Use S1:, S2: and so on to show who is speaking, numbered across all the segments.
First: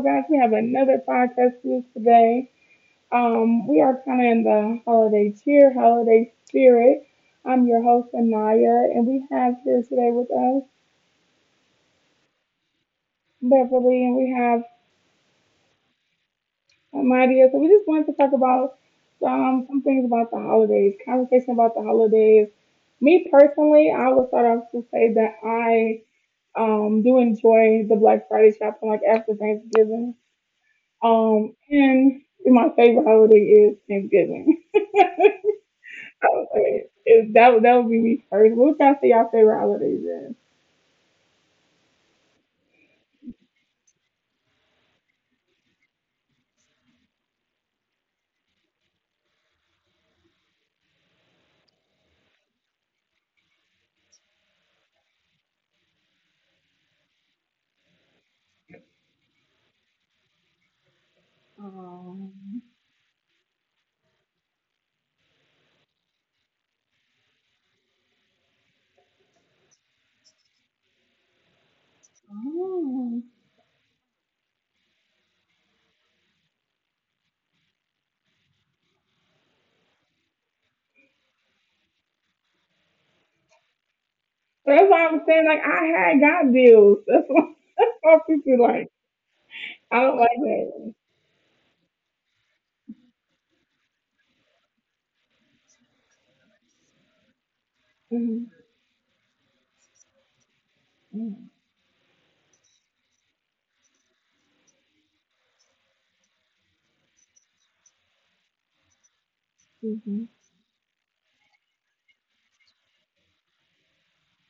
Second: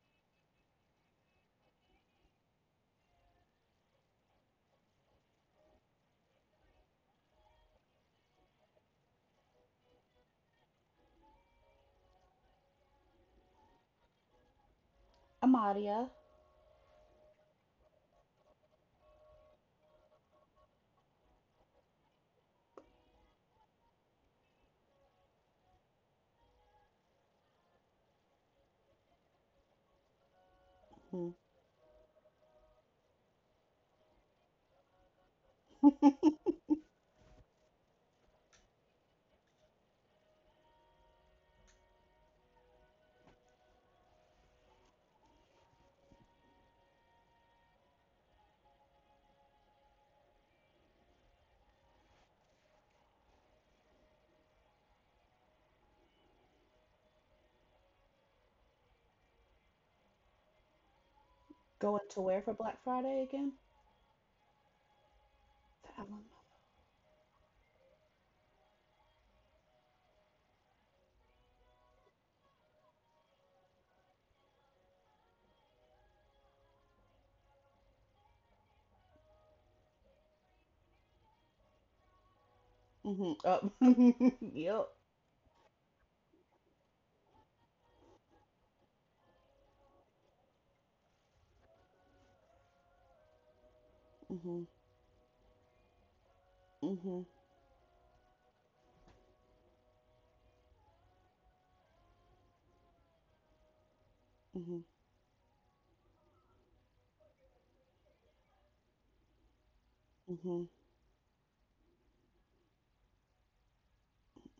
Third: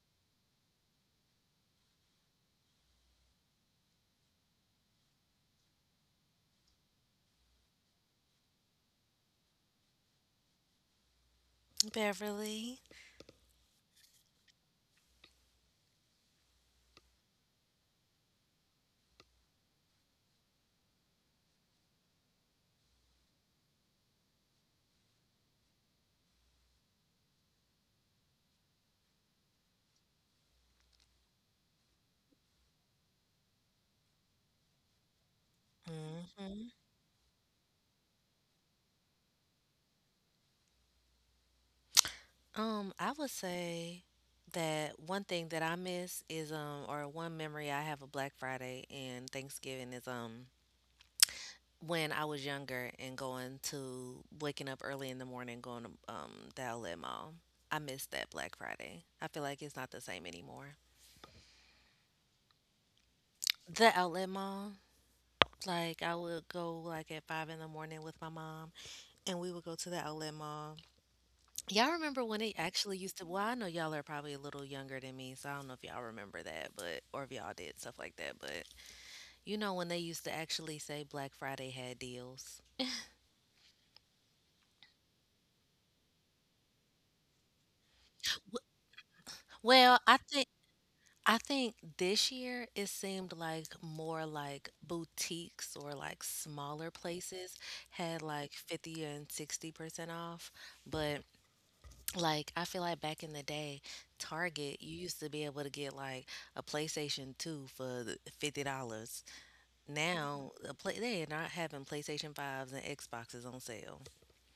S1: guys. We have another podcast for you today. We are kind of in the holiday cheer, holiday spirit. I'm your host Anaya, and we have here today with us
S2: Beverly.
S1: Beverly, and we have
S3: Amadia,
S1: Amadia. So we just wanted to talk about some things about the holidays, conversation about the holidays. Me personally, I would start off to say that I do enjoy the Black Friday shopping, like after Thanksgiving.
S3: mm,
S1: And my favorite holiday is Thanksgiving. I
S2: Hmm.
S1: would, if that would be me first. What y'all say y'all favorite holidays is?
S2: I would say that one thing that I miss is or one memory I have of Black Friday and Thanksgiving is when I was younger and going to waking up early in the morning going to the outlet mall. I miss that Black Friday. I feel like it's not the same anymore.
S3: going to
S1: Um,
S3: where for Black Friday again?
S2: The outlet mall.
S3: That I
S2: Like I
S3: want.
S2: would go like at five in the morning with my mom, and we would go to the outlet mall. Y'all remember when it actually used to,
S1: oh.
S2: well, I know y'all are probably a little younger than me, so I don't know if y'all remember that, but or if y'all did stuff like that, but you know when they used to actually say Black Friday had deals.
S3: Mm-hmm. Up. yep.
S1: That's why I'm saying like I had got bills. That's why, that's why people like,
S2: Well,
S1: I
S2: I
S1: don't like
S2: think
S1: that.
S2: I think this year it seemed like more
S3: Mm-hmm.
S2: like boutiques or like smaller
S3: Mm-hmm. Mm-hmm.
S2: places had like
S1: Hmm.
S2: 50 and 60% off, but like I feel like back in the day, Target, you used to be able to get like a PlayStation 2 for $50.
S1: Mm-hmm.
S2: Now
S3: Mm-hmm.
S2: they are not having PlayStation 5s and Xboxes on sale.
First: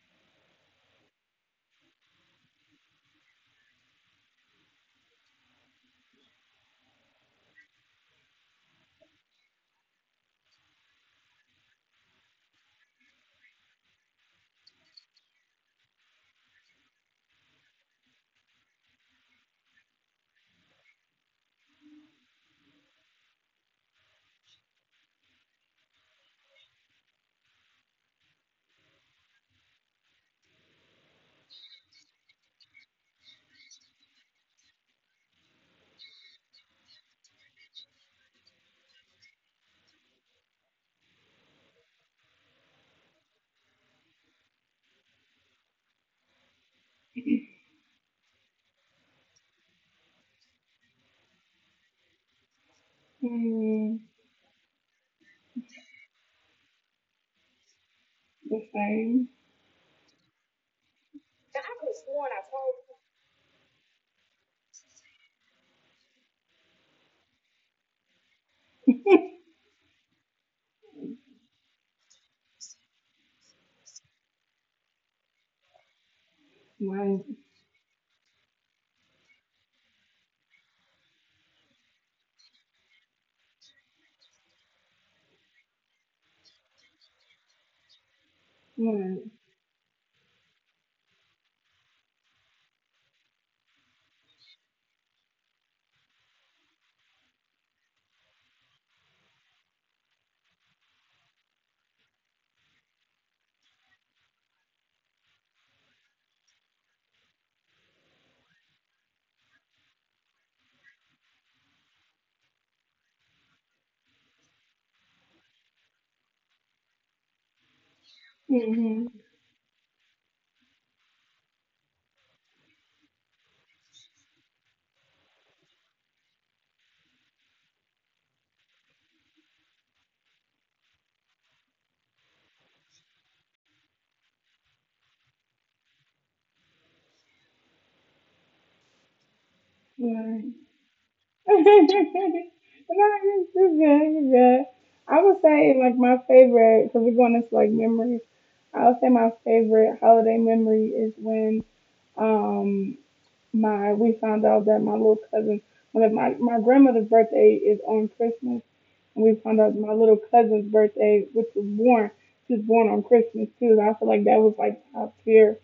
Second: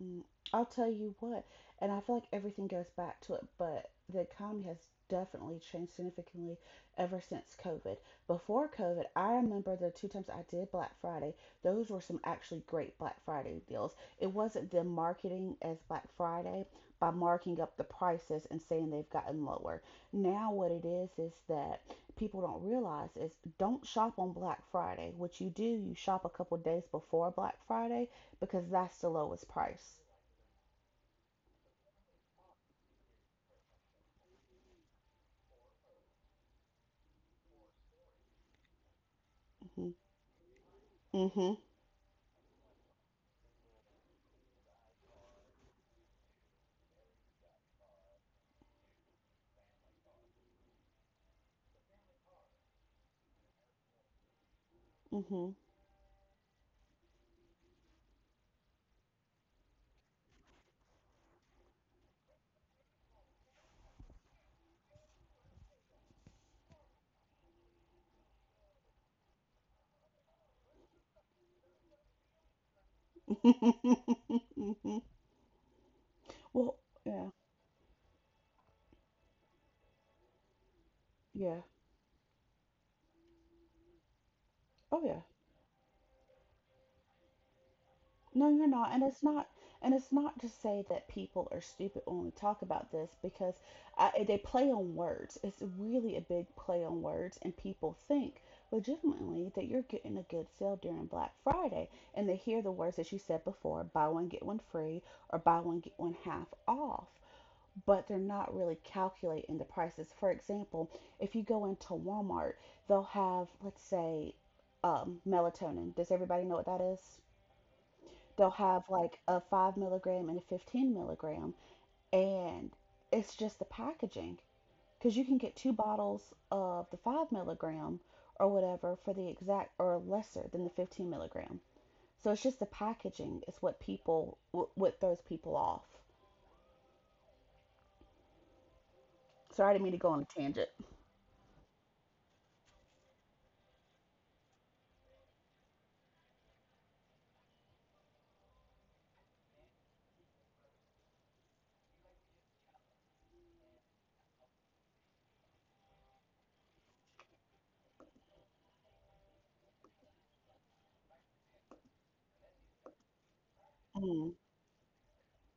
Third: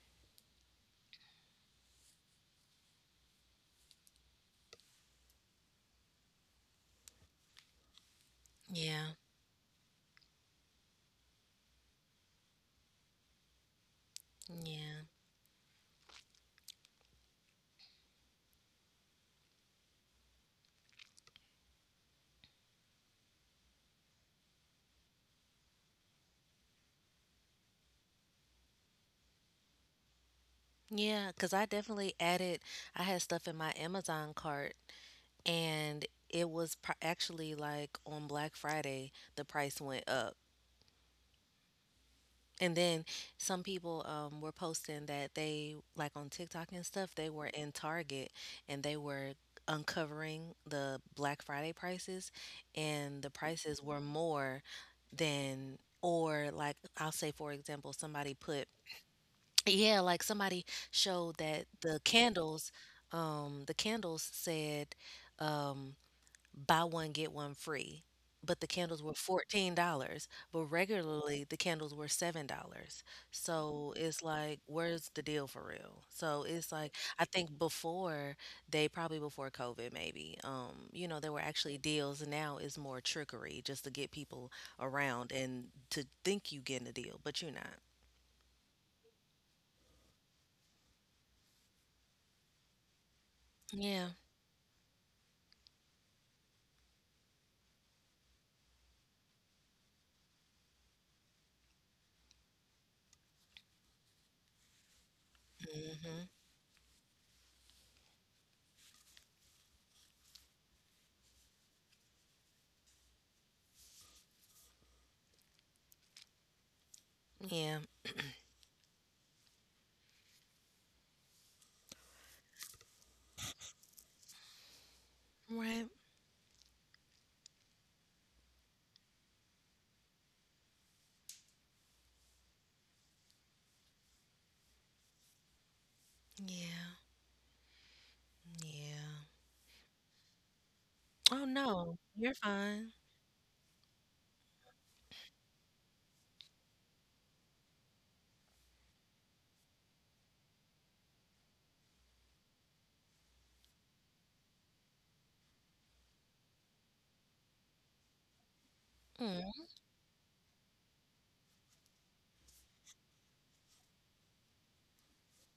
S3: Mm, I'll tell you what, and I feel like everything goes back to it, but the economy has definitely changed significantly ever since COVID. Before COVID,
S2: Yeah.
S3: I remember the two times I did Black Friday, those were some actually great Black Friday deals. It wasn't them
S2: Yeah.
S3: marketing as Black Friday by marking up the prices and saying they've gotten lower. Now, what it is that people don't realize is don't shop on Black Friday. What you do, you shop a couple days before Black Friday because that's the lowest price.
S2: Yeah, because I definitely added, I had stuff in my Amazon cart, and it was actually like on Black Friday, the price
S3: Mhm.
S2: went up.
S3: Mhm.
S2: And then some people were posting that they, like on TikTok and stuff, they were in Target, and they were uncovering the Black Friday prices, and the prices
S1: Mm,
S2: were more
S3: Mhm.
S2: than, or like I'll say, for example, somebody
S1: the
S2: put,
S1: same.
S2: yeah, like somebody showed that the candles, the candles said, um, buy one get one free, but the candles were $14, but regularly the candles were $7. So it's like,
S3: mhm.
S2: where's the deal for real? So it's
S3: Well,
S2: like,
S1: Right. Right.
S2: I
S3: yeah.
S2: think before they probably before COVID maybe, there were
S3: Yeah.
S2: actually deals. Now is more trickery just to get people
S3: Oh yeah.
S2: around and to think you getting a deal, but you're not.
S3: No, you're not. And
S1: Mm-hmm.
S3: it's not and it's not to say that people are stupid when we talk about this because
S2: Yeah.
S3: they play on words. It's really a big play on words and people think legitimately that you're getting a good sale during Black Friday and they hear the words that you said before, buy one get one free or buy one get one
S2: Hmm.
S3: half off, but they're not really calculating the prices. For example, if you go into Walmart, they'll have, let's say, melatonin. Does everybody know what that is?
S2: Yeah.
S3: They'll have like a 5 milligram and a 15 milligram, and it's just the packaging. Because you can get two
S2: Right.
S3: bottles of the 5 milligram or whatever for the exact or lesser than the 15 milligram. So it's just the packaging is what throws people off.
S2: Yeah. Yeah.
S3: Sorry, I didn't mean to go on a
S1: Right.
S3: tangent.
S2: Oh
S1: No,
S2: no, you're
S1: you
S2: fine.
S1: you good, you good. I would say like my favorite, because we're going into like memories. I would say my favorite holiday memory is when um my we found out that my little cousin, one of my grandmother's birthday is on Christmas, and we found
S2: Mm,
S1: out my little cousin's birthday, which was born, she's born on Christmas too. I feel like that
S3: Mm,
S1: was like top tier.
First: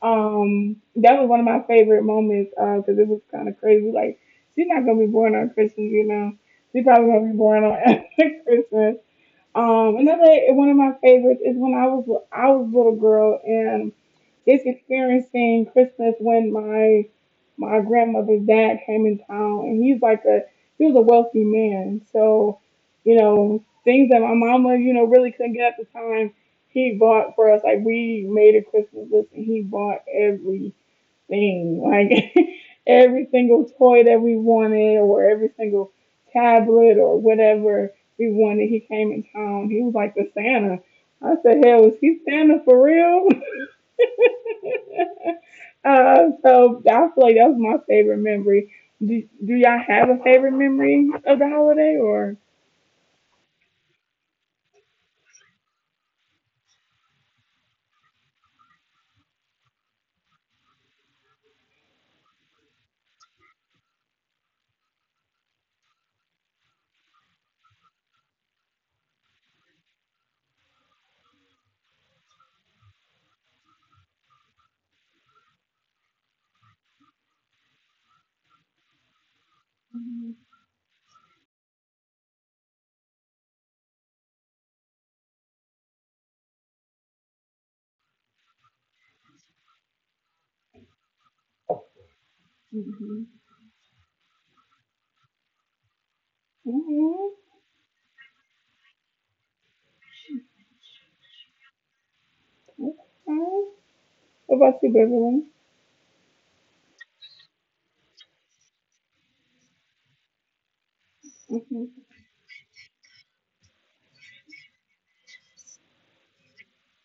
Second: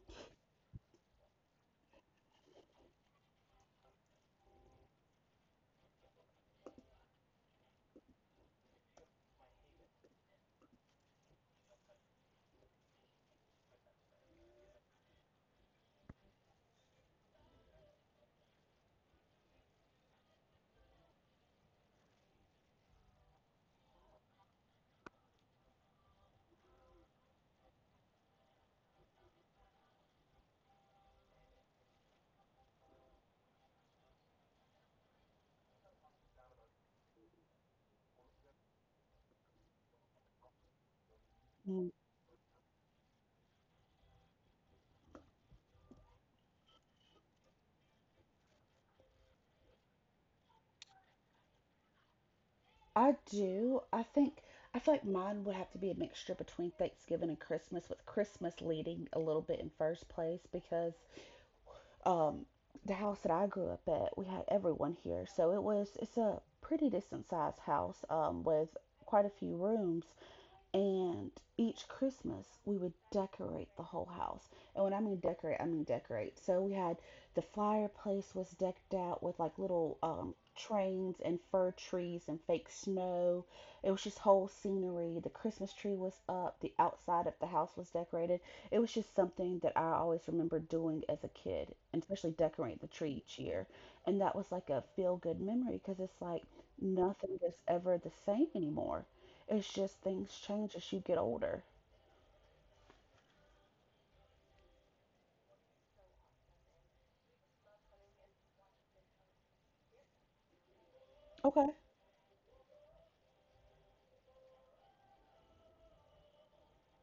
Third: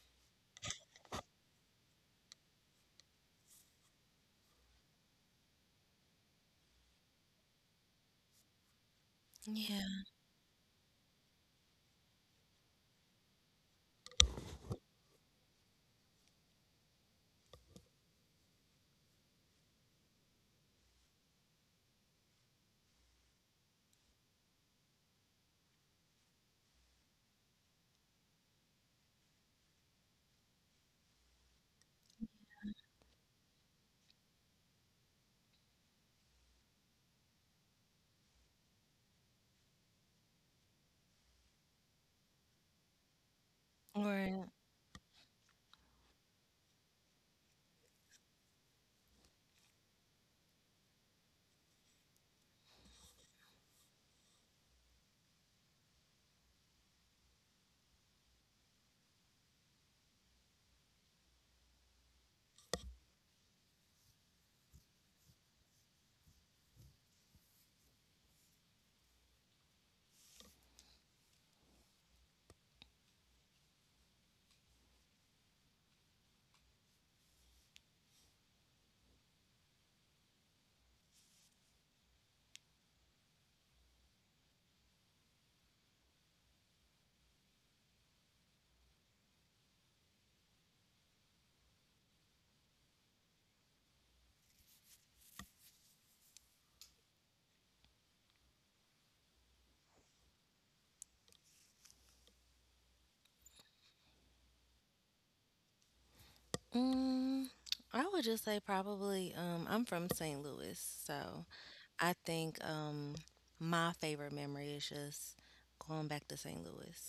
S1: That was one of my favorite moments because it was kind of crazy. Like, she's not gonna be born on Christmas, you know. She probably gonna be born on, after Christmas. Um,
S2: yeah.
S1: another one of my favorites is when I was a little girl and just experiencing Christmas when my grandmother's dad came in town, and he's like a, he was a wealthy man, so you know things that my mama you know really couldn't get at the time, he bought for us. Like we made a Christmas list, and he bought everything, like, every single toy that we wanted, or every single tablet or whatever we wanted. He came in town. He was like the Santa. I said, hell, is he Santa for real?
S2: Right.
S1: So I feel like that was my favorite memory. Do y'all have a favorite memory of the holiday or?
S3: I do. I think I feel like mine would have to be a mixture between Thanksgiving and Christmas, with Christmas leading a little bit in first place because um, the house that I grew up at, we had everyone here, so it's a pretty decent sized house with quite a few rooms, and each Christmas, we would decorate the whole house. And when I mean decorate, I mean decorate. So we had the fireplace was decked out with like little
S1: Mhm,
S3: trains and fir trees and fake snow. It was just whole scenery. The Christmas tree was up. The outside of the house was decorated. It was just something that I always remember doing as a kid, and especially decorating the tree each
S1: mhm.
S3: year. And that was like a feel good memory because it's like
S1: Mhm.
S3: nothing is ever the same anymore. It's just things change as you get older.
S1: Okay. What about you, Beverly?
S2: Mm, I would just say probably I'm from St. Louis, so
S3: Okay.
S1: Mhm.
S2: I think my favorite memory is just going back to St. Louis.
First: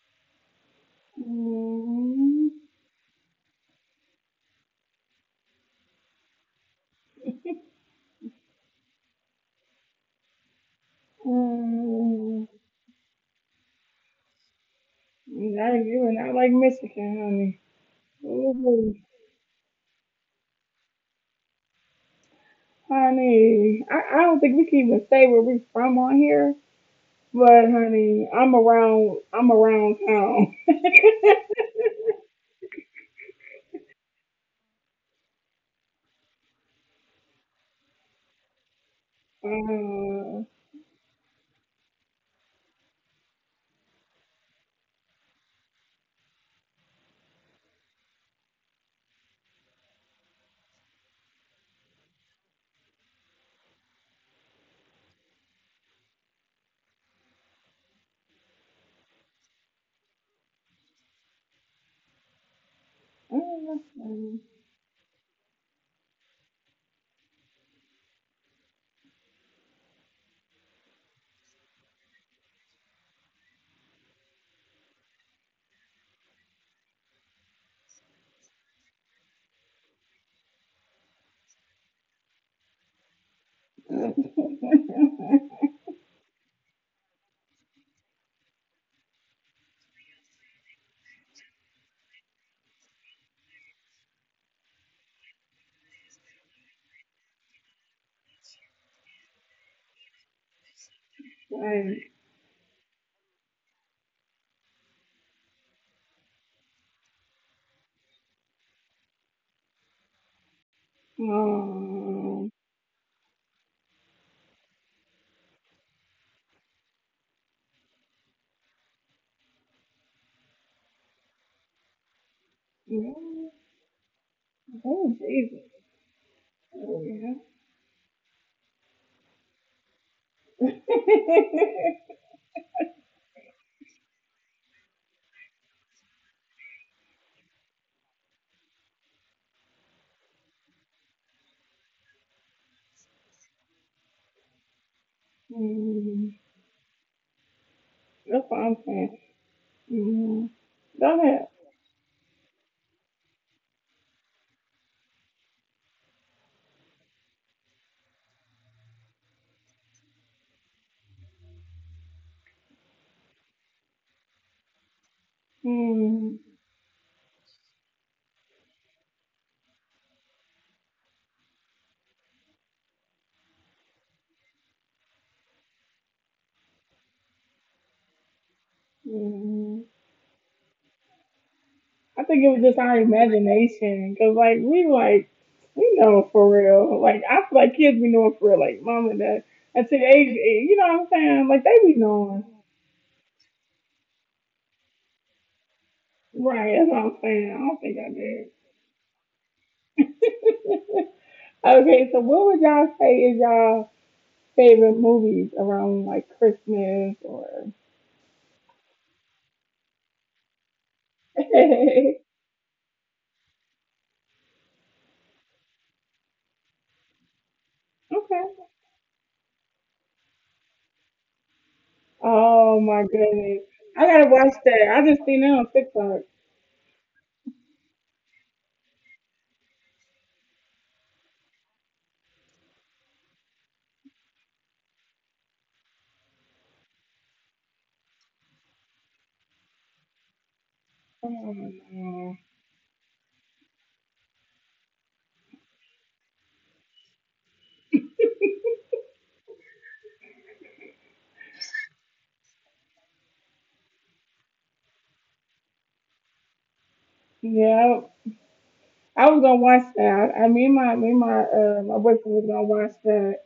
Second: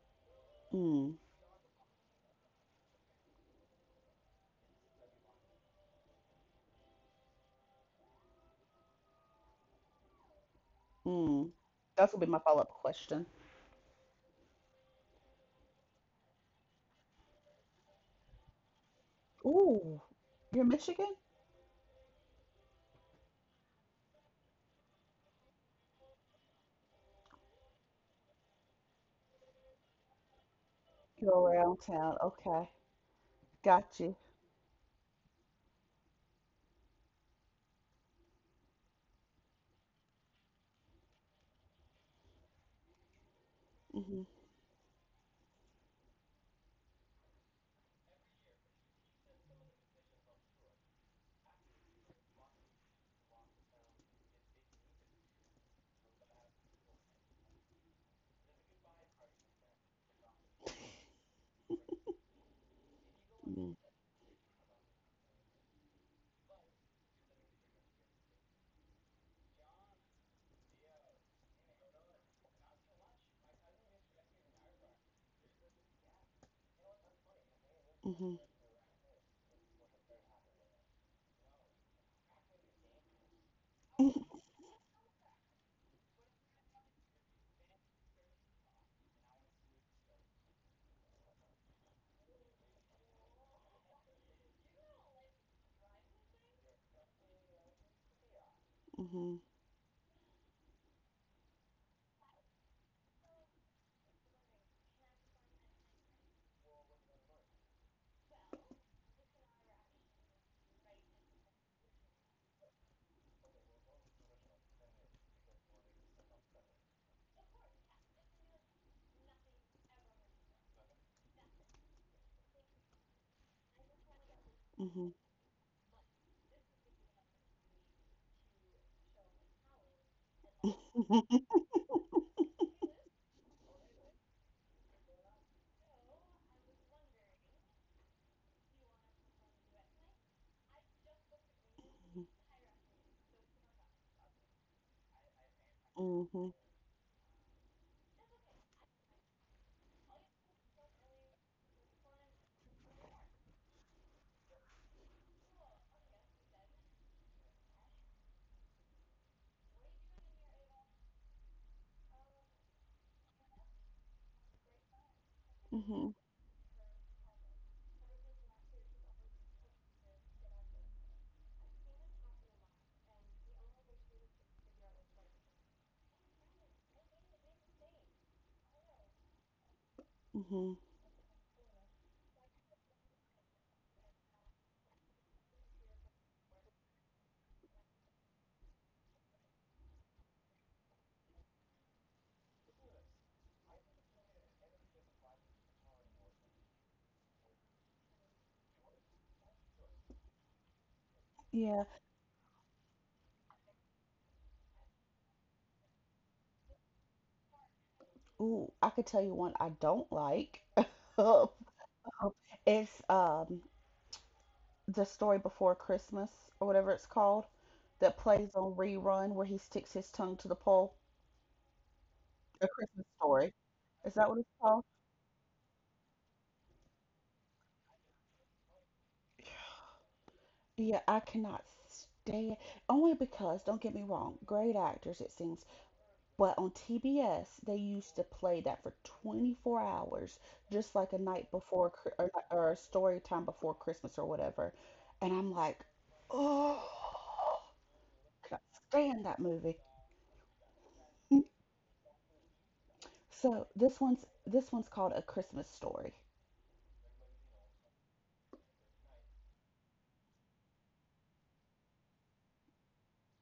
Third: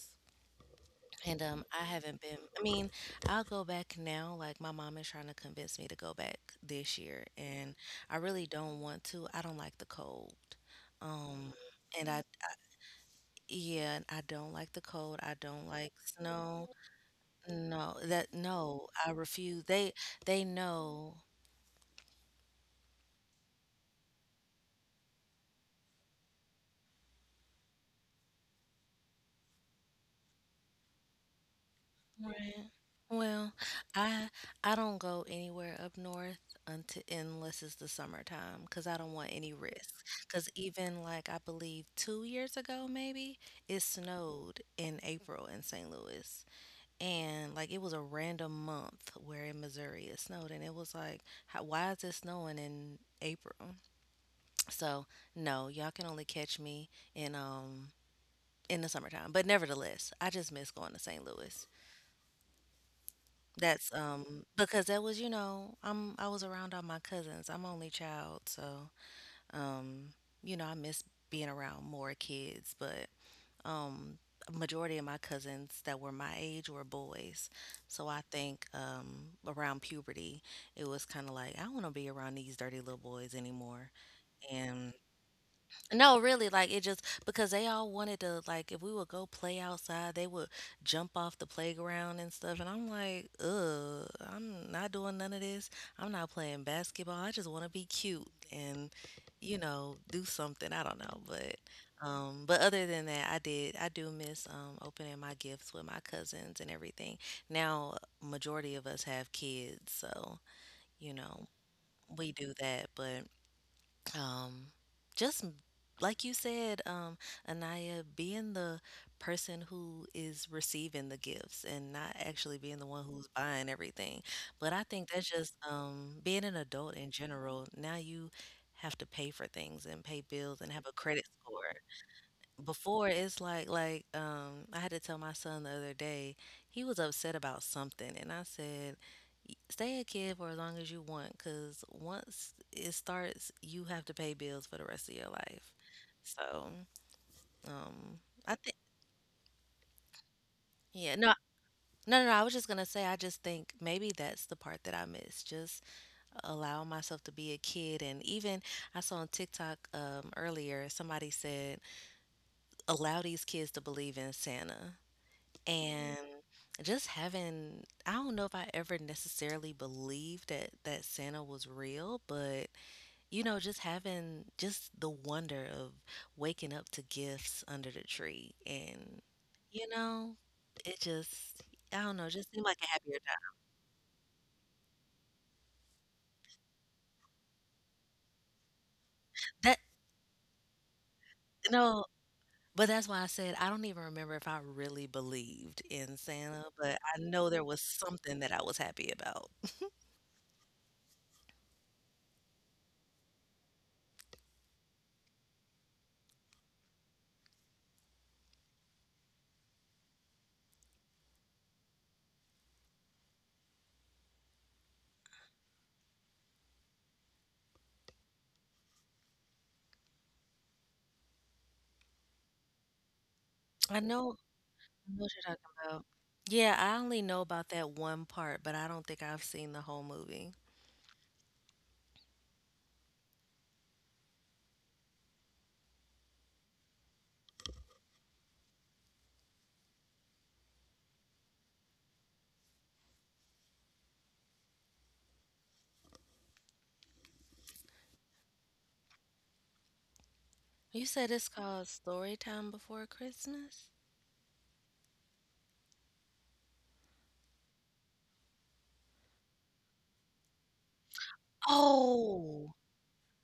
S3: Mm.
S2: And I haven't been,
S1: Mm,
S2: I mean, I'll go back now, like my mom is trying to convince me to go back this year, and I really don't want to. I don't like the cold.
S3: Mm.
S2: Um and
S3: That's gonna
S2: I
S3: be my
S1: mm,
S3: follow-up question.
S2: Yeah, and I don't like the cold. I don't
S1: I,
S2: like
S1: you are not like
S2: snow.
S1: Michigan, honey.
S2: No, that no,
S1: Ooh,
S2: I refuse. They
S3: Ooh,
S2: they
S3: you're Michigan?
S2: know.
S1: honey, I don't think we can even say where we from on here. But honey, I'm around. I'm around town.
S3: You're around town.
S2: Right.
S3: Okay.
S2: Well,
S3: Got you.
S2: I I don't go anywhere up north until unless it's the summertime because I don't want any risk.
S1: uh,
S2: Because even like I believe 2 years ago maybe it
S3: Mhm.
S2: snowed in April in St. Louis, and like it was a random month where in Missouri it snowed, and it was like, how, why is it snowing in April? So no, y'all can only catch me in um in the summertime. But nevertheless, I just miss going to St. Louis.
S3: Mhm.
S2: That's
S1: Um,
S2: because that was, you know, I was around all my cousins. I'm only child, so um, you know, I miss being around more kids, but um a majority of my cousins that were my age were boys. So I
S3: Mhm.
S2: think around puberty, it was kind of like I don't want to be around these dirty little boys anymore. No, really, like it just because they all wanted to like if we would go play outside, they would jump off the playground and stuff. And I'm like, ugh, I'm not doing none of this. I'm not playing basketball. I just want to be cute and,
S3: Mhm.
S2: you know, do something. I don't know, but other than that, I do miss opening my gifts with my cousins and everything. Now, majority of us have kids, so you know we do that, but um just like you said Anaya, being the person who is receiving the gifts and not actually being the one who's buying everything, but I think
S1: oh,
S3: Mhm.
S2: that's just
S1: Jesus.
S2: being an adult
S1: Oh,
S2: in
S1: yeah.
S2: general. Now you have to pay for things and pay bills and have a credit score before. It's like I had to tell my son the other day, he was upset about something, and I said, Stay a kid for as long as you want, cuz
S3: Mhm.
S2: once it starts you have to pay bills for the rest of your life."
S1: Mm,
S3: Mhm.
S2: So, um
S1: that's what
S2: I
S1: I'm
S2: think,
S1: saying. Mm,
S2: yeah,
S1: go
S2: no,
S1: ahead.
S2: no, I was just going to say I just think maybe that's the part that I miss. Just allow myself to be a kid. And even I saw on TikTok earlier, somebody said allow these kids to believe in Santa.
S3: Mhm.
S2: And
S1: Mm,
S2: just having, I don't know if I ever necessarily believed that Santa was real, but you know, just having just the wonder of waking up to gifts under the tree and,
S1: mm.
S2: you know,
S3: Mhm.
S2: it just, I don't
S1: I
S2: know, it
S1: think it
S2: just
S1: was
S2: seemed
S1: just
S2: like a
S1: our
S2: happier time.
S1: imagination, cause like we know for real. Like I feel like kids be knowing for real. Like mom and dad
S2: That
S1: at the age, you know what I'm saying? Like they be
S2: No,
S1: knowing,
S2: but that's why I said I don't even remember if I really believed in Santa,
S1: right? That's
S2: but
S1: what I'm
S2: I
S1: saying.
S2: know
S1: I
S2: there
S1: don't
S2: was
S1: think
S2: something that I was happy about.
S1: I did.
S3: Yeah.
S1: Okay, so what would y'all say is y'all favorite movies around like Christmas or?
S3: Ooh, I could tell you one I don't like.
S1: Okay.
S3: It's the story before Christmas or whatever it's called that plays on rerun where he sticks his tongue to the pole. A
S1: Oh my
S3: Christmas Story.
S1: goodness,
S2: I
S1: I
S3: Is
S1: gotta
S3: that
S2: know
S3: what it's
S1: watch
S3: called?
S1: that. I just
S2: what
S1: seen
S2: you're
S1: it
S2: talking
S1: on
S2: about.
S1: TikTok.
S2: Yeah, I only know about that one part, but I don't think I've seen the whole movie.
S3: Yeah, I cannot stand, only because don't get me wrong, great actors it seems, but on TBS they used to play that for 24 hours, just like a
S1: Oh
S3: night before Chri-
S1: no.
S3: or a story time before Christmas or whatever, and I'm like, oh, cannot stand that movie.
S2: You said it's called Storytime Before
S3: So
S2: Christmas?
S3: this one's called A Christmas Story.
S1: Yeah, I was gonna watch that. I mean, my me and my my boyfriend was gonna
S2: Oh,
S1: watch that,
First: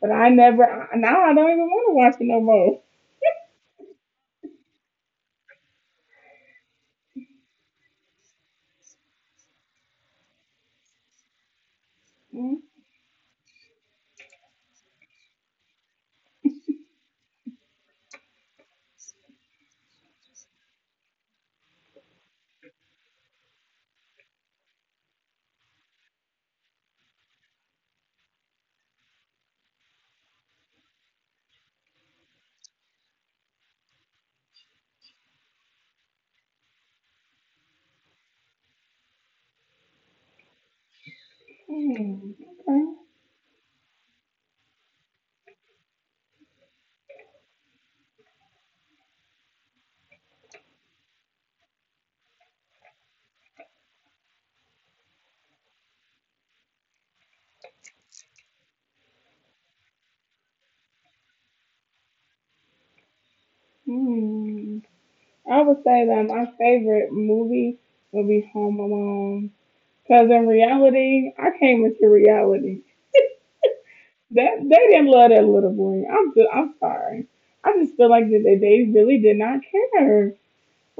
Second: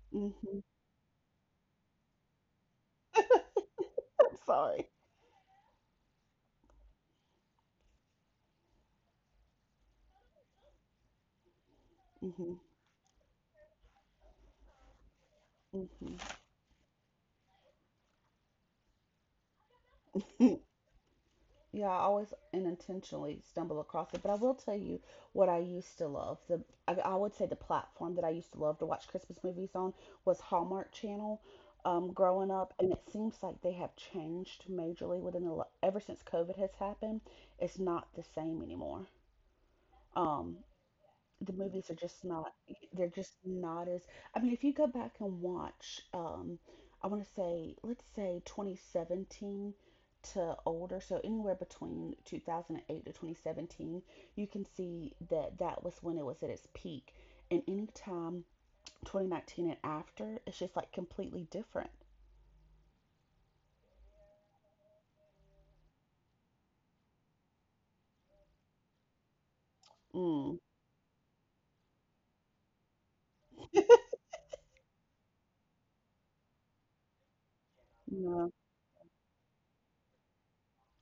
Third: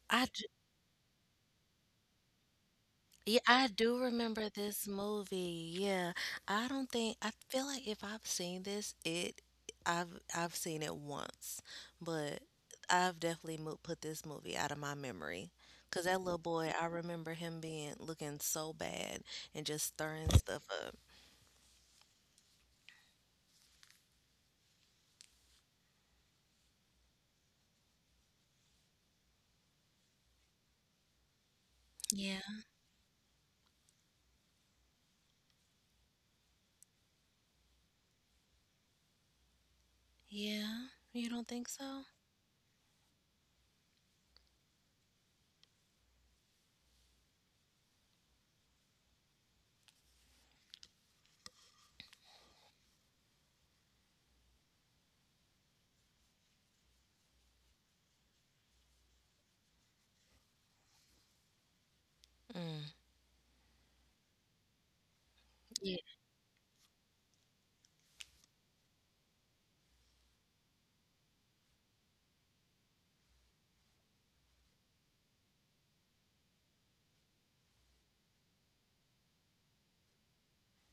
S1: but
S2: I
S1: I
S2: d
S3: Mhm.
S1: never. I- Now I don't even want to watch it no more.
S2: Yeah, I do
S3: I'm
S2: remember this
S3: sorry.
S2: movie. Yeah, I don't think, I feel like if I've seen this, it, I've seen it once, but
S3: Mhm.
S1: Okay.
S2: I've definitely mo put this movie out of my memory. 'Cause
S3: Mhm.
S2: that little boy, I remember him being looking so bad and just stirring stuff up.
S3: Yeah, I always unintentionally stumble across it, but I will tell you what I used to love. I would say the platform that I used to love to watch Christmas movies on was Hallmark Channel.
S2: Yeah.
S3: Growing up, and it seems like they have changed majorly within ever since COVID has happened. It's not the same anymore. Um,
S2: Yeah, you don't
S3: the
S2: think
S3: movies are
S2: so?
S3: just not
S1: Okay.
S3: they're just not as, I mean if you go back and watch I want to say let's say 2017 to older, so anywhere between 2008 to 2017 you can see that that was when it was at its peak, and anytime 2019 and after it's just like completely different.
S2: Mm,
S1: Hmm. I would
S2: yeah.
S1: say that my favorite movie would be Home Alone. Cause in
S3: Mm.
S1: reality, I came into reality. That they didn't love that little boy. I'm so- I'm sorry. I just feel like that
S3: no
S1: they really did not care.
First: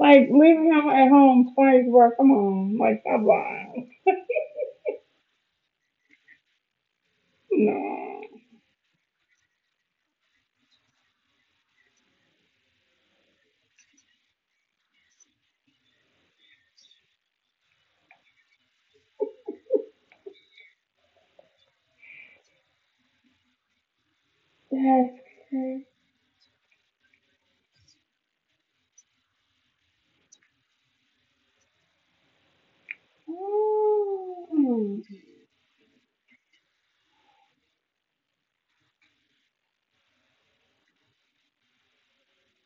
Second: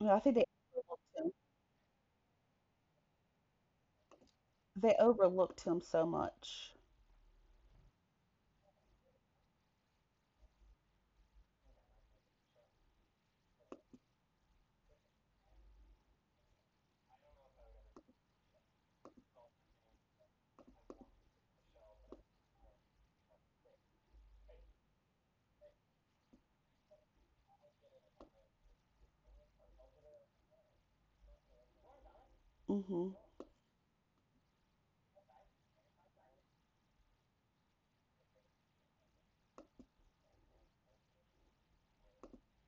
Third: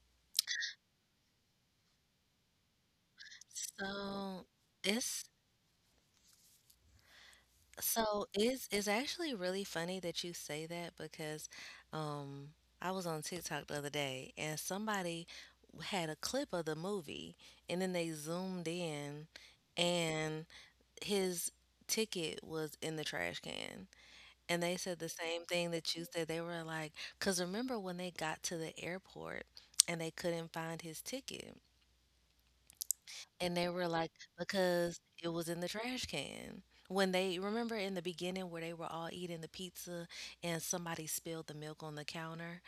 S3: no I think they
S1: leaving him at
S3: overlooked him,
S1: home twice, bro. Come on, like stop lying.
S2: So
S3: they
S2: it's
S3: overlooked him so much.
S2: so
S1: No,
S2: it's actually really funny that you say that because um I was on TikTok the other day, and somebody had a clip of the movie, and then they zoomed in, and his ticket was in the trash can. And they said the
S1: that's
S2: same thing
S1: crazy.
S2: that you said. They were like, because remember when they got to the airport and they couldn't find his ticket?
S3: Mhm
S2: And they were like, "Because
S1: Mm.
S2: it was in the trash can." When they, remember in the beginning where they were all eating the pizza, and somebody spilled the milk on the counter,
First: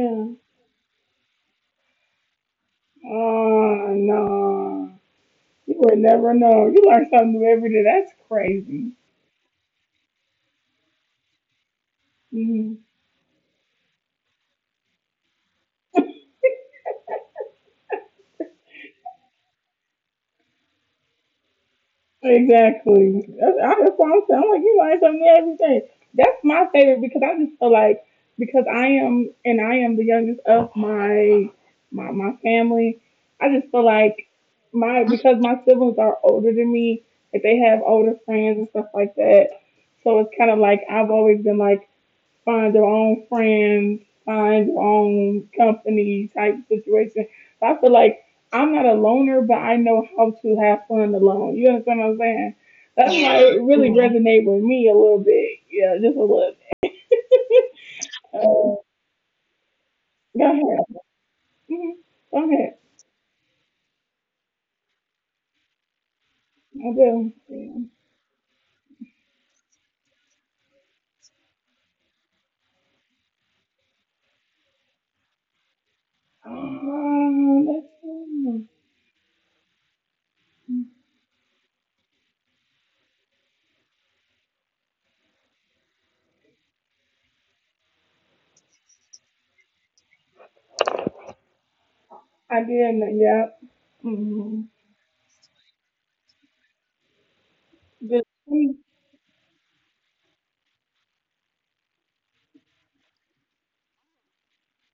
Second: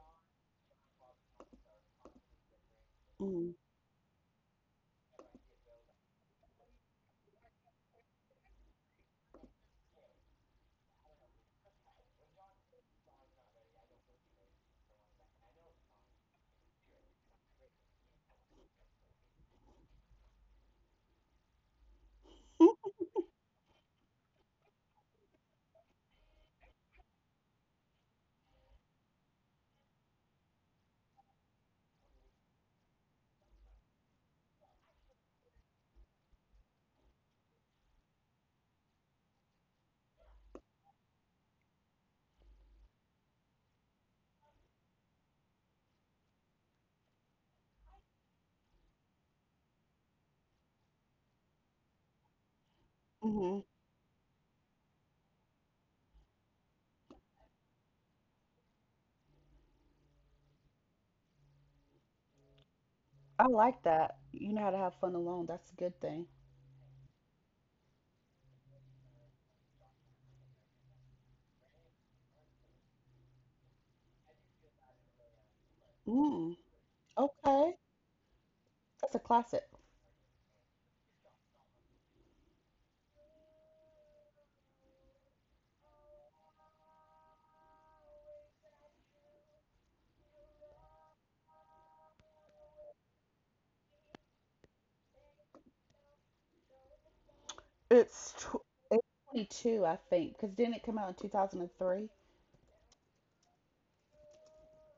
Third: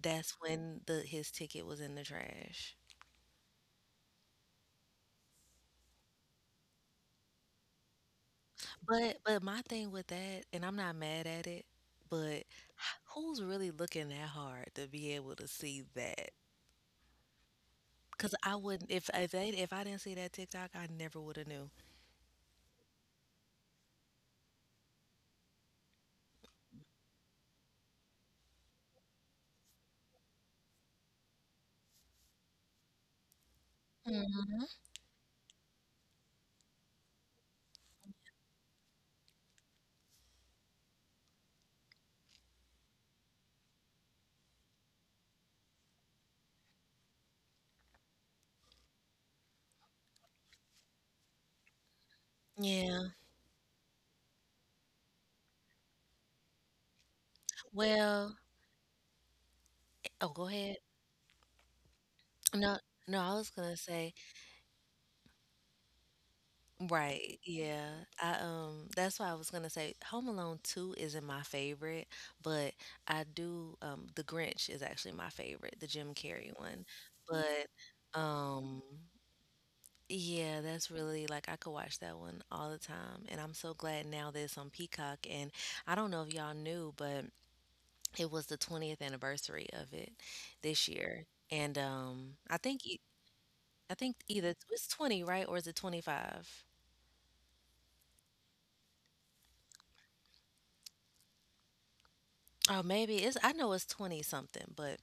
S2: that's when the his ticket was in the trash.
S3: mhm
S1: Oh no, you would never know. You learn something new every day. That's crazy.
S2: But my thing with that, and I'm not mad at it, but
S1: Mm-hmm.
S2: who's really looking that hard to be able to see that? Because I wouldn't, if I didn't see that TikTok, I never would have knew.
S1: Exactly. That's, I, that's what I'm saying. I'm like, you learn something every day. That's my favorite because I just feel like because I am and I am the youngest of my family. I just feel like
S2: Hmm.
S1: my because my siblings are older than me, that they have older friends and stuff like that. So it's kind of like I've always been like find their own friends, find their own company type situation. So I feel like I'm not a loner, but I know how to have fun alone. You understand what I'm saying?
S2: Yeah.
S1: That's why, yeah,
S3: mhm
S1: it really, yeah, resonated with me a little bit. Yeah, just a little bit.
S2: Well,
S1: Uh,
S2: oh, go
S1: go
S2: ahead.
S1: ahead. Mhm. Go
S2: No,
S1: ahead.
S2: no, I was
S3: I
S2: gonna
S3: like
S2: say.
S3: that. You know how to have fun alone. That's a good thing.
S1: I
S2: Right,
S1: do. Yeah.
S2: yeah. I That's why I was gonna say Home Alone 2 isn't my favorite, but I do The Grinch is actually my favorite, the Jim Carrey
S3: Mm,
S2: one. But
S3: okay.
S1: Let's see.
S2: um
S3: That's a classic.
S2: yeah, that's really like I could watch that one all the time. And I'm so glad now that it's on Peacock, and I don't know if y'all knew, but it was the 20th anniversary of it this year. And I
S1: I
S2: think
S1: did. Know- Yep.
S2: I think either
S1: Hmm.
S2: it's 20, right? Or is it 25?
S1: Just
S3: It's tw it's 22, I think, because didn't it come out in 2003?
S2: Oh, maybe it's, I know it's 20 something, but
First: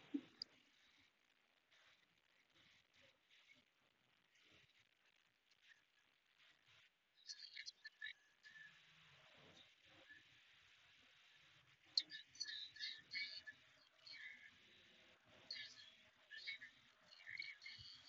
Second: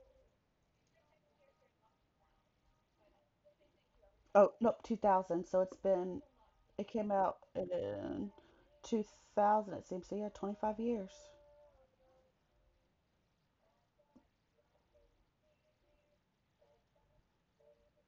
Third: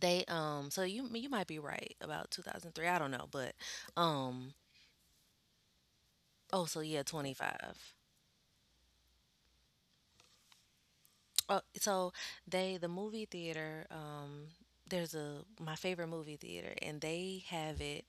S2: they so you might be right about 2003. I don't know, but
S3: Oh,
S2: um
S3: no, 2000. So it's been,
S2: oh so
S3: it
S2: yeah,
S3: came out
S2: 25.
S3: in 2000, it seems. So yeah, 25 years.
S2: Oh, so they, the movie theater there's a, my favorite movie theater, and they have it,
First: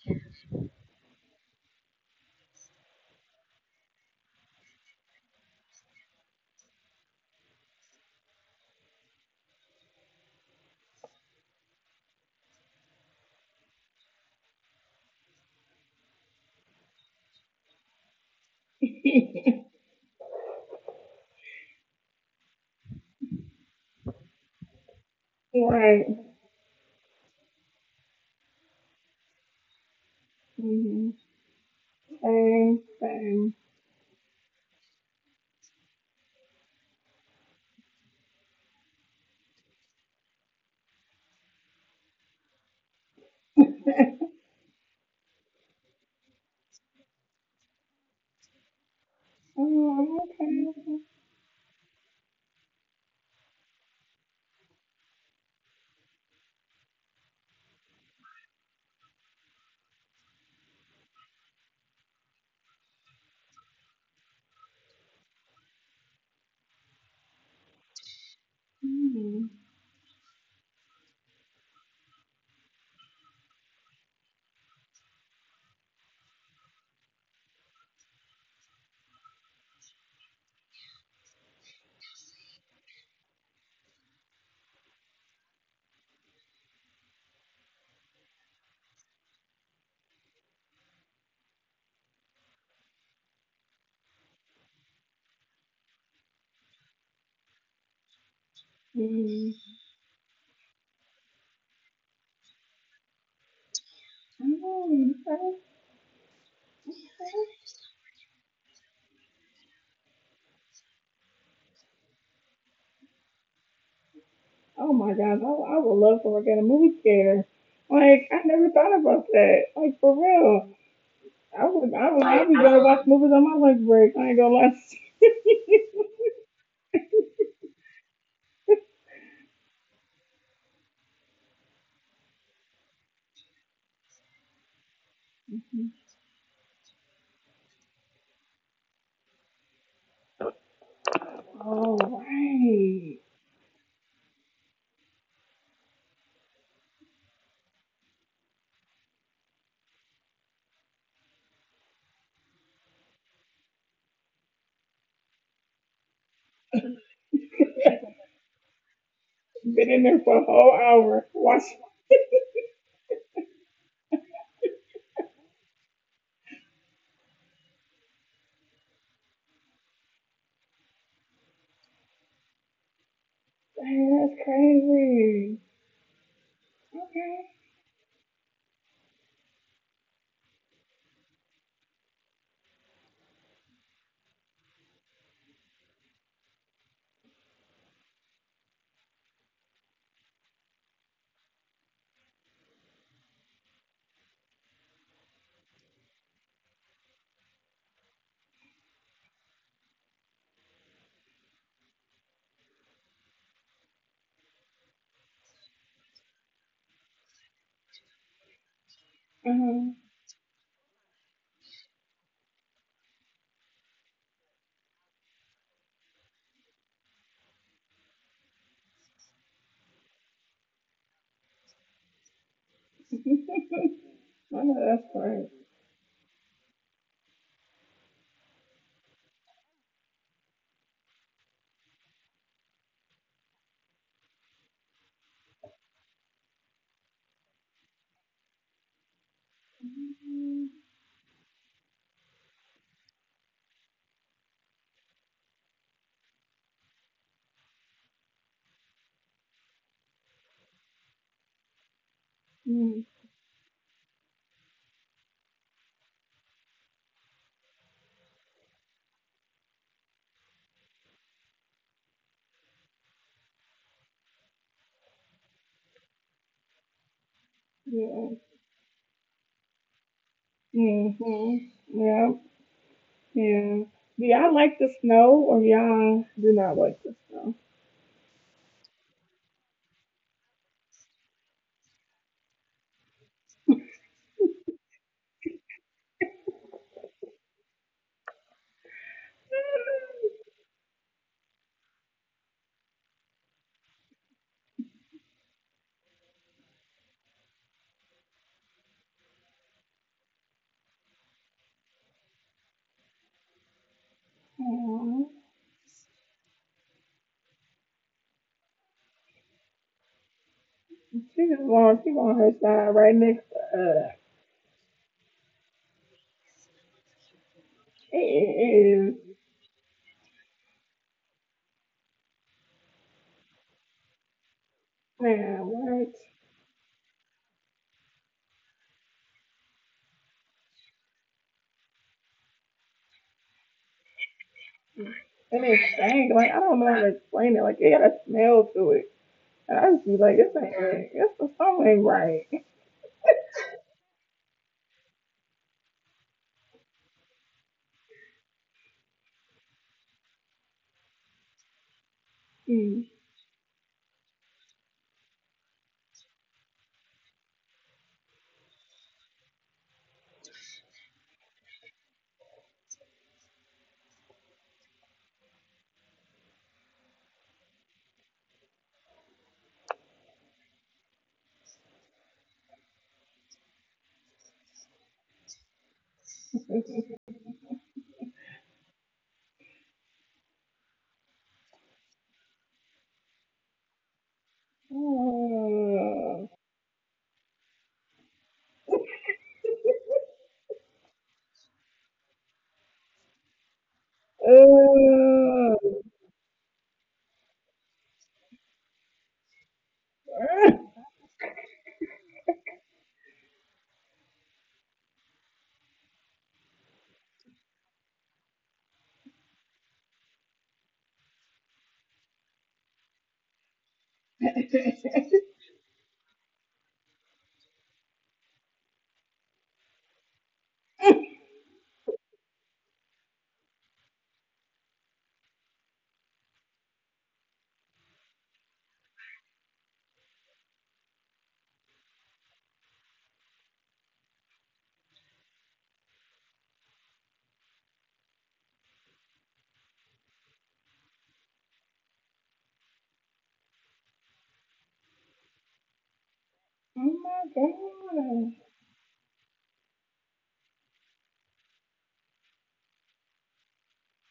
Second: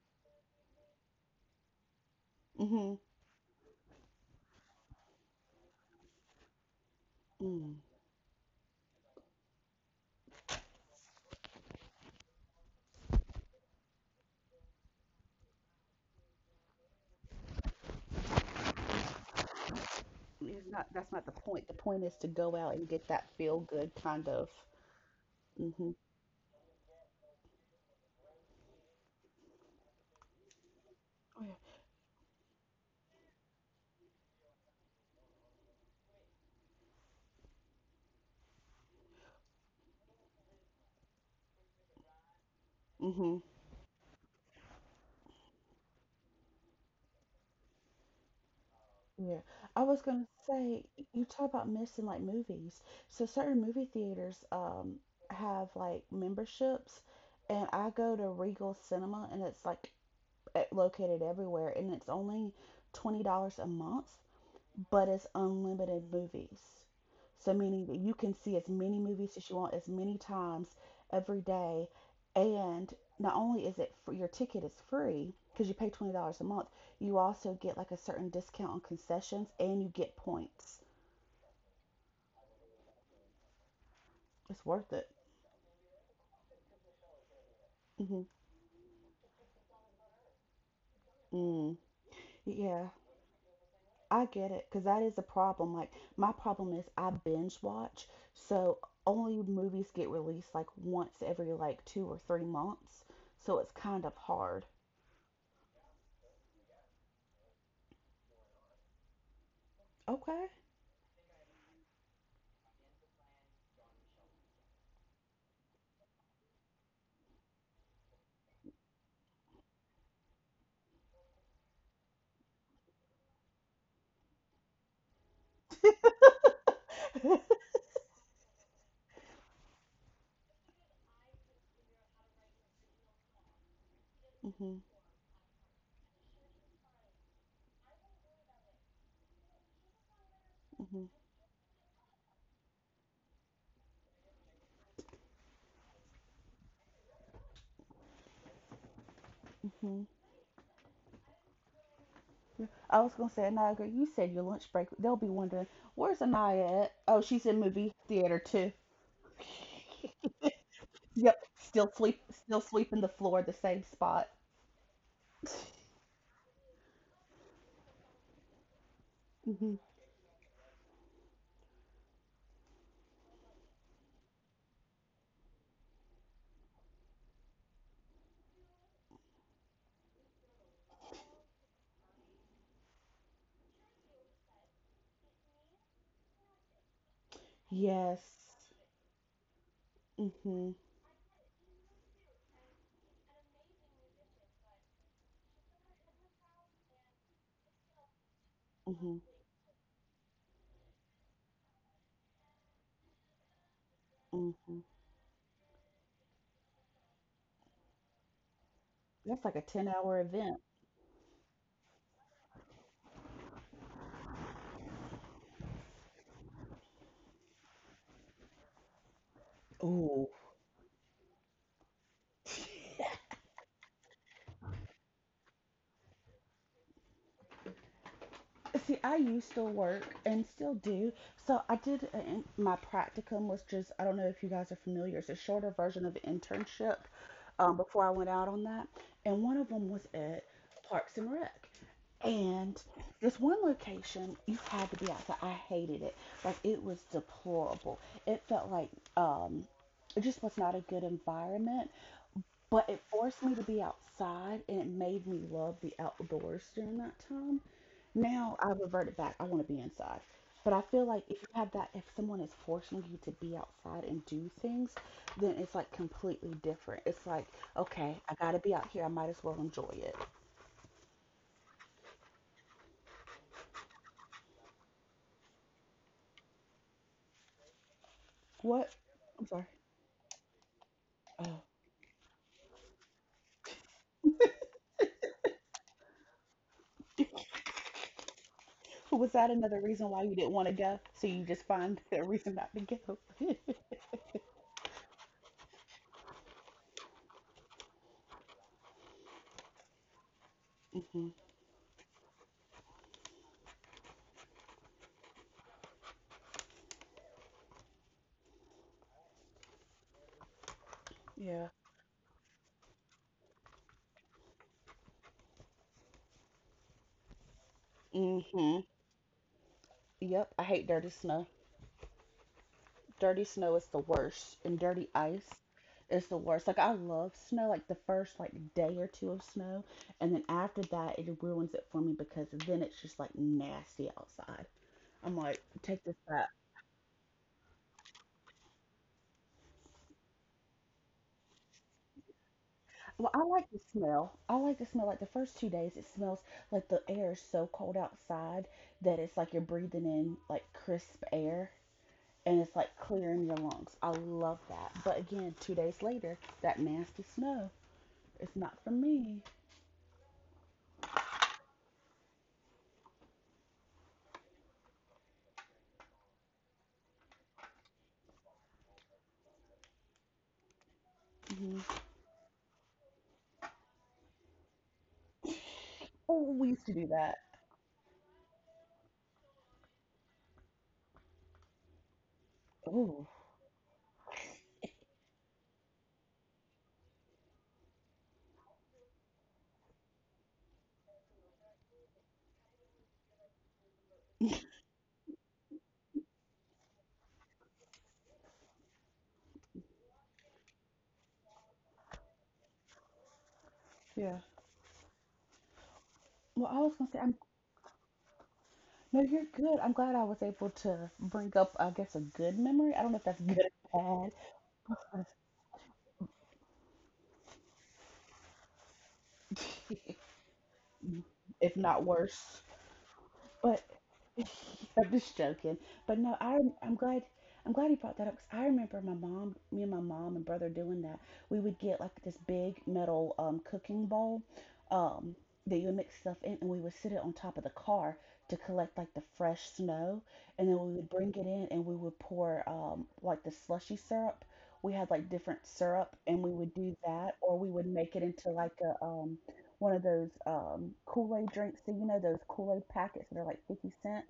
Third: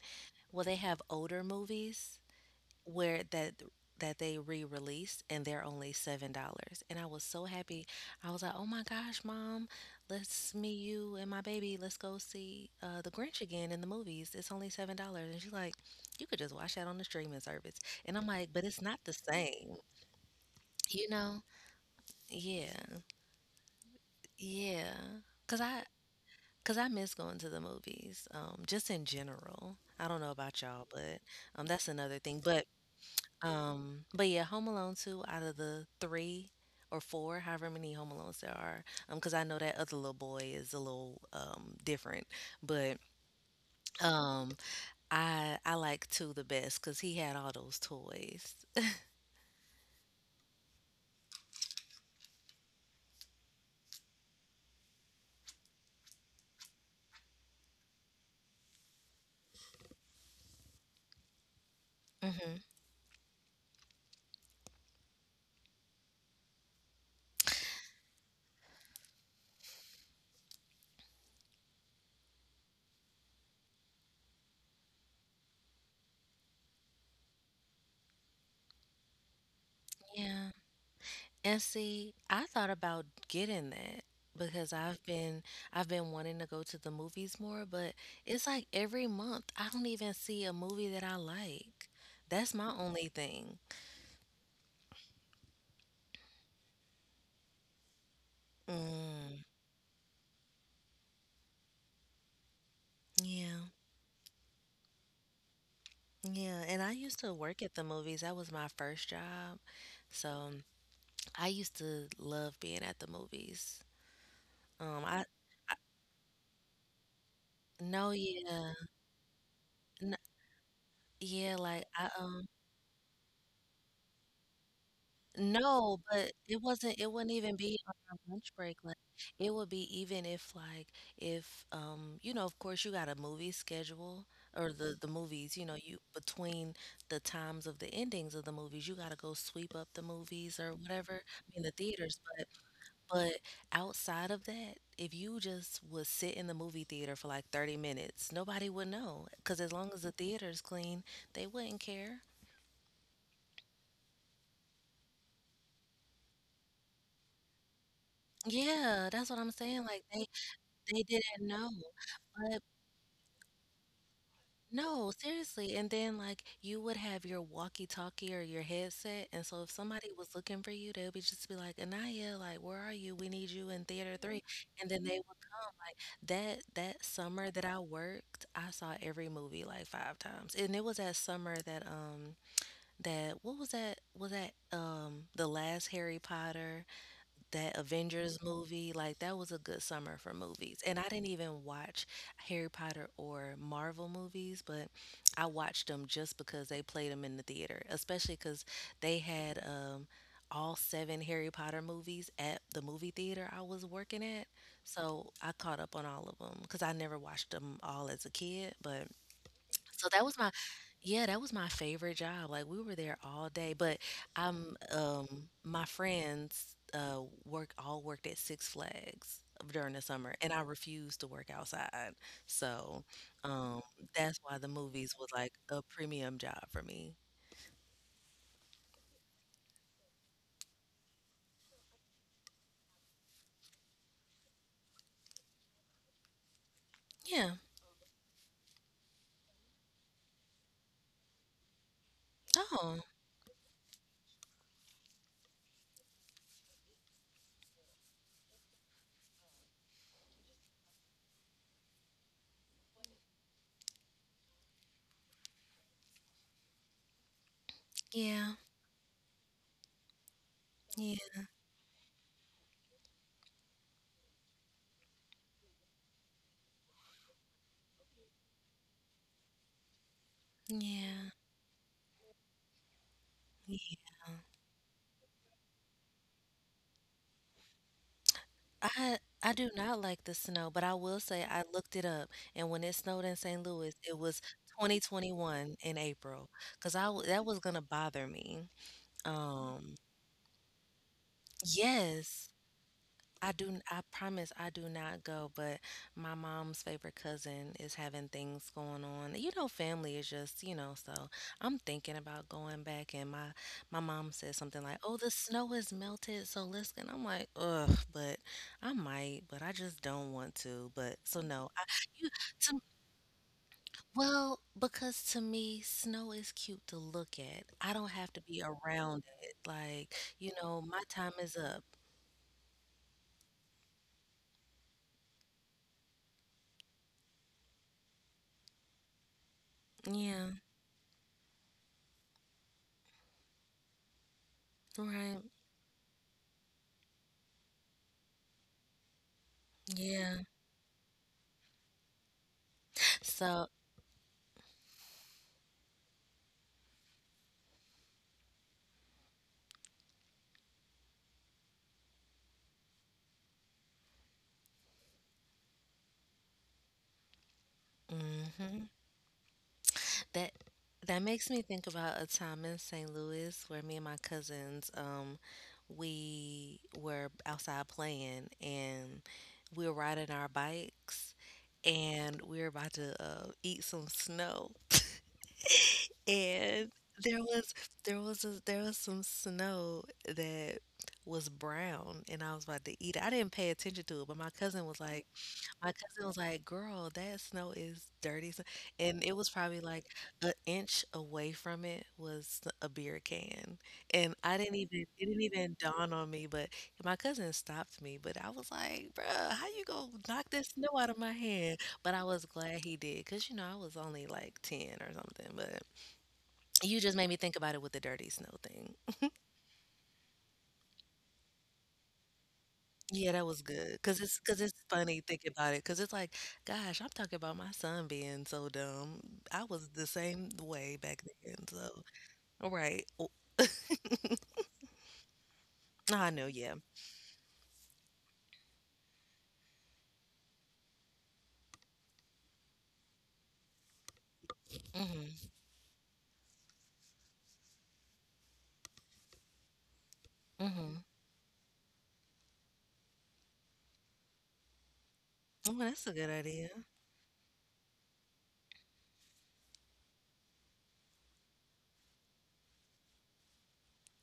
S2: well they have older movies
S3: Mm-hmm.
S2: where that they re-released, and they're only $7. And I was so
S3: Mm.
S2: happy. I was like, oh my gosh, Mom, let's, me, you, and my baby, let's go see The Grinch again. In the movies, it's only $7. And she's like, you could just watch that on the streaming service. And I'm like, but it's not the same.
S3: It's not,
S2: You
S3: that's not the
S2: know?
S3: point. The point is to go out and
S2: Yeah.
S3: get that feel good kind of.
S2: Yeah. because i
S3: Mm-hmm.
S1: right.
S2: because I miss going to the movies just in general. I don't know about y'all,
S1: Hmm.
S2: but
S3: Oh, yeah.
S2: that's another thing. but
S1: Same. Same.
S2: Um, but yeah, Home Alone 2 out of the three or four, however many Home Alones there are, because I know that other little boy is a little different, but
S3: Mm-hmm.
S2: um, I like two the best because he had all those toys.
S3: Yeah, I was gonna say
S1: Okay.
S3: you talk about missing like movies. So certain movie theaters have like memberships, and I go to Regal Cinema, and it's like located everywhere, and it's only
S2: Mm-hmm.
S3: $20 a month but it's unlimited movies. So meaning that you can see as many movies
S1: Mm-hmm.
S3: as you want, as many times every day, and not only is it free, your ticket is free because you pay $20 a month, you also get like a certain discount on concessions and you get
S2: Yeah.
S3: points.
S2: And see, I thought about getting that
S3: It's
S2: because
S3: worth it.
S2: I've been wanting to go to the movies more, but
S3: Hmm
S2: it's like every month I don't even see a movie that I
S3: Mm.
S2: like. That's my
S3: Yeah,
S2: only thing.
S3: I get it because that is a problem. Like my problem is I binge watch, so only
S2: Mm,
S1: Mm-hmm.
S3: movies get released like once every like 2 or 3 months. So
S2: yeah.
S3: it's kind of hard.
S1: Oh, okay.
S2: Yeah, and I used to work at the movies. That was my first job.
S3: Okay.
S2: So I used to love being at the movies.
S1: Oh
S2: Um,
S1: my
S2: I,
S1: gosh, I,
S2: I
S1: I would love to work at a movie theater.
S2: No,
S1: Like I never
S2: yeah,
S1: thought about that. Like for
S2: n
S1: real,
S2: yeah, like I
S1: I'd be gonna watch movies on my lunch break. I ain't gonna lie.
S2: no, but it wasn't. It wouldn't even be on my lunch break. Like it would be even if you know, of course you got a movie schedule or
S3: hmm
S2: the movies. You know, you between the times of the endings of the movies, you got to go sweep up the movies or
S3: hmm
S2: whatever. I mean the theaters,
S1: All
S2: but
S1: right,
S2: But outside of that, if you just would sit in the movie theater for like 30 minutes, nobody would know, because as long as
S3: hmm
S2: the theater is clean, they wouldn't care.
S3: I was gonna say, Anaya, you said your lunch break. They'll be wondering where's Anaya at. Oh, she's in movie theater too.
S2: Yeah, that's what I'm saying.
S1: been in
S2: Like
S1: there
S2: they
S1: for a whole
S2: they
S1: hour.
S3: Yep,
S2: didn't
S1: Watch.
S2: know.
S3: still sleep, still
S2: But
S3: sweeping the floor, the same spot.
S2: no, seriously. And then like you would have your walkie-talkie or your headset, and so if
S3: Hmm
S2: somebody was looking for you, they would be just be like, "Anaya, like where are you? We need you in theater
S1: Dang, that's
S2: three." And then they
S1: crazy.
S2: That
S1: Okay.
S2: summer that I worked, I saw every movie like five times. And it was that summer that that what was that the last Harry Potter, that
S3: Yes.
S2: Avengers movie, like, that was a good summer for
S3: hmm
S2: movies, and I didn't even watch Harry Potter or Marvel movies, but I watched them just because they played them in the theater, especially because
S3: hmm
S2: they had all seven Harry Potter movies at the movie theater I was working at.
S3: hmm
S2: So I caught up on all of them because I never watched them all as a kid. But
S3: That's
S1: Uh
S3: like a
S1: huh.
S2: so
S3: ten-hour
S2: that was my,
S3: event.
S2: yeah, that was my favorite job. Like, we were there all day, but um um my friends work all worked at Six Flags during the
S3: Ooh.
S2: summer, and I refused to work outside. So um that's why
S1: I
S2: the
S1: know that's
S2: movies was
S1: right.
S2: like a premium job for me.
S3: See, I used to work and still do. So my practicum was just, I don't know if you guys are familiar. It's a shorter version of internship
S2: Yeah.
S3: before I went out on that. And one of them was at Parks and Rec. And
S2: Oh,
S3: this one location, you had to be outside. I hated it. Like it was deplorable. It felt like um, it just was not a good environment, but it
S1: Mm,
S3: forced me to be outside and it made me love the outdoors during that time.
S2: yeah.
S3: Now I reverted back. I want to be inside. But I feel like
S2: Yeah.
S3: if you have that, if someone is forcing you to be outside and do things, then it's like completely different. It's like, okay,
S1: yeah.
S3: I got to be out here. I might as well enjoy it.
S2: Yeah.
S1: Mm-hmm. Yeah. Yeah. Do y'all like the snow or y'all do not like the snow?
S3: What?
S2: I
S3: I'm
S2: I
S3: sorry.
S2: do not like the snow, but I will say
S3: Oh,
S2: I looked it up, and when it snowed in St. Louis, it was 2021 in April, because I that was gonna bother me.
S3: was that another
S2: Um,
S3: reason why you didn't want to go? So you just find a
S2: yes,
S3: reason not to go?
S2: I do. I promise I do not go, but my mom's favorite cousin is having things going on. You know, family is just, you know, so
S3: hmm
S2: I'm thinking about going back, and my mom said something like, "Oh,
S1: Aw,
S2: the snow is melted, so let's go." And I'm like, "Ugh, but I might, but I just don't want to." But so
S1: she just
S2: no,
S3: Yeah.
S2: I
S1: going, she
S2: you
S1: going her
S2: to
S1: side right next to us.
S2: well, because to me, snow is cute to look at. I don't have to be
S3: hmm
S1: It
S2: around
S1: is,
S2: it. Like, you
S3: Yep. I
S2: know,
S3: hate
S2: my
S3: dirty
S2: time
S3: snow.
S2: is up.
S3: Dirty snow is the worst, and dirty ice
S1: man, what?
S3: is the worst. Like I love snow, like the first like day or two of snow, and then
S2: Yeah,
S3: after that it ruins it for me because then it's just like nasty outside. I'm
S2: right.
S3: like,
S1: And it
S3: take this
S1: stank.
S3: back.
S1: Like, I don't know how to explain it. Like, it got a smell to it. And I just be
S2: Yeah.
S1: like, this ain't right. This the song ain't right.
S3: Well, I
S2: So,
S3: like the smell. I like the smell. Like the first 2 days, it smells like the air is so cold outside that it's like you're breathing in like crisp air and it's like clearing your lungs. I love that. But again, 2 days later, that nasty snow, it's not
S2: mhm.
S3: for me.
S2: That that makes me think about a time in St. Louis where me and my cousins, we were outside playing and we were riding our bikes,
S3: Mhm.
S2: and we were about to eat some snow.
S3: Oh, we used to
S2: And
S3: do that.
S2: there was there was some snow that was brown, and I was about to eat
S3: Oh,
S2: it. I didn't pay attention to it, but my cousin was
S1: Mm.
S2: like, "Girl, that snow is dirty," s and it was probably like an inch away from it was a beer can, and I didn't even it didn't even
S1: Ugh.
S2: dawn on me, but my cousin stopped me. But I was like, "Bruh, how you gonna knock that
S1: Ugh.
S2: snow out of my hand?" But I was glad he did, cause you know, I was only
S3: yeah.
S2: like 10 or something. But
S3: Well, I was
S2: you
S3: gonna say,
S2: just made
S3: I'm
S2: me think about it with the dirty snow thing.
S3: no, you're good. I'm glad I was able to bring up, I guess, a good memory. I don't know if
S2: Yeah,
S3: that's
S2: that was
S3: good
S2: good. Cause
S3: or
S2: it's
S3: bad,
S2: funny thinking about it. Cause it's like, gosh, I'm talking about my son being so dumb. I was the same way back then,
S3: if
S2: so
S3: not worse.
S2: all right. Oh,
S3: But I'm just joking. But no,
S2: I know,
S3: I
S2: yeah.
S3: I'm glad I'm glad he brought that up because I remember my mom, me and my mom and brother doing that. We would get like this big metal cooking bowl um,
S2: Mhm,
S3: that you would mix stuff in, and we would sit it on top of the car to collect like the fresh snow, and then we would
S2: mhm.
S3: bring it in and we would pour, like the slushy syrup. We had like different
S2: Oh, that's
S3: syrup,
S2: a good
S3: and we would
S2: idea.
S3: do
S1: Oh
S3: that,
S1: my
S3: or we would make it into
S1: god.
S3: like a one of those Kool Aid drinks. So you know those Kool Aid packets that are like 50 cent.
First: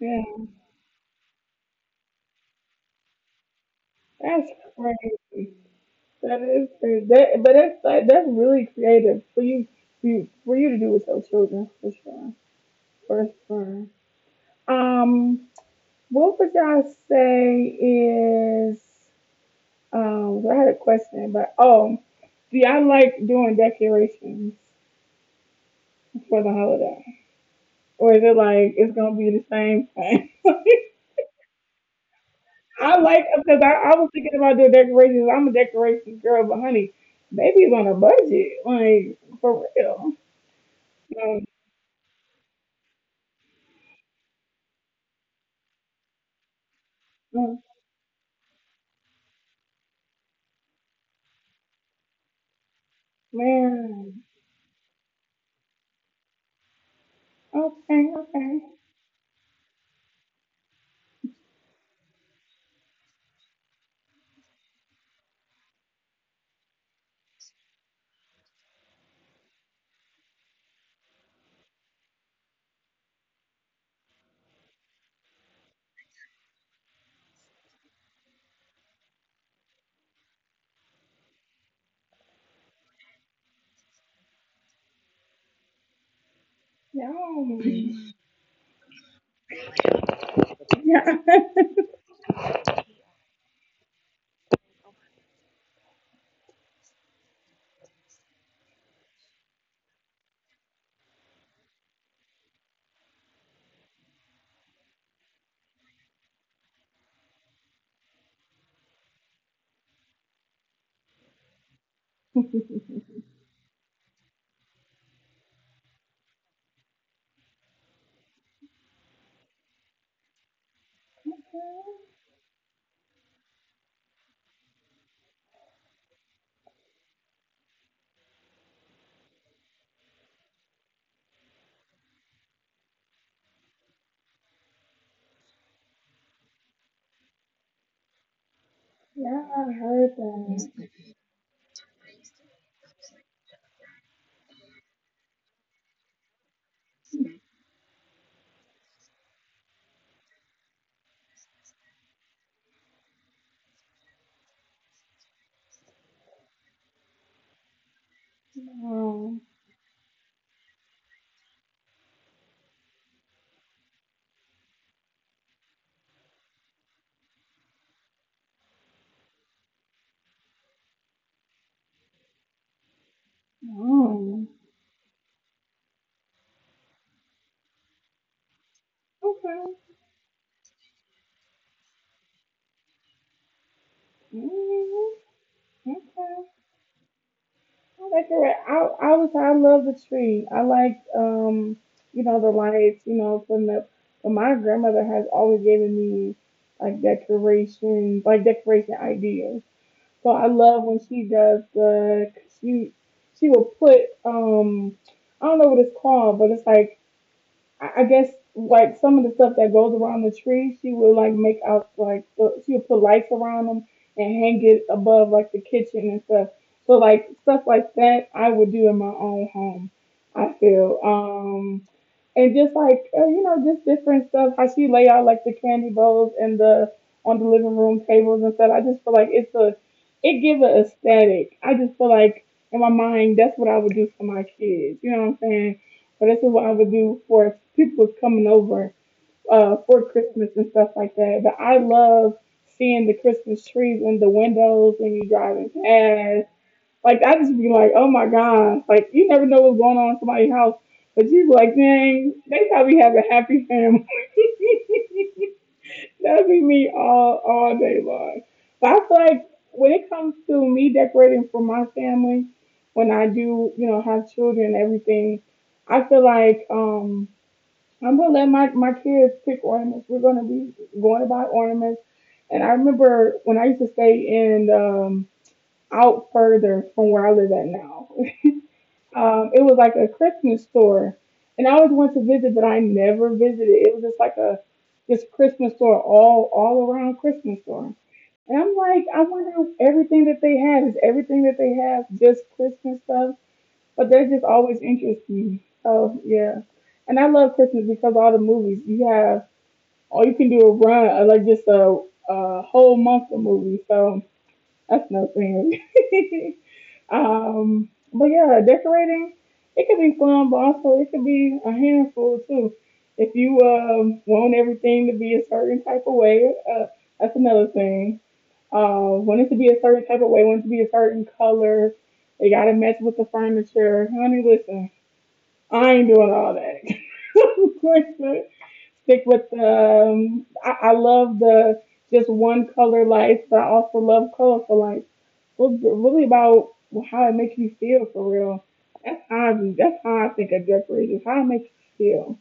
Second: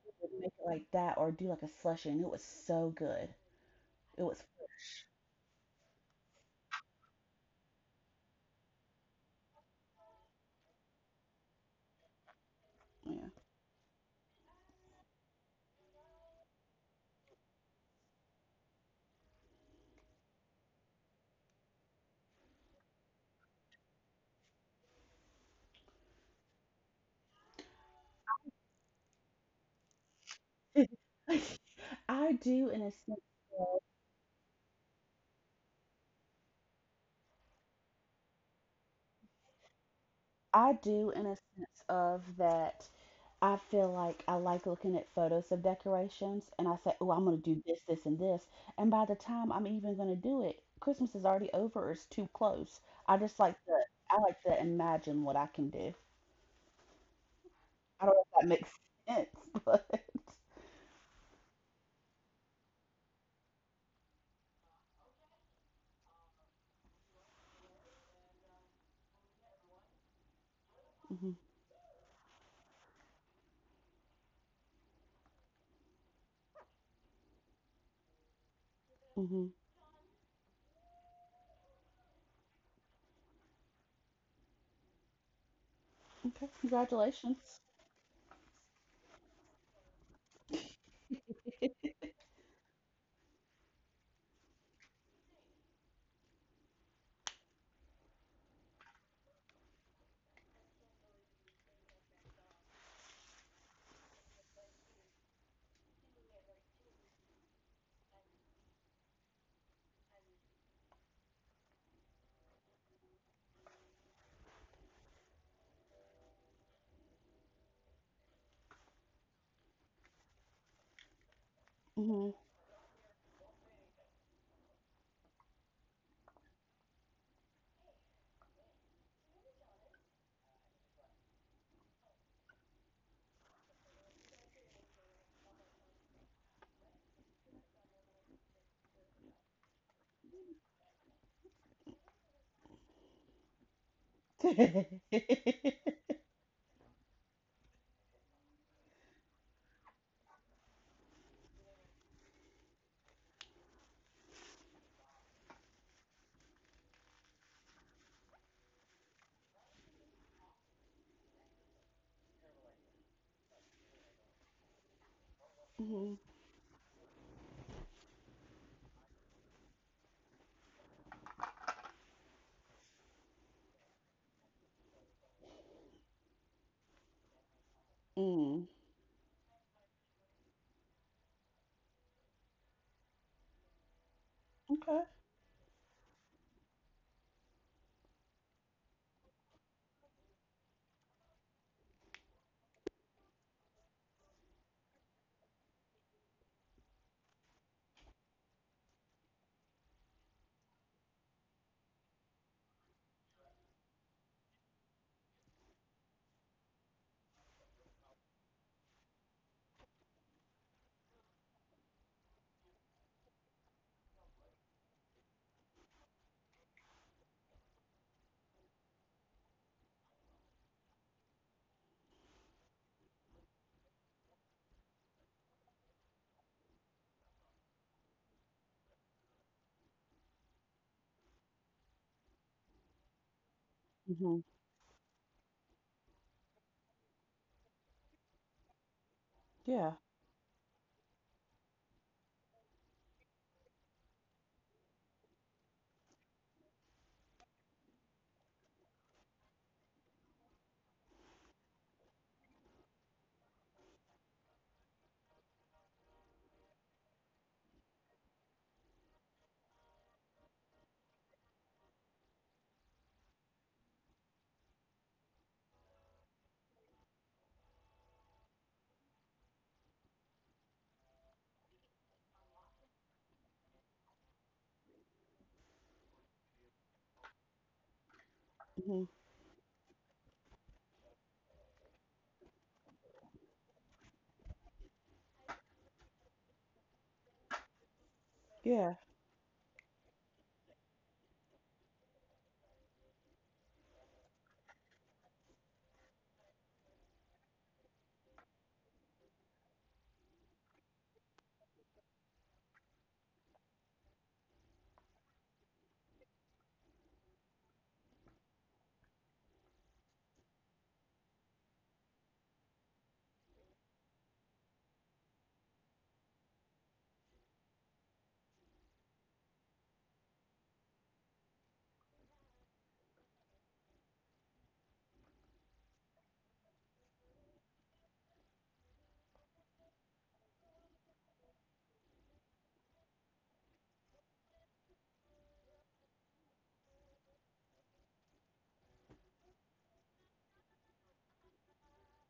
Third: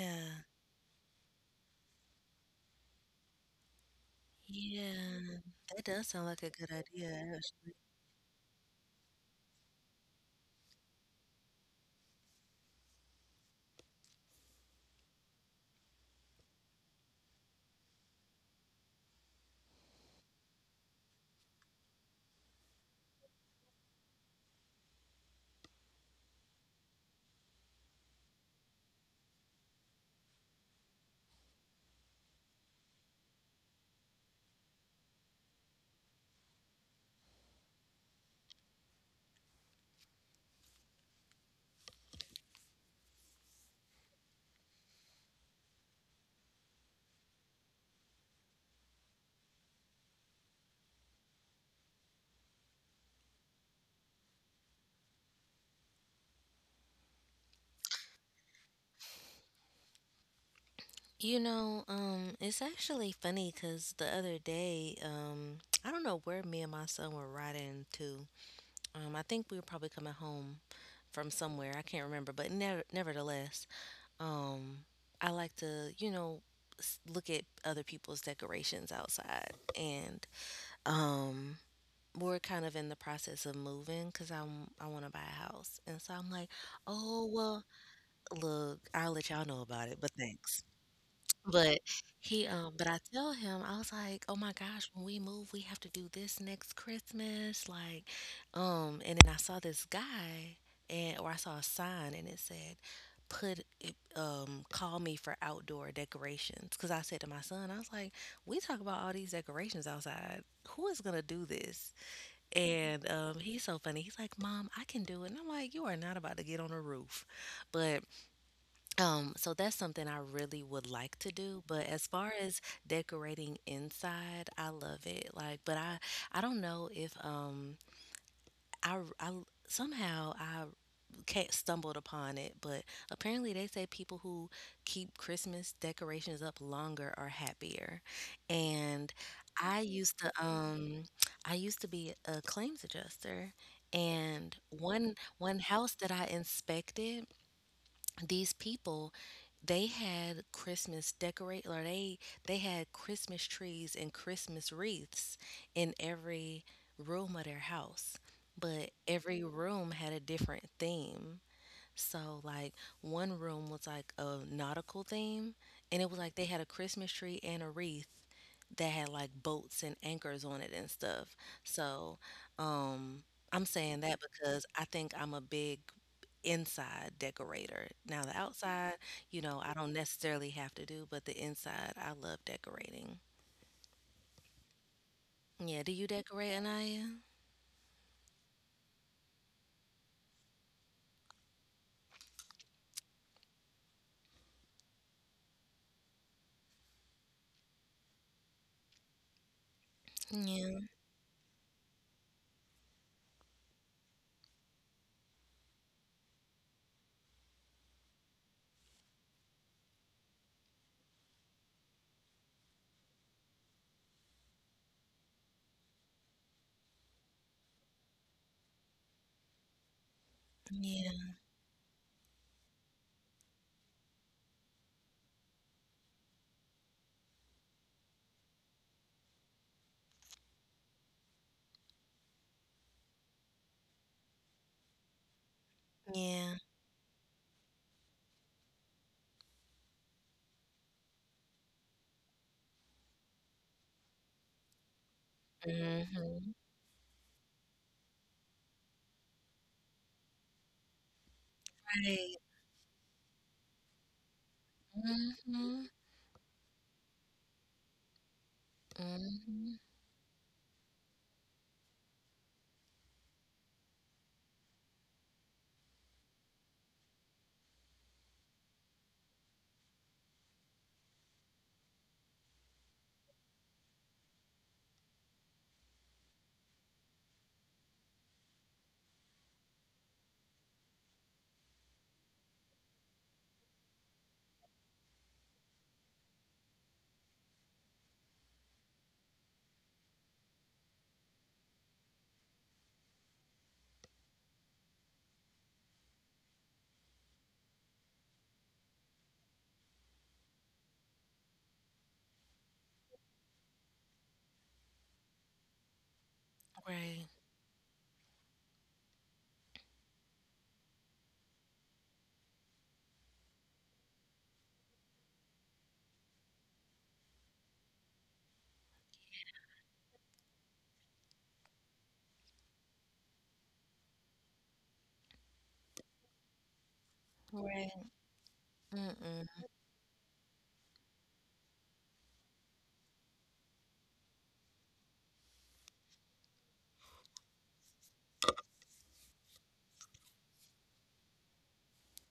S1: Yeah,
S3: Make it like that, or do like a slushie. And it was so good. It was
S1: that's
S2: Yeah.
S1: crazy.
S2: That does sound
S1: That
S2: like a
S1: is
S2: good
S1: crazy.
S2: idea,
S1: That, but
S2: act
S1: that's like, that's really creative for you, for you to do with your children for sure. For
S3: fresh.
S1: sure. Um, what would y'all say is um? I had a question, but oh, do y'all like doing decorations for the holiday, or is it like it's gonna be the same thing?
S3: Yeah. I do in a
S1: I
S3: sense.
S1: like because I,
S3: of-
S1: I was thinking about doing decorations. I'm a decorations girl, but honey, maybe it's on a budget, like for real.
S3: I do in a sense of that. I feel like I like looking at photos of decorations, and I say, "Oh, I'm gonna do
S1: Um,
S3: this, this, and this." And by the time I'm even gonna do it, Christmas is already over, or it's too close. I just like to. I
S1: Man.
S3: like to imagine what I can do. I
S1: Okay,
S3: don't know if that
S1: okay.
S3: makes sense, but
S2: you know, it's actually funny cause the other day, I don't know where me and my son were riding to. I think we were probably coming home from
S3: hmm
S2: somewhere. I can't remember, but never, nevertheless, um, I like to, you know, look at other people's decorations
S3: hmm
S2: outside. And um, we're kind of in the process of moving because I want to buy a house, and so I'm like,
S3: okay.
S2: oh
S1: Yum.
S3: Congratulations.
S2: well, look, I'll let y'all know about it, but thanks.
S1: Yeah.
S2: But I tell him, I was like, oh my gosh, when we move, we have to do this next Christmas. Like, and then I saw this guy and, or I saw a sign, and it said, call me for outdoor decorations. Cause I said to my son, I was like, we talk about all these decorations outside. Who is gonna do this?
S1: Yeah,
S2: And, he's so funny. He's like, mom, I can do it. And I'm like, you are not about to get on a roof. But so that's something I really would like to do. But as far
S3: Hmm
S2: as decorating inside, I love it. Like, but I don't know if I r- I l- somehow I ca stumbled upon it, but apparently they say people who keep Christmas decorations up longer are happier. And
S1: I
S2: I used
S1: heard
S2: to
S1: that.
S2: um I used to be a claims adjuster, and one
S3: hmm
S2: one house that I inspected, these people, they had christmas decorate or they had Christmas trees and Christmas wreaths in every room of their house, but
S1: Oh.
S2: every room had a different theme. So like one room was like a nautical theme, and it was like they had a Christmas tree and a wreath that had like boats and anchors on it and stuff. So um I'm saying that
S1: Oh.
S2: because I think I'm a big inside decorator. Now the
S3: mm
S2: outside, you know, I
S1: Okay.
S2: don't necessarily have to do, but the inside, I love decorating.
S3: Okay.
S1: Mm,
S2: Yeah, do
S1: okay.
S2: you
S1: I
S2: decorate, Anaya?
S1: like it. Right. I was, I love the tree. I like, you know, the lights, you know, from the, but my grandmother has always given me like decoration ideas. So I
S2: Yeah,
S1: love when she does the she she will put I don't know what it's called, but it's like I guess like some of the stuff that goes around the tree, she will like make out like the, she will put lights around them and hang it above like the kitchen and stuff. So like stuff like that, I would do in my own home. I feel
S2: yeah,
S1: and just like you know, just different stuff. How she lay out like the candy bowls and the on the living room tables and stuff. I just feel like it's a it gives an aesthetic. I just feel like in my mind that's what I would do for
S3: hmm
S1: my kids. You know what I'm saying? But this is
S2: yeah.
S1: what I would do for people coming over
S3: Yeah.
S1: for Christmas and stuff like that. But I love seeing the Christmas trees in the windows when you are driving past,
S2: Mm-hmm.
S1: like I just be like, oh my god, like you never know what's going on in somebody's house. But you be like, dang,
S2: Right.
S1: they probably have a happy family.
S2: Mm-hmm.
S1: That'd be me all day long. But I feel like
S2: Mm-hmm.
S1: when it comes to me decorating for my family, when I do, you know, have children and everything, I feel like I'm gonna let my kids pick ornaments. We're gonna be going to buy ornaments. And I remember when I used to stay in out further from where I live at now,
S3: hmm
S1: it was like a Christmas store, and I always wanted to visit, but I never visited. It was just like a this Christmas store, all around Christmas store. And I'm
S3: Yeah.
S1: like, I wonder if everything that they have is everything that they have just Christmas stuff, but they're just always interesting. Me. So yeah, and I love Christmas because all the movies you have, all you can do a run of like just a whole month of movies. So that's nothing.
S2: Right.
S1: But yeah, decorating, it could be fun, but also it could be a handful too. If you want everything to be a certain type of way, that's another thing. Want it to be a certain type of way, want it to be a certain color. It gotta match with the furniture. Honey, listen, I ain't doing all that.
S2: Right.
S1: Stick with
S2: Mm-mm.
S1: um. I love the just one color lights, but I also love colorful lights, was really about how it makes you feel for real. That's how I, that's how I think of drug is how it makes you feel.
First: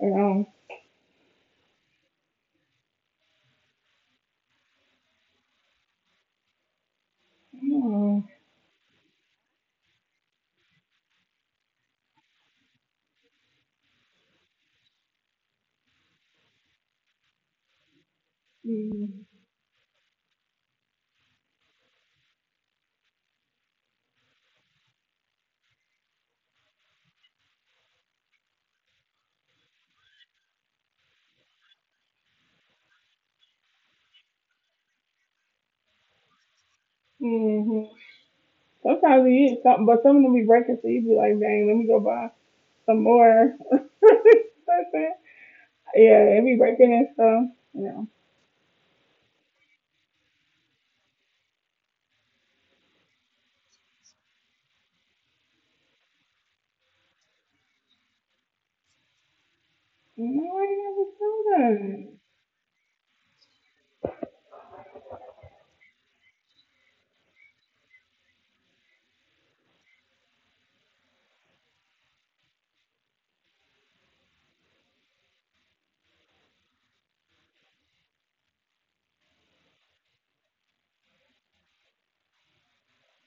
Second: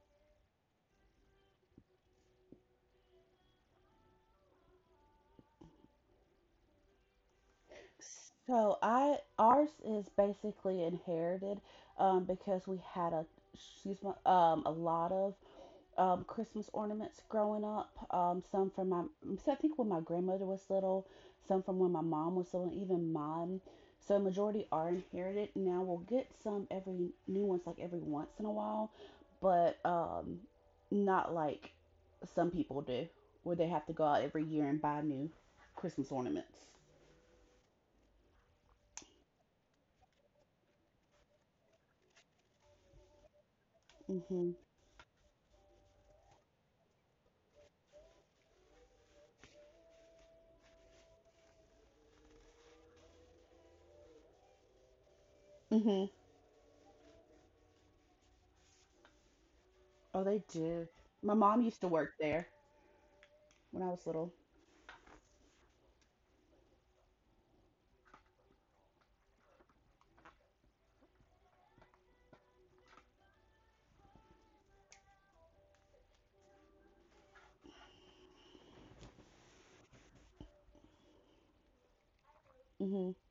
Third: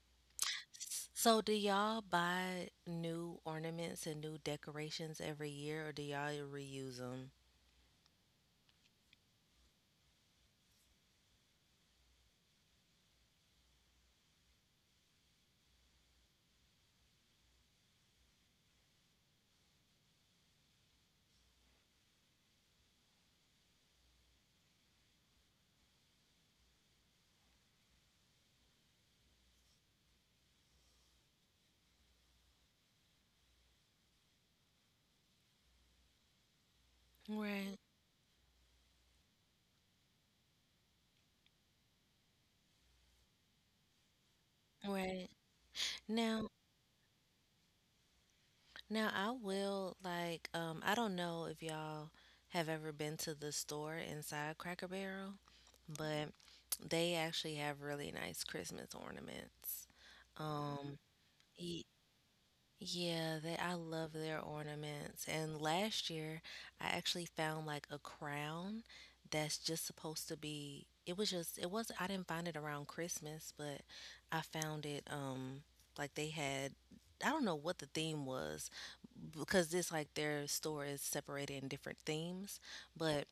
S1: You know.
S2: So, do y'all buy new ornaments and new decorations every year, or do y'all reuse them?
S1: Oh.
S3: So I ours is basically inherited, because we had a, excuse me, a lot of Christmas ornaments growing up. So I think when my grandmother was little, some from when my mom was little, even mine. So majority are inherited. Now we'll get some every new ones like every once in a while, but not like some people do, where they have to go out every year and buy new Christmas ornaments.
S2: Right.
S1: Mm-hmm. Sometimes you eat something, but some of them be breaking, so you be like, dang, let me go buy some more. Yeah,
S3: Mhm.
S2: Right.
S1: it
S2: Now,
S1: be breaking and stuff. You know.
S2: Now I will like I don't know if y'all have ever been to the store inside Cracker Barrel,
S3: Mhm.
S2: but they actually have really nice Christmas ornaments.
S3: Oh, they
S2: Um,
S1: No, I
S3: do.
S2: Mhm.
S1: never
S3: My
S1: saw
S3: mom used
S2: ye-
S3: to work
S1: that.
S3: there
S2: yeah, they I
S3: when I was
S2: love
S3: little.
S2: their ornaments. And last year, I actually found like a crown that's just supposed to be it was just it was I didn't find it around Christmas, but I found it like they had, I don't know what the theme was, because this like their store is separated in different themes,
S3: Mhm.
S2: but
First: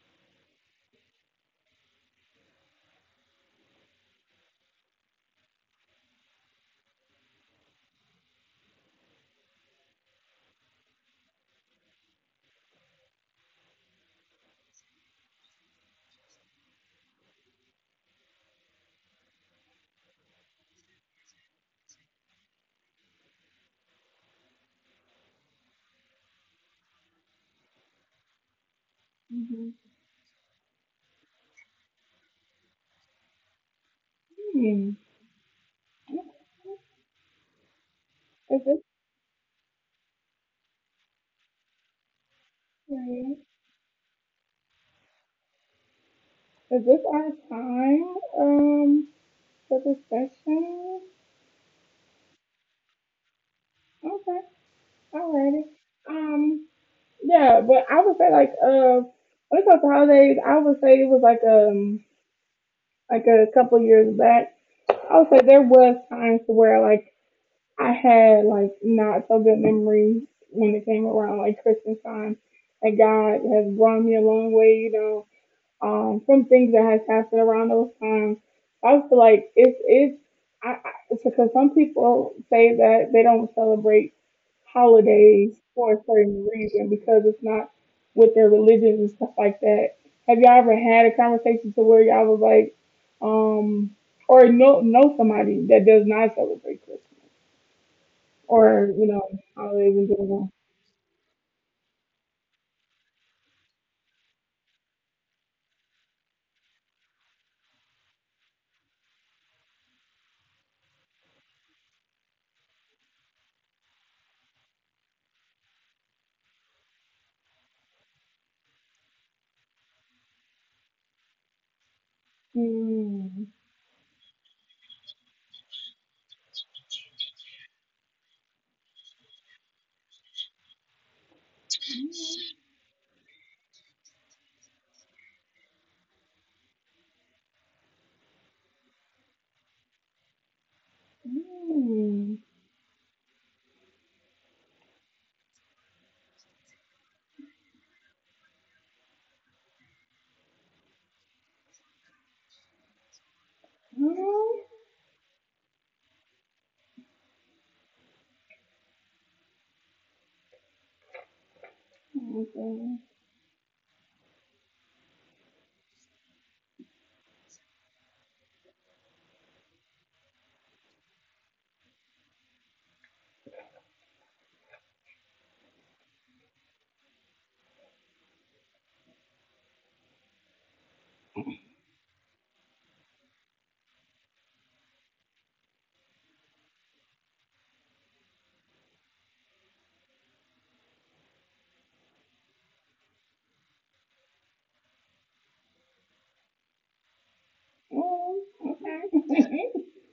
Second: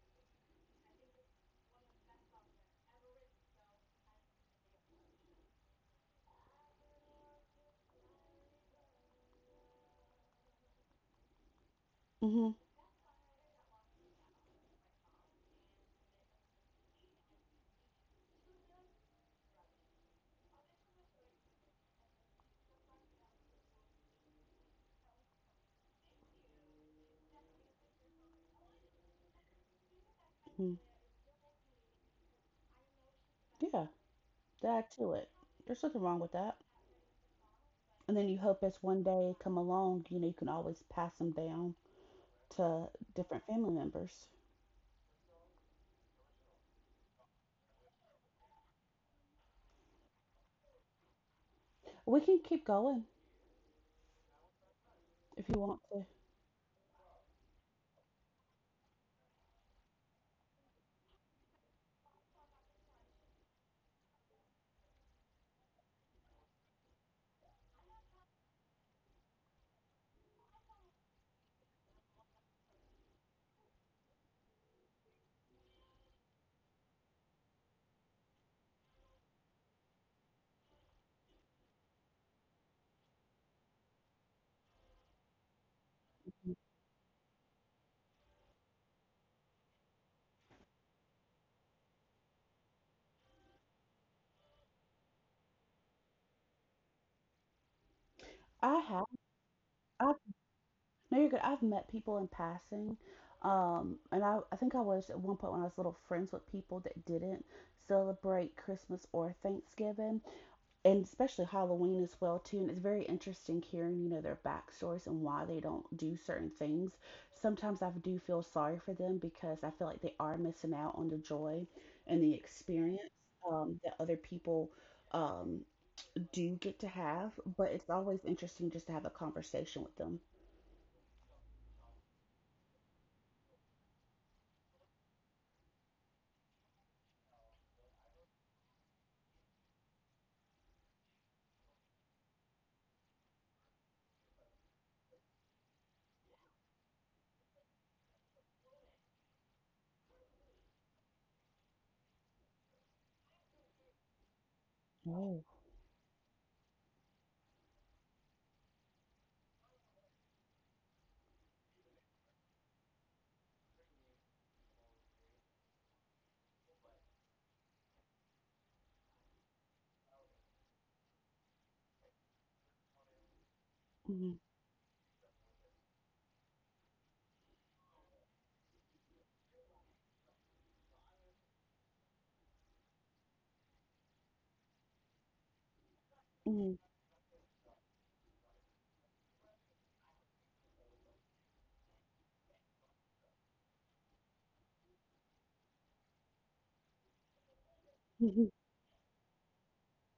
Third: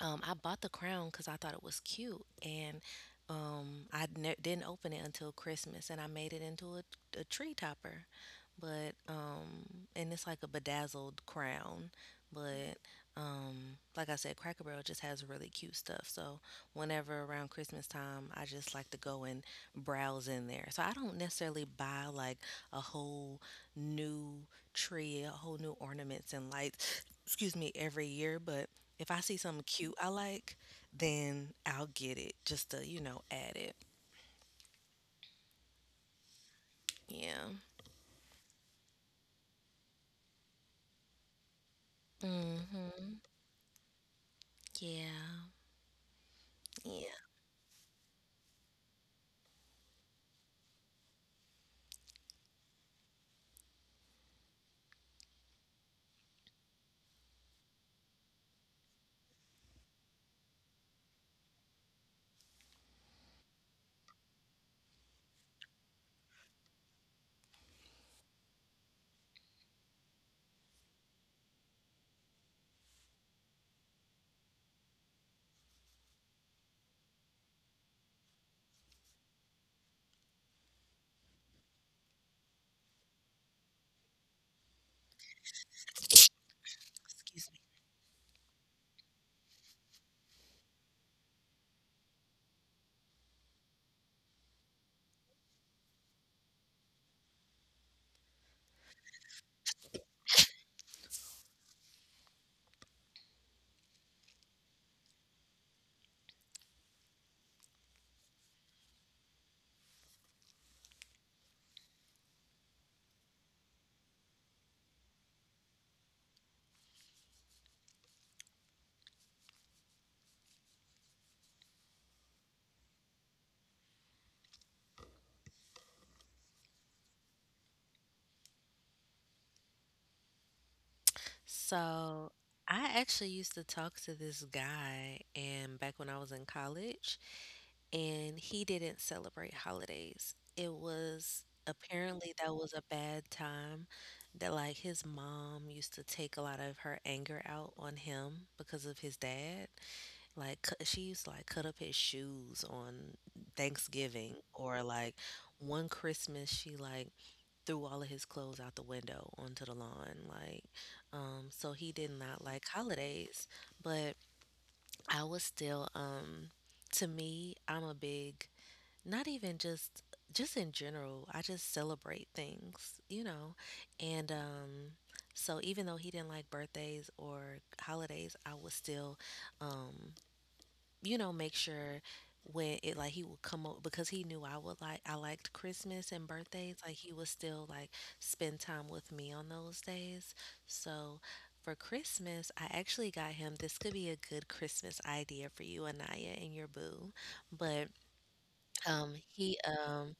S2: I bought the crown because I thought it was cute. And didn't open it until Christmas, and I made it into a tree topper. But and it's like a bedazzled crown.
S3: Mhm.
S2: But like I said, Cracker Barrel just has really cute stuff. So whenever around Christmas time, I just like to go and browse in there. So I don't necessarily buy like a whole new tree, a whole new ornaments and lights. Excuse me, every year, but if I see something
S1: Mm-hmm.
S2: cute I like,
S3: Mhm.
S2: then I'll get it just to, you know, add it.
S3: Yeah. That to it. There's nothing wrong with that.
S2: Yeah.
S3: And then you
S1: Is
S3: hope
S1: this
S3: as one day come along, you can always pass them down to
S2: Mm-hmm.
S3: different family members.
S2: Yeah.
S1: is this
S2: Yeah.
S1: our time for the session?
S3: We can keep going
S1: Okay.
S3: if you
S1: Alrighty.
S3: want to.
S1: Um, yeah, but I would say like when it comes to holidays, I would say it was like like a couple years back. I would say there was times to where like I had like not so good memories when it came around like Christmas time. And God has brought me a long way, you know, from things that has happened around those times. I feel like it's because some people say that they don't celebrate holidays for a certain reason because it's
S2: Excuse me.
S1: not with their religions and stuff like that. Have y'all ever had a conversation to where y'all was like, um, or know somebody that does not celebrate Christmas
S3: I
S1: or
S3: have.
S1: you know holidays in
S3: I've,
S1: general?
S3: no, you're good. I've met people in passing. And I think I was at one point when I was little friends with people that didn't celebrate Christmas or Thanksgiving, and especially Halloween as well too. And it's very interesting hearing, you know, their backstories and why they don't do certain things. Sometimes I do feel sorry for them because I feel like they are missing out on the joy and the experience,
S1: Hmm.
S3: that other people, um, do get to have. But it's always interesting just to have a conversation with them.
S2: So I actually used to talk to this guy and back when I was in college, and he didn't celebrate holidays. It was apparently
S1: Hmm.
S2: that was a bad time that like his mom used to take a lot of her anger out on him because of his dad. Like she used to like cut up his shoes on Thanksgiving,
S1: Huh?
S2: or like
S3: Oh.
S2: one Christmas she like threw all of his clothes out the window onto the lawn. Like, so he did not like
S1: Okay.
S2: holidays. But I was still to me, I'm a big, not even just in general, I just celebrate things, you know. And
S3: Hmm.
S2: so even though he didn't like birthdays or holidays, I was still um you know, make sure when it like he would come up because he knew I would like, I liked Christmas and birthdays,
S3: Hmm.
S2: like he would still like spend time with me on those days. So for Christmas, I actually got him, this could be a good Christmas idea for you, Anaya, and your boo. But
S3: Hmm.
S1: That's
S2: he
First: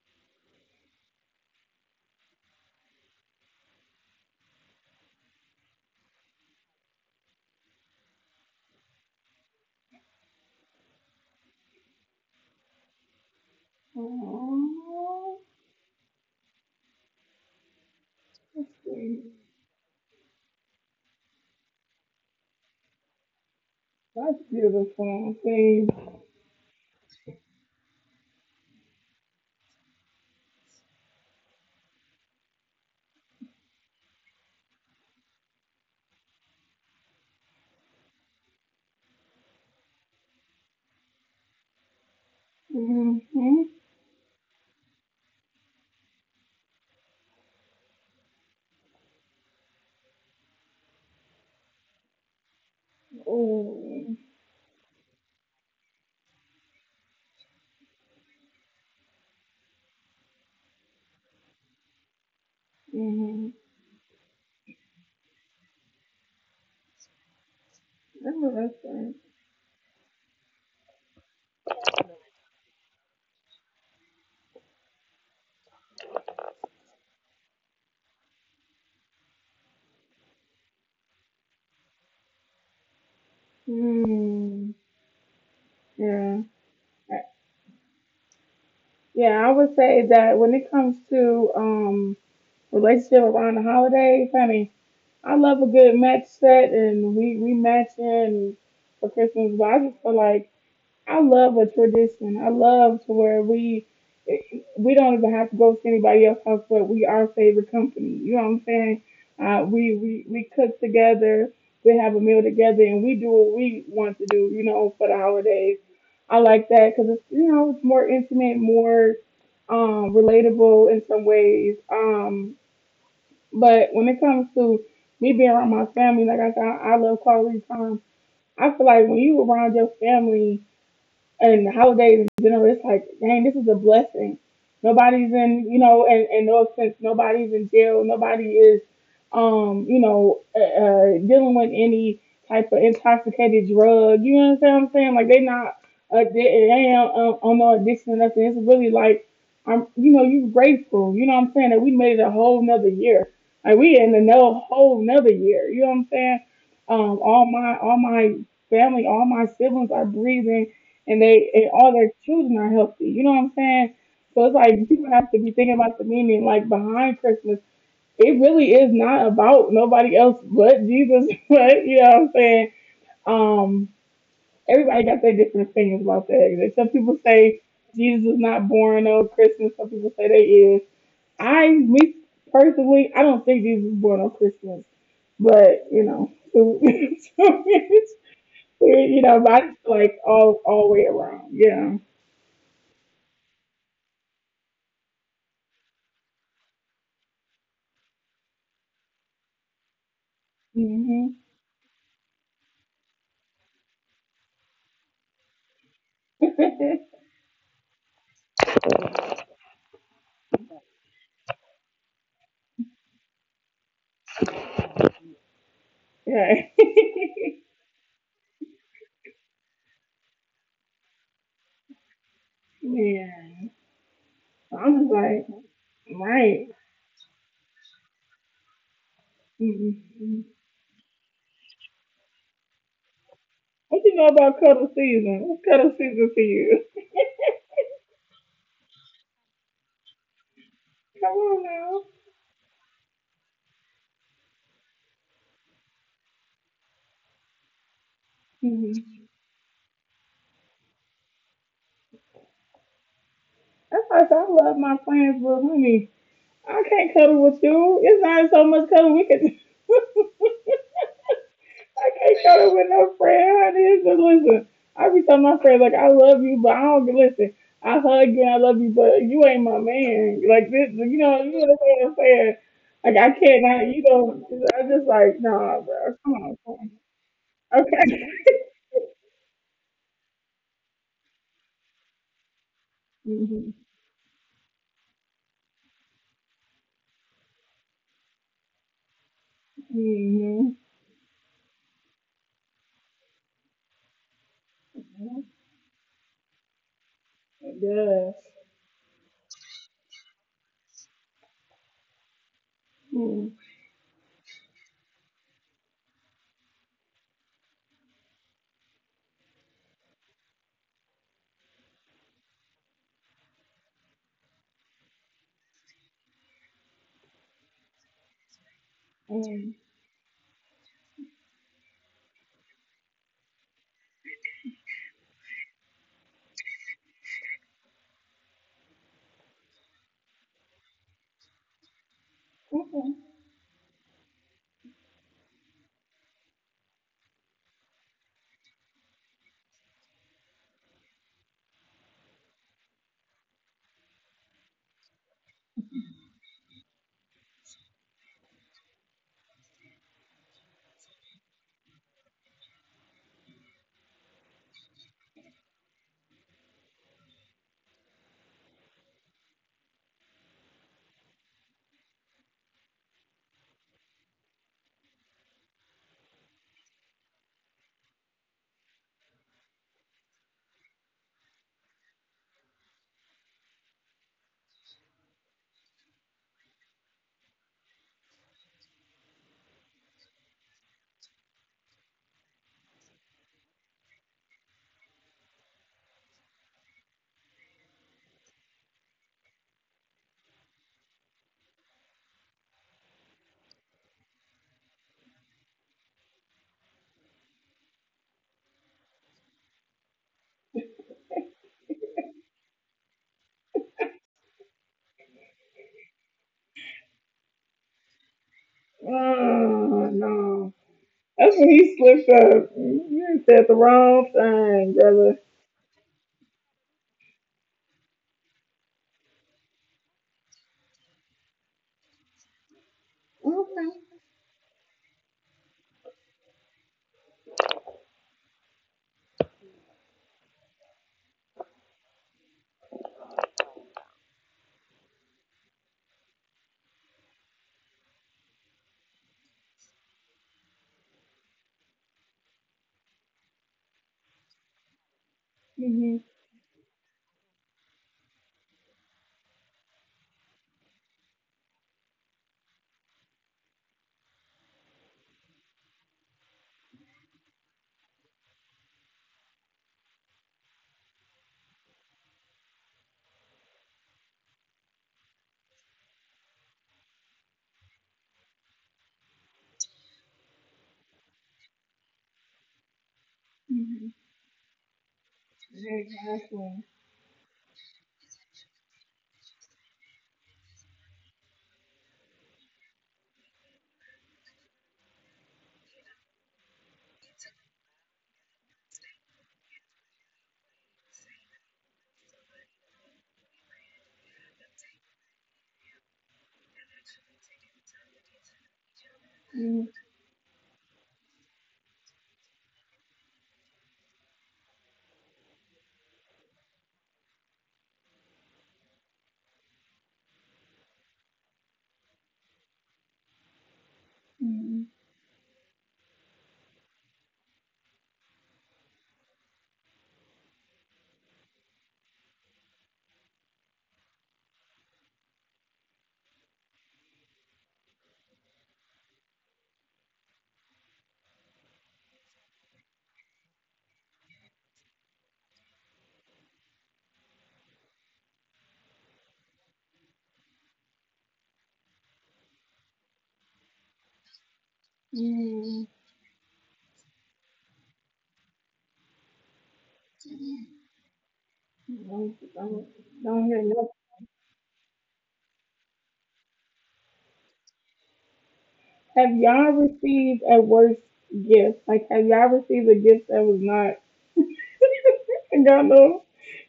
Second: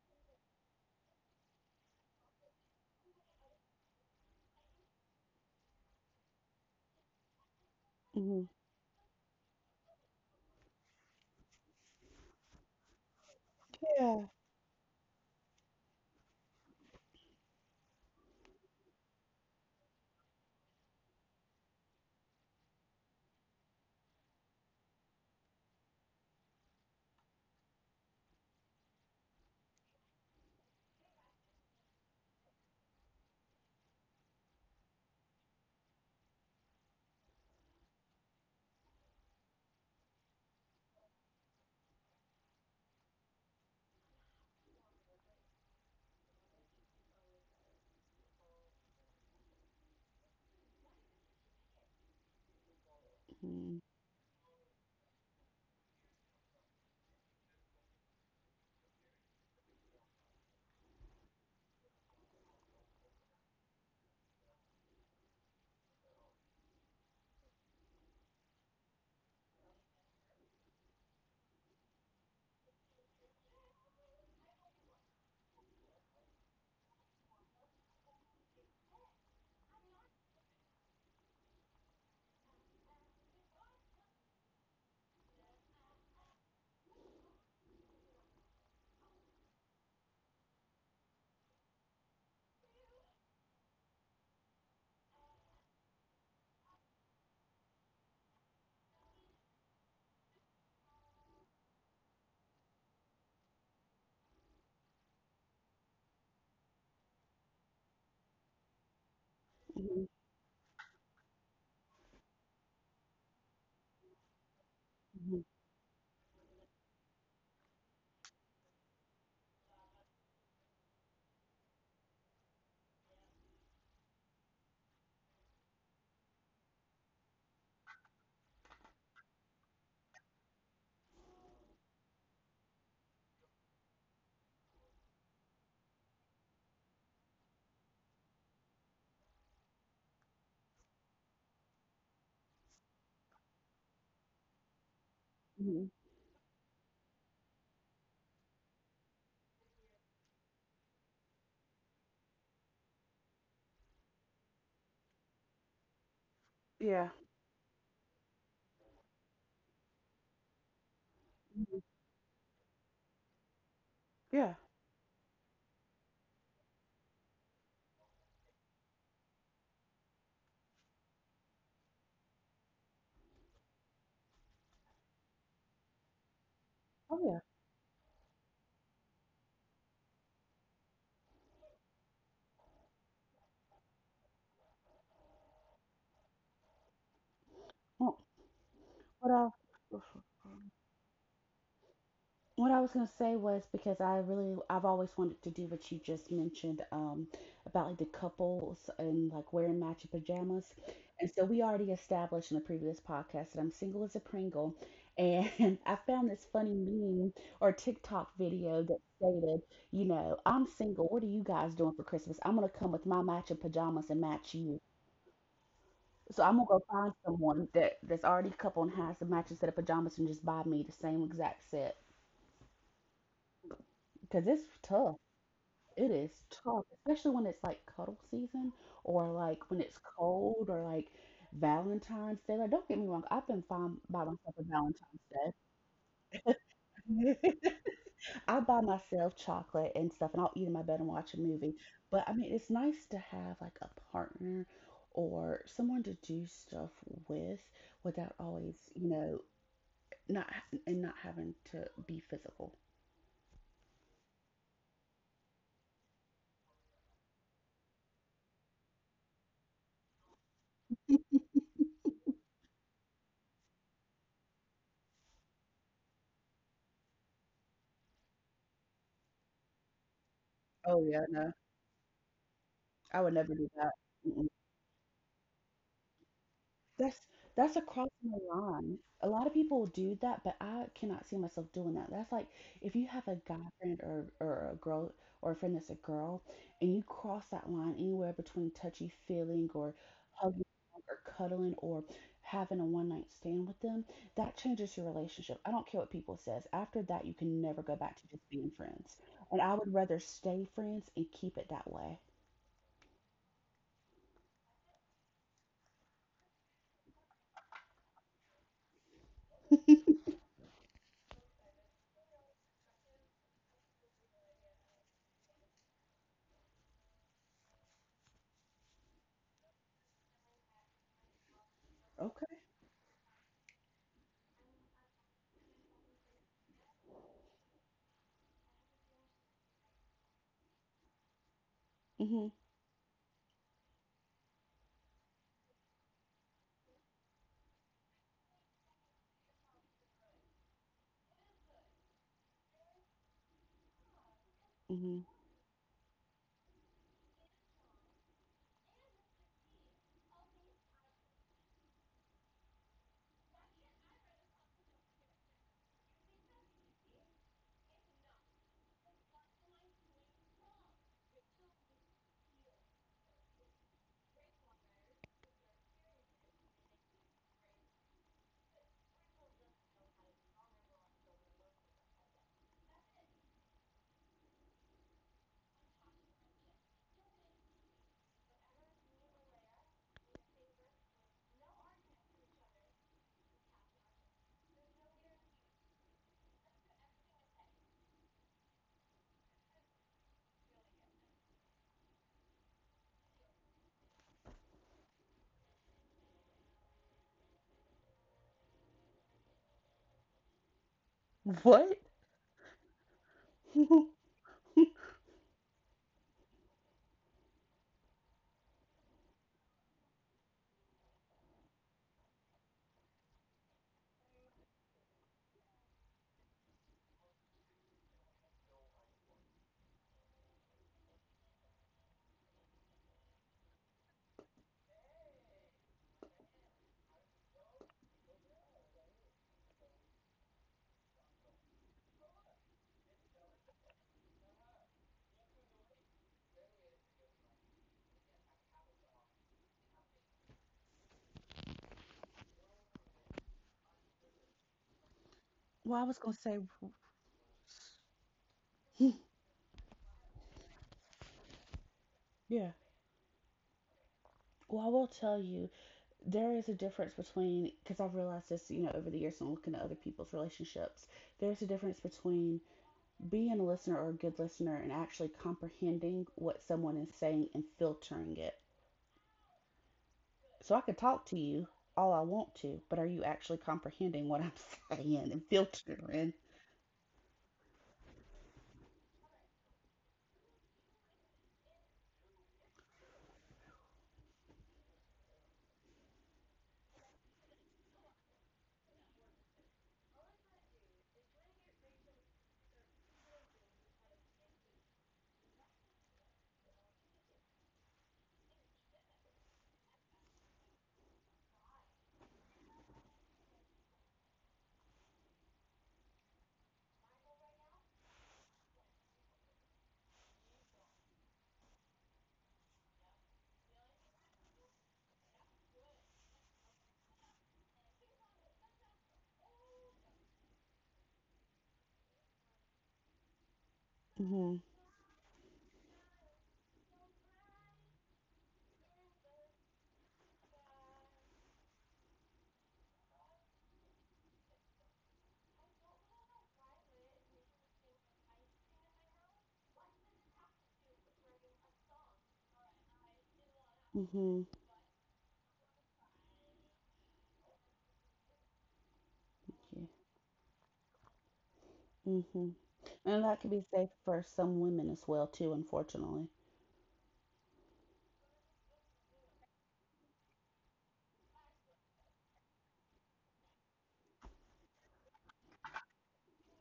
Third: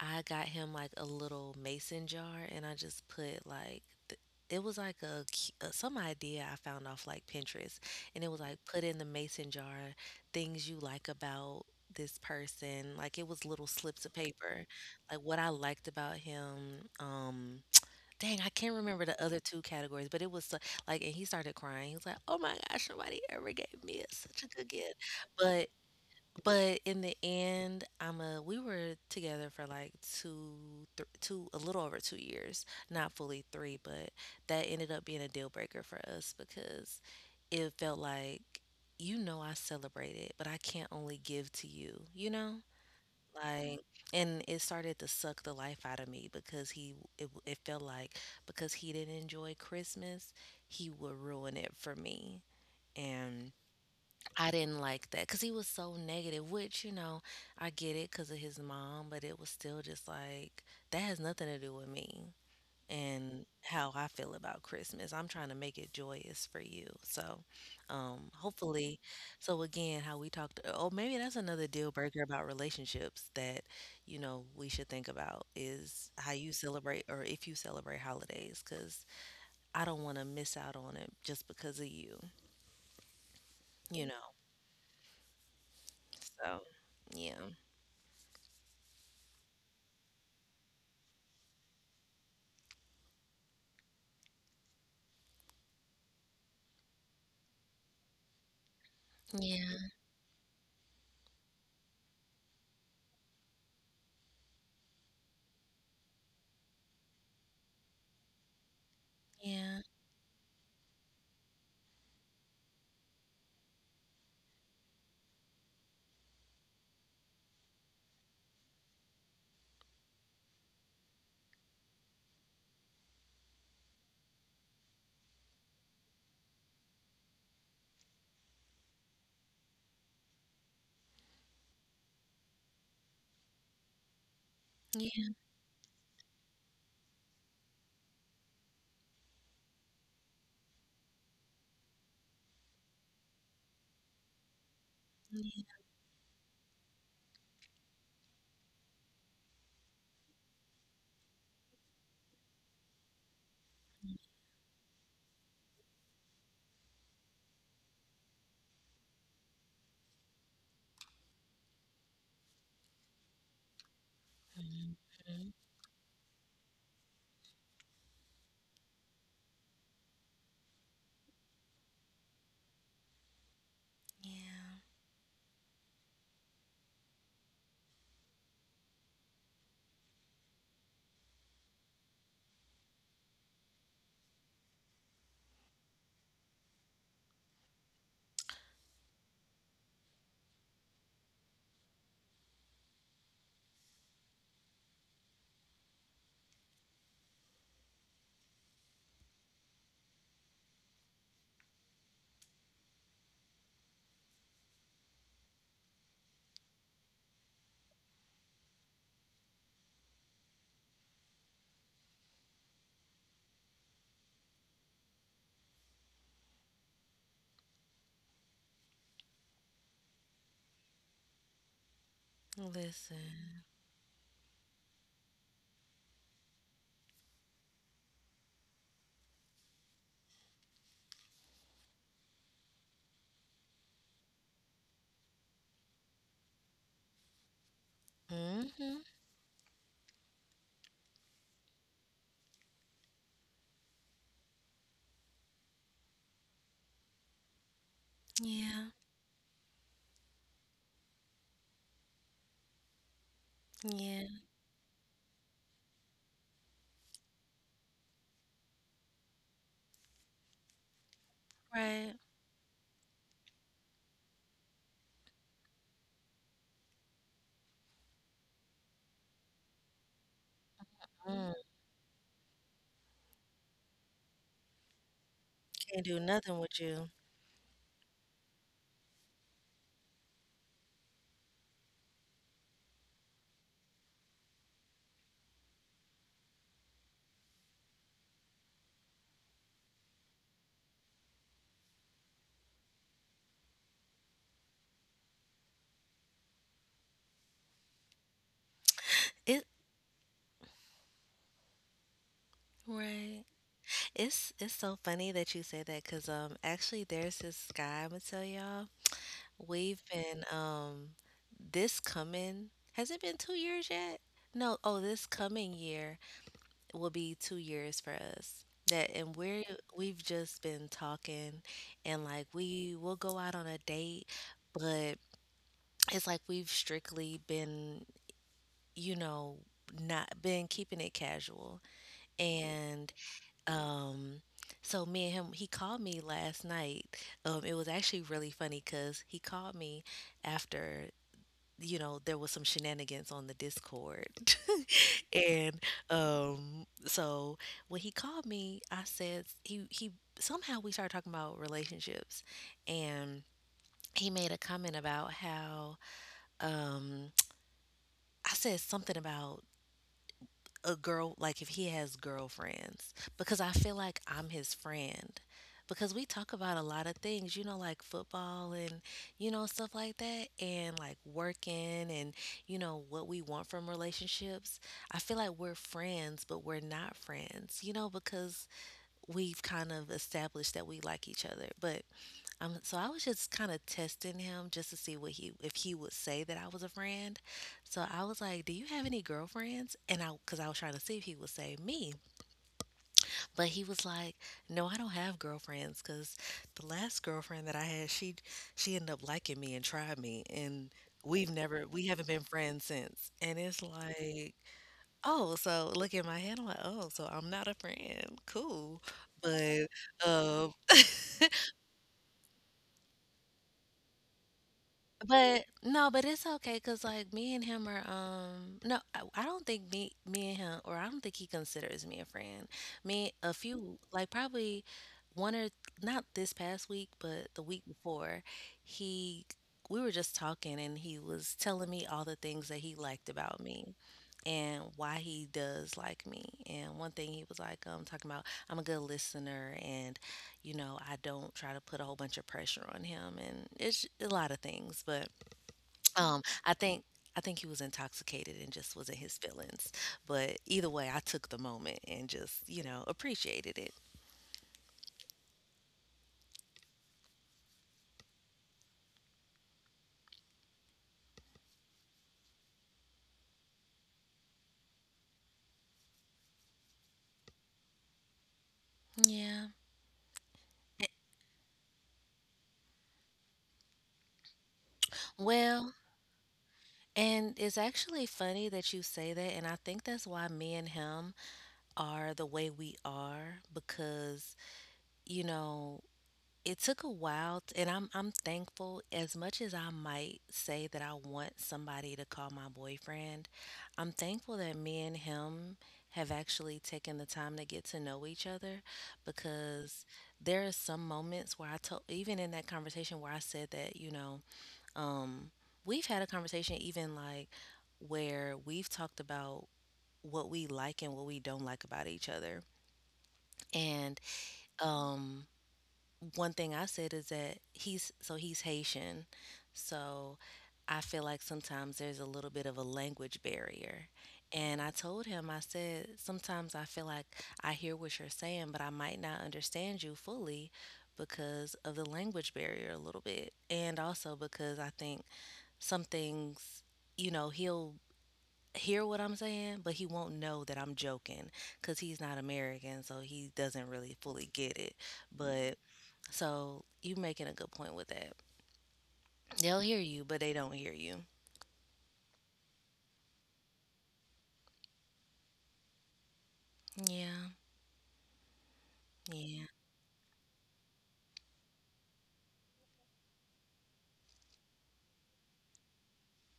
S2: I got him like a little mason jar, and I just put like th- it was like a some idea I found off like Pinterest, and it was
S3: Hmm.
S2: like put in the mason jar things you like about this person. Like it was little slips of
S3: Yeah.
S2: paper, like what I liked about him. Um, dang, I can't remember the other two categories, but it was like, and he started crying. He was like, oh my gosh, somebody ever gave me a, such a good gift.
S1: beautiful.
S2: but
S1: Babe.
S2: but in the end, I'm a we were together for like two, two, a little over 2 years, not fully three, but that ended up being a deal breaker for us because it felt like, you know, I celebrate it, but I can't only give to you, you know?
S1: Mm-hmm.
S2: Like, and it started to suck the life out of me because it felt like because he didn't enjoy Christmas, he would ruin it for me. And
S3: Hmm.
S1: Oh.
S2: I didn't like that because he was so negative, which, you know, I get it because of his mom, but it was still just like, that has nothing to do with me and
S1: Mm-hmm.
S2: how I feel about Christmas. I'm trying to make it joyous for you. So,
S1: Remember that
S2: hopefully,
S1: thing.
S2: so again, how we talked, oh, maybe that's another deal breaker about relationships that, you know, we should think about is how you celebrate or if you celebrate holidays because I don't want to miss out on it just because of you, you know.
S1: Mm. Yeah.
S2: So, yeah.
S1: Yeah, I would say that when it comes to relationship around the holidays, honey, I love a good match set and we match in for Christmas, but I
S2: Yeah.
S1: just feel like I love a tradition. I love to where we don't even have to go to anybody else's house, but we our favorite company. You know what I'm saying? Uh,
S2: Yeah,
S1: we
S3: Hmm.
S1: we we cook together. We have a meal together, and we do what we want to do, you know, for the
S3: Hmm.
S1: holidays. I like that because it's, you know, it's more intimate, more relatable in some ways. But when it comes to me being around my family, like I said, I love quality time. I feel like when you around your family and holidays in general, it's like, dang, this is a blessing.
S2: yeah,
S1: Nobody's in, you know, and, no offense, nobody's in jail. Nobody is, you know, dealing with any type of intoxicated drug. You know what I'm saying? Like, they're
S2: mm-hmm.
S1: not, they ain't on no addiction or nothing. It's really like, I'm, you know, you're grateful. You know what I'm saying? That we made it a whole nother year. Like, we in another whole nother year. You know what I'm saying?
S3: Yeah.
S1: All my family, all my siblings are breathing and they and
S3: Mhm.
S1: all their children are healthy. You know what I'm saying? So
S3: Yeah.
S1: it's like people have to be thinking about the meaning like behind Christmas. It really is not about nobody else but Jesus. But you know what I'm saying? Um,
S2: Yeah.
S1: Everybody got their different opinions about that. Like, some people
S3: Oh yeah.
S1: say Jesus is not born on Christmas. Some people say they is. I, me personally, I don't think Jesus was born on Christmas. But you know, so it's,
S3: Oh,
S1: you
S3: what
S1: know,
S3: else?
S1: but I just feel like all way around. Yeah.
S3: What I was going to say was, because I've always wanted to do what you just mentioned, about like the couples and like wearing matching pajamas, and
S1: Mhm.
S3: so we already established in the previous podcast that I'm single as a Pringle, and I found this funny
S1: Right.
S3: meme or TikTok video that stated, you know, I'm single. What are you guys doing for Christmas? I'm gonna come with my matching pajamas and match you. So I'm gonna go find someone that's already coupled and has a matching set of pajamas and just buy me the same exact set
S2: Listen.
S1: Yeah.
S3: because it's
S1: I'm just
S3: tough.
S1: like,
S3: It is
S1: right.
S3: tough, especially when it's like cuddle season or like when it's
S1: Mm-hmm.
S3: cold or like Valentine's Day. Like, don't get me wrong, I've been fine
S1: What you
S3: by
S1: know
S3: myself
S1: about
S3: on
S1: cuddle season?
S3: Valentine's
S1: What's cuddle season for you?
S3: Day. I buy
S2: Mm-hmm.
S3: myself chocolate and stuff, and I'll eat in my bed and watch
S1: Come
S3: a
S1: on
S3: movie.
S1: now.
S3: But I mean, it's nice to have like a partner or someone to do stuff with without always,
S2: Yeah,
S3: you
S1: Mm-hmm.
S3: know, not and not having to be physical.
S1: That's why I
S2: yeah.
S1: said I love my friends, but honey, I can't cuddle with you. It's not so much cuddle we could.
S2: Right.
S1: I can't go with no friend, honey. It's listen. I be telling my friends like I love you, but I don't listen. I hug you and I love you, but you ain't my man. Like this,
S3: Oh yeah,
S2: Mm.
S1: you
S3: no,
S1: know what I'm saying? Like
S3: I would
S1: I
S3: never
S1: can't,
S3: do
S1: I,
S3: that.
S1: you know, I just like nah,
S2: Can't do
S1: bro. Come
S2: nothing
S1: on,
S2: with
S1: come on.
S2: you.
S3: That's that's across
S1: Okay.
S3: the line. A lot of people do that, but I cannot see myself doing that. That's like if you have a guy friend or a girl, or a friend that's a girl, and you cross that line anywhere between touchy feeling or
S1: Mhm,
S3: hugging
S1: mhm.
S3: or cuddling or having a one night stand with them, that changes your relationship. I don't care what people says. After that, you can never
S1: It
S3: go back to
S1: does.
S3: just being friends.
S2: It
S3: And I would rather stay friends and keep it that way.
S2: right.
S1: Mm,
S2: It's so funny that you say that because actually there's this guy I'm gonna tell y'all. We've been this coming, has it been 2 years yet? No. Oh, this coming year will be 2 years for us. That and we're
S1: mm.
S2: we've just been talking, and like
S3: Okay.
S2: we will go out on a date, but it's like we've strictly been, you know, not been keeping it casual.
S3: Mhm.
S2: And
S1: Okay.
S2: um so me and him he called me last night. It was actually really funny cuz he called me after, you know, there was some shenanigans on the Discord.
S3: Mhm.
S2: And so when he called me, I said he somehow we started talking about relationships, and he made a comment about how um I said something about a girl, like if he has girlfriends, because I feel like I'm his friend because we talk about a lot of things, you know, like football and you know stuff like that, and like working and you know what we want from relationships. I feel like we're friends, but we're not friends, you know, because we've kind of established that we like each other. But so I was just kind of testing him just to see what he if he would say that I was a friend. So I was like, "Do you have any girlfriends?" And I Because I was trying to see if he would say me, but he was like, "No, I don't have girlfriends. Because the last girlfriend that I had, she ended up liking me and tried me, and
S3: What?
S2: we haven't been friends since." And it's like, oh, so look, in my head, I'm like, oh, so I'm not a friend, cool. But
S1: Oh
S2: uh,
S1: no, that's when he slipped up. You done said the wrong thing, brother.
S2: but no, but it's okay, cause like me and him are no, I don't think me me and him or I don't think he considers me a friend. Me a
S1: Okay.
S2: few like probably one or, not this past week, but the week before, he we were just talking and he was telling me all the things that he liked about me and why he does like me. And one thing he was like, talking about I'm a good listener and, you know, I don't try to put a whole bunch of pressure on him, and it's a lot of things. But
S3: Well, I was
S1: Mhm.
S3: gonna say.
S2: I think he was intoxicated and just was in his feelings. But either way, I took the moment and just,
S3: Yeah.
S2: you know, appreciated it.
S3: Well, I will tell you, there is a difference between, because I've realized this, you know, over the years and looking at other people's relationships, there's a difference between being a listener or a good listener and actually comprehending what someone is saying and filtering it.
S2: Yeah.
S3: So I could
S2: Eh,
S3: talk to you all I want to, but are you actually
S1: Mhm.
S3: comprehending what I'm saying and
S2: Well,
S3: filtering?
S2: and it's actually funny that you say that, and I think that's why me and him are the way we are because, you know, It took a while t and I'm thankful, as much as I might say that I want somebody to call my boyfriend, I'm thankful that me and him have actually taken the time to get to know each other because there are some moments where I told, even in that conversation, where I said that, you know, um, we've had a conversation even like where we've talked about what we like and what we don't like about each other. And
S1: Mm-hmm.
S2: um one thing I said is that he's Haitian, so I feel like sometimes there's a little bit of a language barrier.
S3: Mm-hmm.
S2: And I told him, I said, sometimes I feel like I hear what you're saying, but I might not understand you fully because of the language barrier a little bit. And also because I think some things, you know, he'll hear what I'm saying, but he won't know that I'm joking because he's not American, so he doesn't really
S3: Mm-hmm.
S2: fully get it. But so you making a good point with that. They'll
S3: Yeah.
S2: hear you, but they don't hear you.
S3: Mm-hmm. And that can be safe for some women as well, too, unfortunately.
S2: Yeah,
S1: Have y'all
S2: yeah,
S1: received a worse gift? Like, have y'all received a gift that was not? I don't know.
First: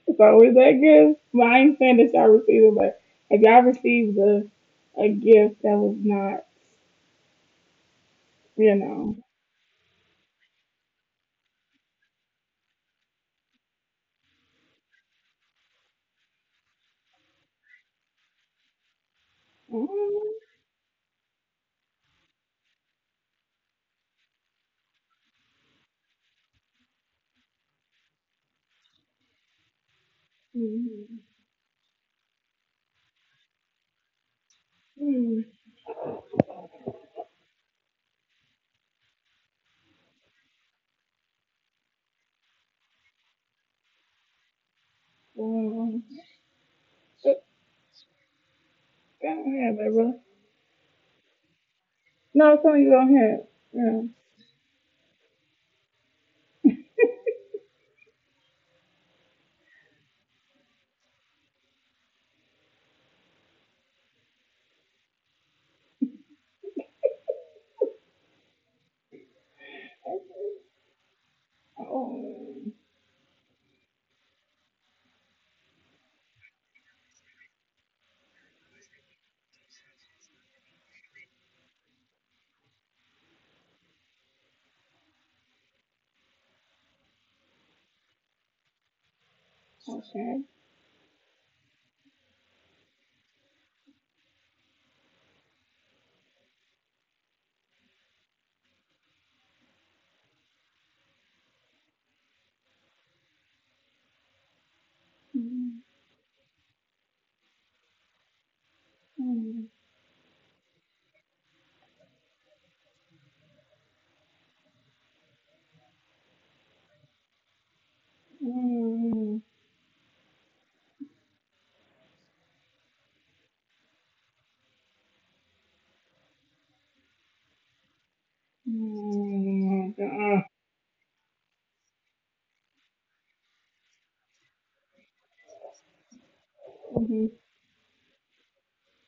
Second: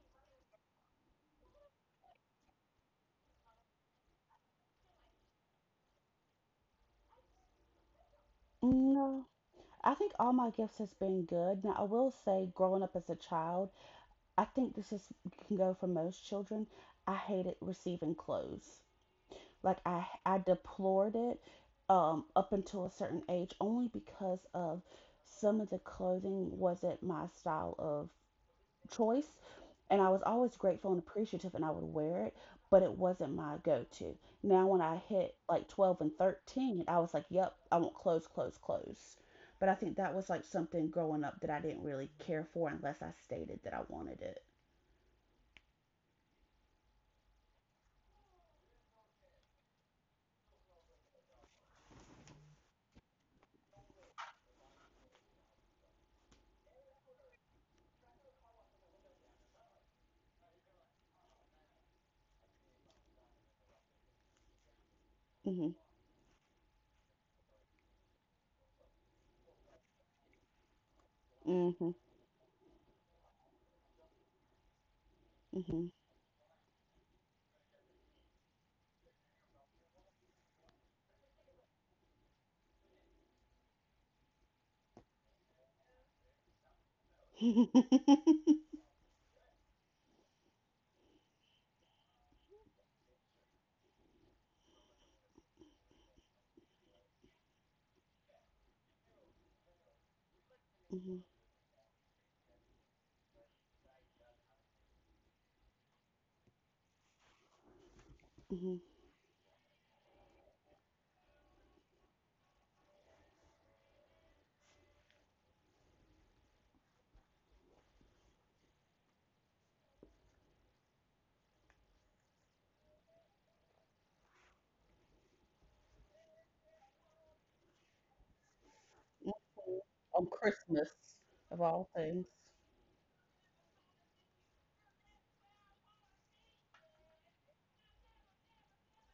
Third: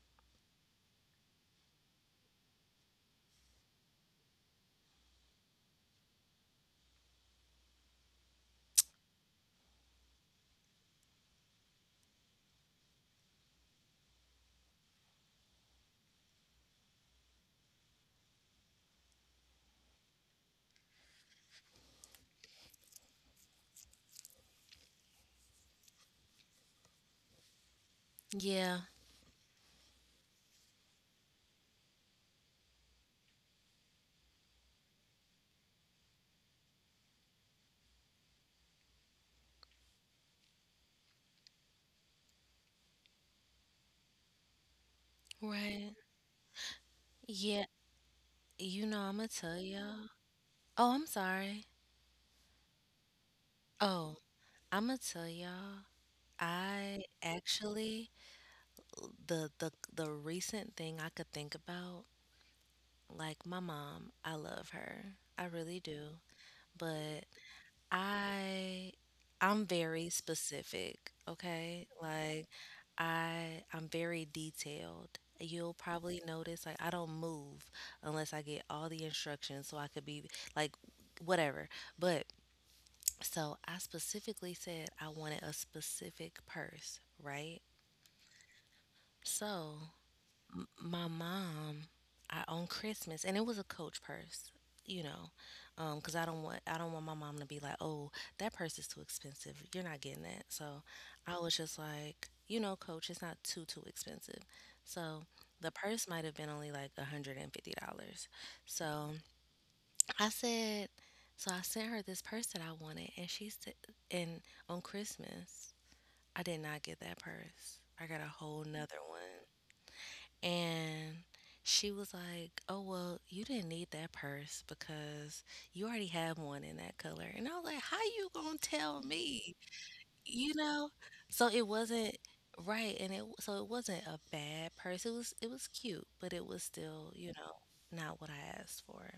S1: It's always that gift. But I ain't saying that y'all received it, but have y'all received a gift that was not, you know?
S3: No. I think all my gifts has been good. Now I will say, growing up as a child, I think this is can go for most children. I hated receiving clothes. Like I deplored it, up until a certain age, only because of some of the clothing wasn't my style of
S2: yeah.
S3: choice, and I was always grateful and
S1: Mm-hmm.
S3: appreciative, and I would wear it, but it wasn't my go-to. Now when I hit like 12 and 13, I was like, "Yep, I want clothes, clothes, clothes." But I think that was like something growing up that I didn't really care for unless I stated that I wanted it.
S2: Right.
S1: Go
S2: Yeah. You know, I'ma tell
S1: ahead, baby.
S2: y'all. Oh, I'm sorry.
S1: No, some of you don't have. Yeah.
S2: Oh, I'ma tell y'all. I actually the recent thing I could think about, like my mom, I love her. I
S3: Mhm.
S2: really do. But I I'm very specific, okay?
S3: Mhm.
S2: Like
S1: Oh,
S2: I'm very detailed. You'll
S3: Mhm.
S2: probably notice like I don't move unless I get all the instructions so I could be like whatever. But so I specifically said I wanted a specific purse, right?
S3: Mhm.
S2: So
S1: okay.
S2: my mom, on Christmas, and it was a Coach purse, you know, because I don't want my mom to be like, oh, that purse is too expensive, you're not getting that. So
S3: Mhm.
S2: I was just like, you know, Coach, it's not too too expensive. So the
S1: Mm-hmm.
S2: purse might have been only like $150.
S3: Mhm.
S2: So
S1: Mm-hmm.
S2: I said, so I sent her this purse that I wanted, and and on Christmas I did not get that purse. I got a whole nother one. And she was like, oh, well, you didn't need that purse because you already have one in that color. And I was like, how you gonna tell me?
S3: On
S2: You know?
S3: Christmas
S2: So
S3: of
S2: it
S3: all
S2: wasn't,
S3: things.
S2: right, and it, so it wasn't a bad purse. It was, it was cute, but it was still, you know, not what I asked for.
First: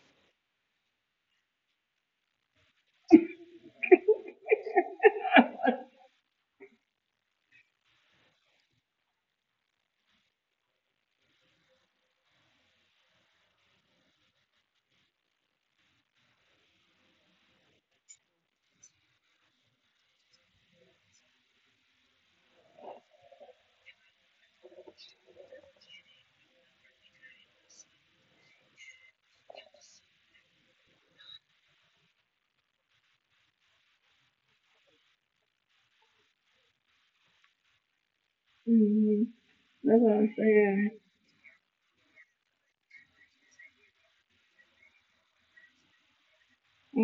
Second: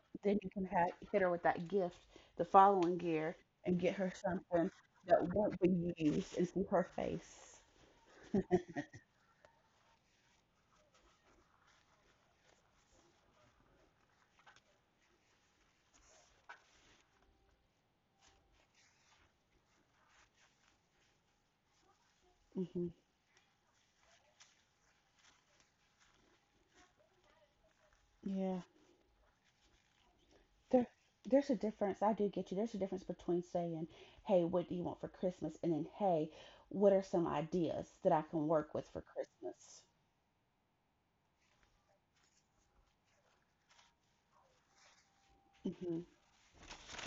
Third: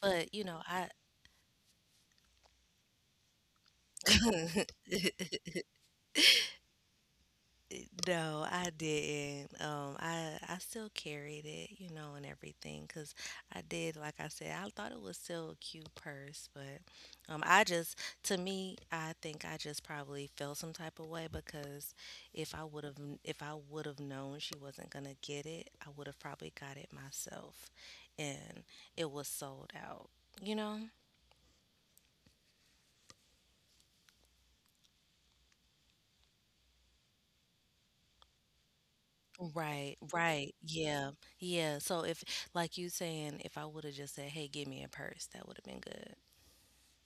S2: But,
S3: Then
S2: you
S3: you
S2: know,
S3: can
S2: I,
S3: hit her with that gift the following year and get her something that won't be used and see her face.
S2: no, I didn't. I still carried it, you know, and everything, cause I did, like I said, I thought it was still a cute purse, but I just, to me, I think I just probably felt some type of way because if I would
S3: Hmm.
S2: have, if I would have known she wasn't gonna get it, I would have probably got it myself,
S3: Yeah,
S2: and it was sold out, you know.
S3: there, there's a difference. I do get you. There's a difference between saying, "Hey, what do you want for Christmas?" and then, "Hey, what are some ideas that I can work with for Christmas?"
S2: Right,
S1: That's what I'm
S2: right.
S1: saying.
S2: Yeah. Yeah. So if, like you saying, if I would have just said, "Hey, give me a purse," that would have been
S3: Hmm.
S2: good.